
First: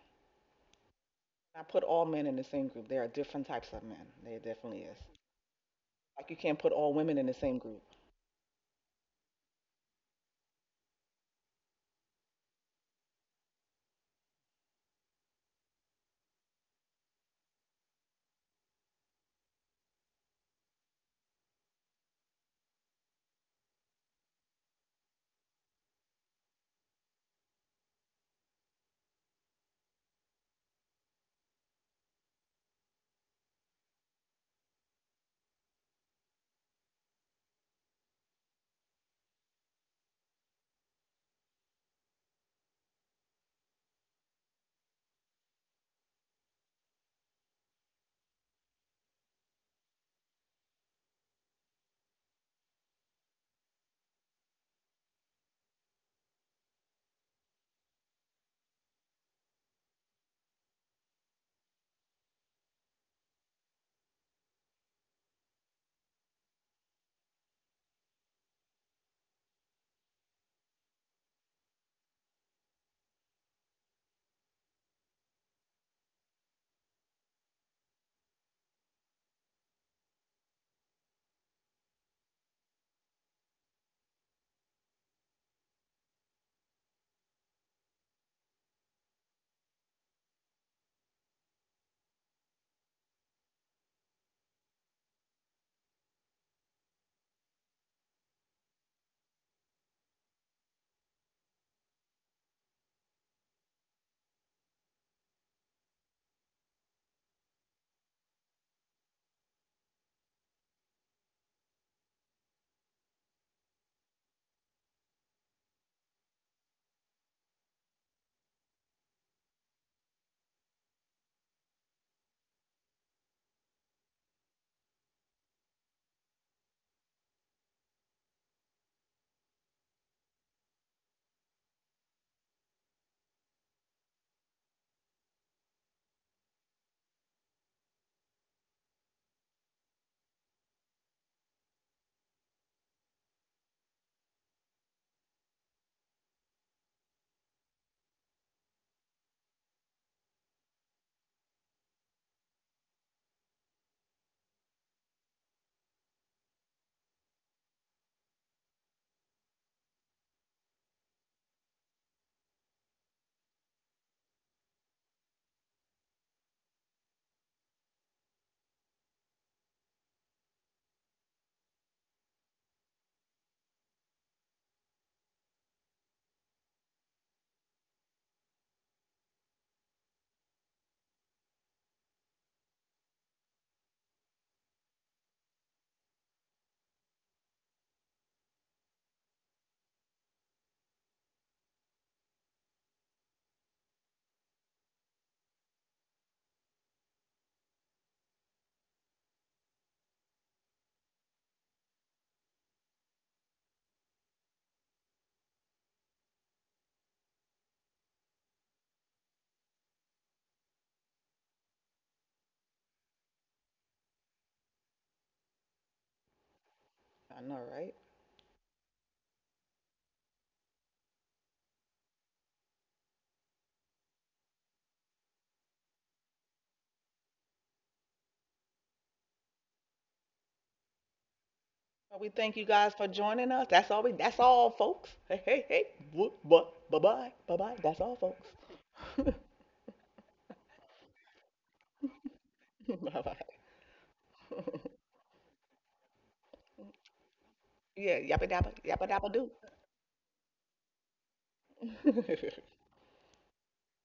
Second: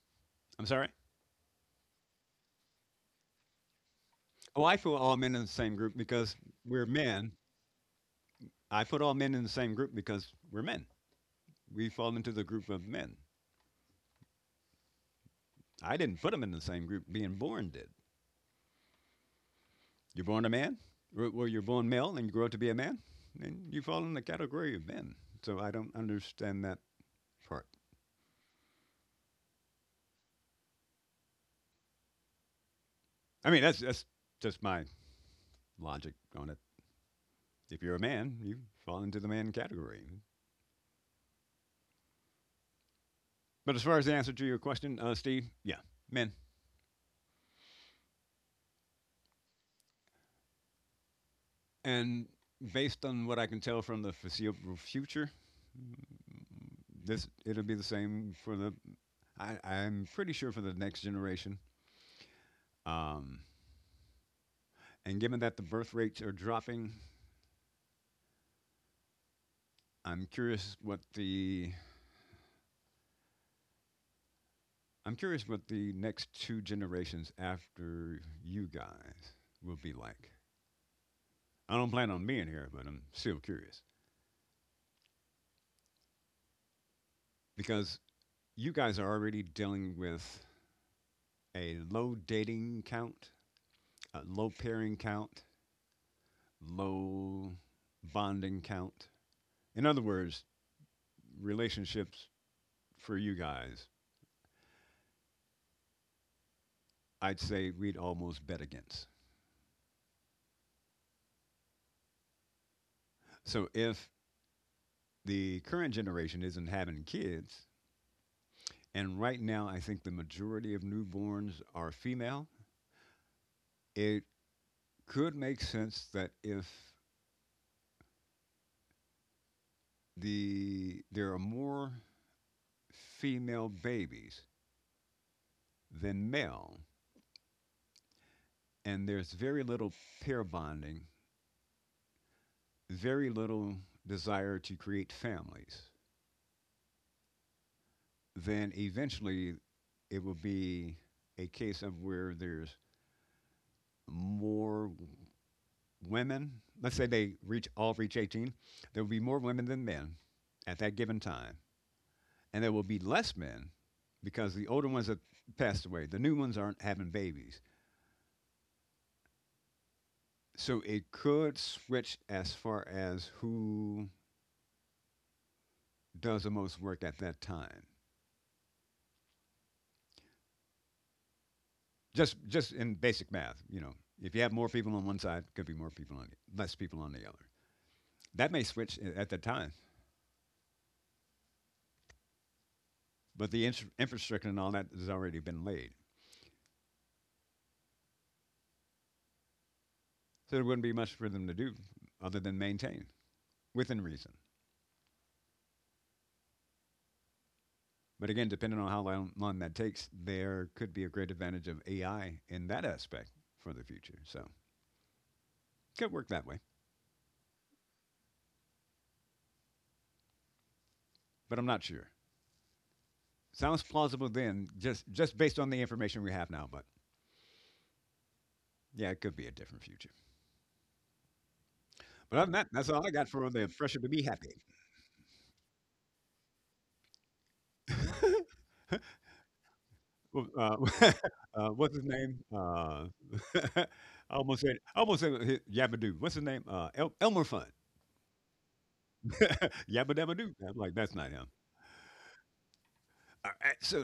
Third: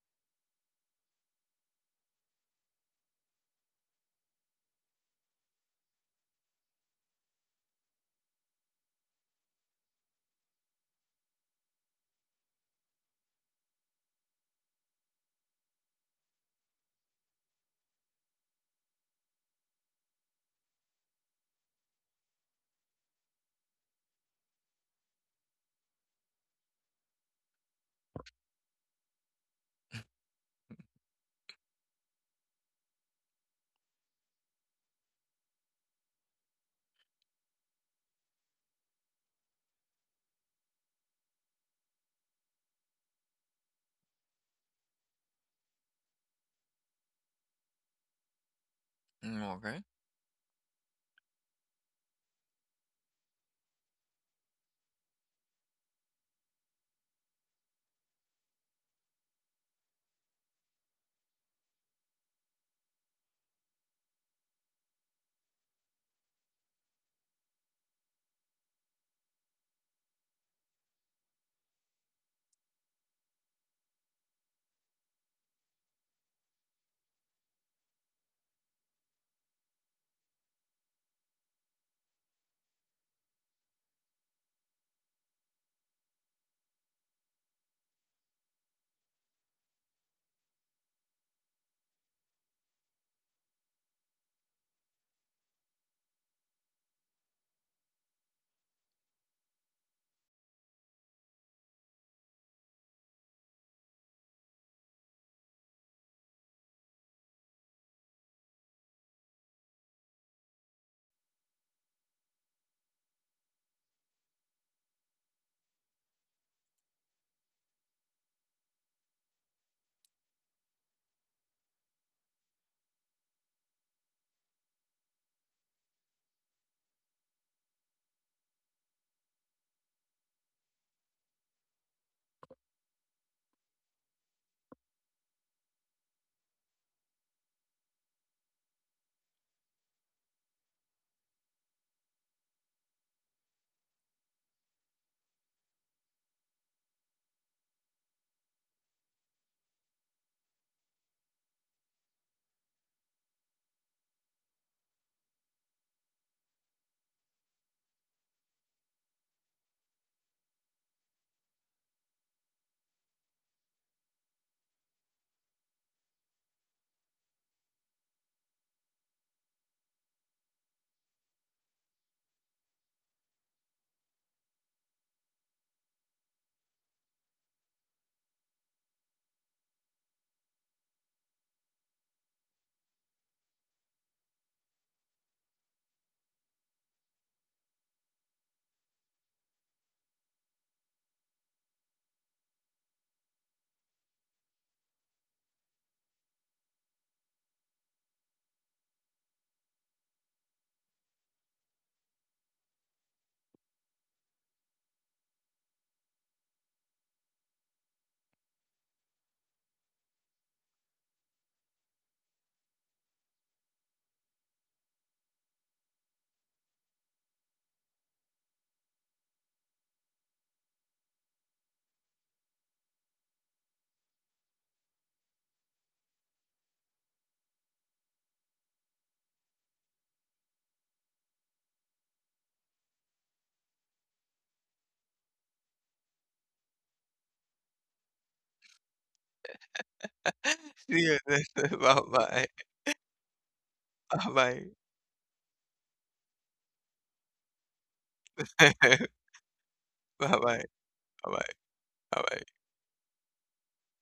I'm sorry?
I put all men in the same group. There are different types of men. There
Oh, I
definitely
feel
is.
all men in the same group
Like
because
you can't put
we're
all women in the
men
same group.
I put all men in the same group because we're men. We fall into the group of men. I didn't put them in the same group. Being born did. You're born a man. Well, you're born male and you grow up to be a man, and you fall in the category of men. So I don't understand that part. I mean, that's just my logic on it. If you're a man, you fall into the man category. But as far as the answer to your question, Steve, yeah, men.
Mm, okay.
And based on what I can tell from the foreseeable future, this it'll be the same for the I'm pretty sure for the next generation. Um, and given that the birth rates are dropping, I'm curious what the I'm curious what the next two generations after you guys will be like. I don't plan on being here, but I'm still curious because you guys are already dealing with a low dating count, a low pairing count, low bonding count. In other words, relationships for you guys I'd say we'd almost bet against. So if the current generation isn't having kids, and right now I think the majority of newborns are female, it could make sense that if there are more female babies than male, and there's very little pair bonding, very little desire to create families, then eventually it will be a case of where there's more women, let's say they reach all reach 18, there will be more women than men at that given time, and there will be less men because the older ones have passed away. The new ones aren't having babies. So it could switch as far as who does the most work at that time. Just in basic math, you know, if you have more people on one side, could be more people on the, less people on the other. That may switch at the time, but the infrastructure and all that has already been laid. So there wouldn't be much for them to do other than maintain, within reason. But again, depending on how long that takes, there could be a great advantage of AI in that aspect for the future. So could work that way,
I know, right?
but I'm not sure. Sounds plausible then, just based on the information we have now. But yeah, it could be a different future.
But we
But other than
thank you
that, that's
guys
all
for
I got for
joining us.
the pressure to be
That's
happy.
all folks. Hey, hey, hey. Bye bye. Bye bye. Bye. That's all folks. <laughs>
Well,
<laughs> See you.
<laughs>
<laughs>
What's
Bye
his name?
bye.
Bye bye.
<laughs>
Bye
I
bye.
I almost said Yabba Doo. What's his name? Elmer Fudd.
Yeah, yappa
<laughs>
dabba
<laughs> Yabba
Bye
Dabba Doo.
bye.
I'm like, that's not
Bye
him.
bye. Bye
do.
bye. <laughs>
<laughs>
All right, so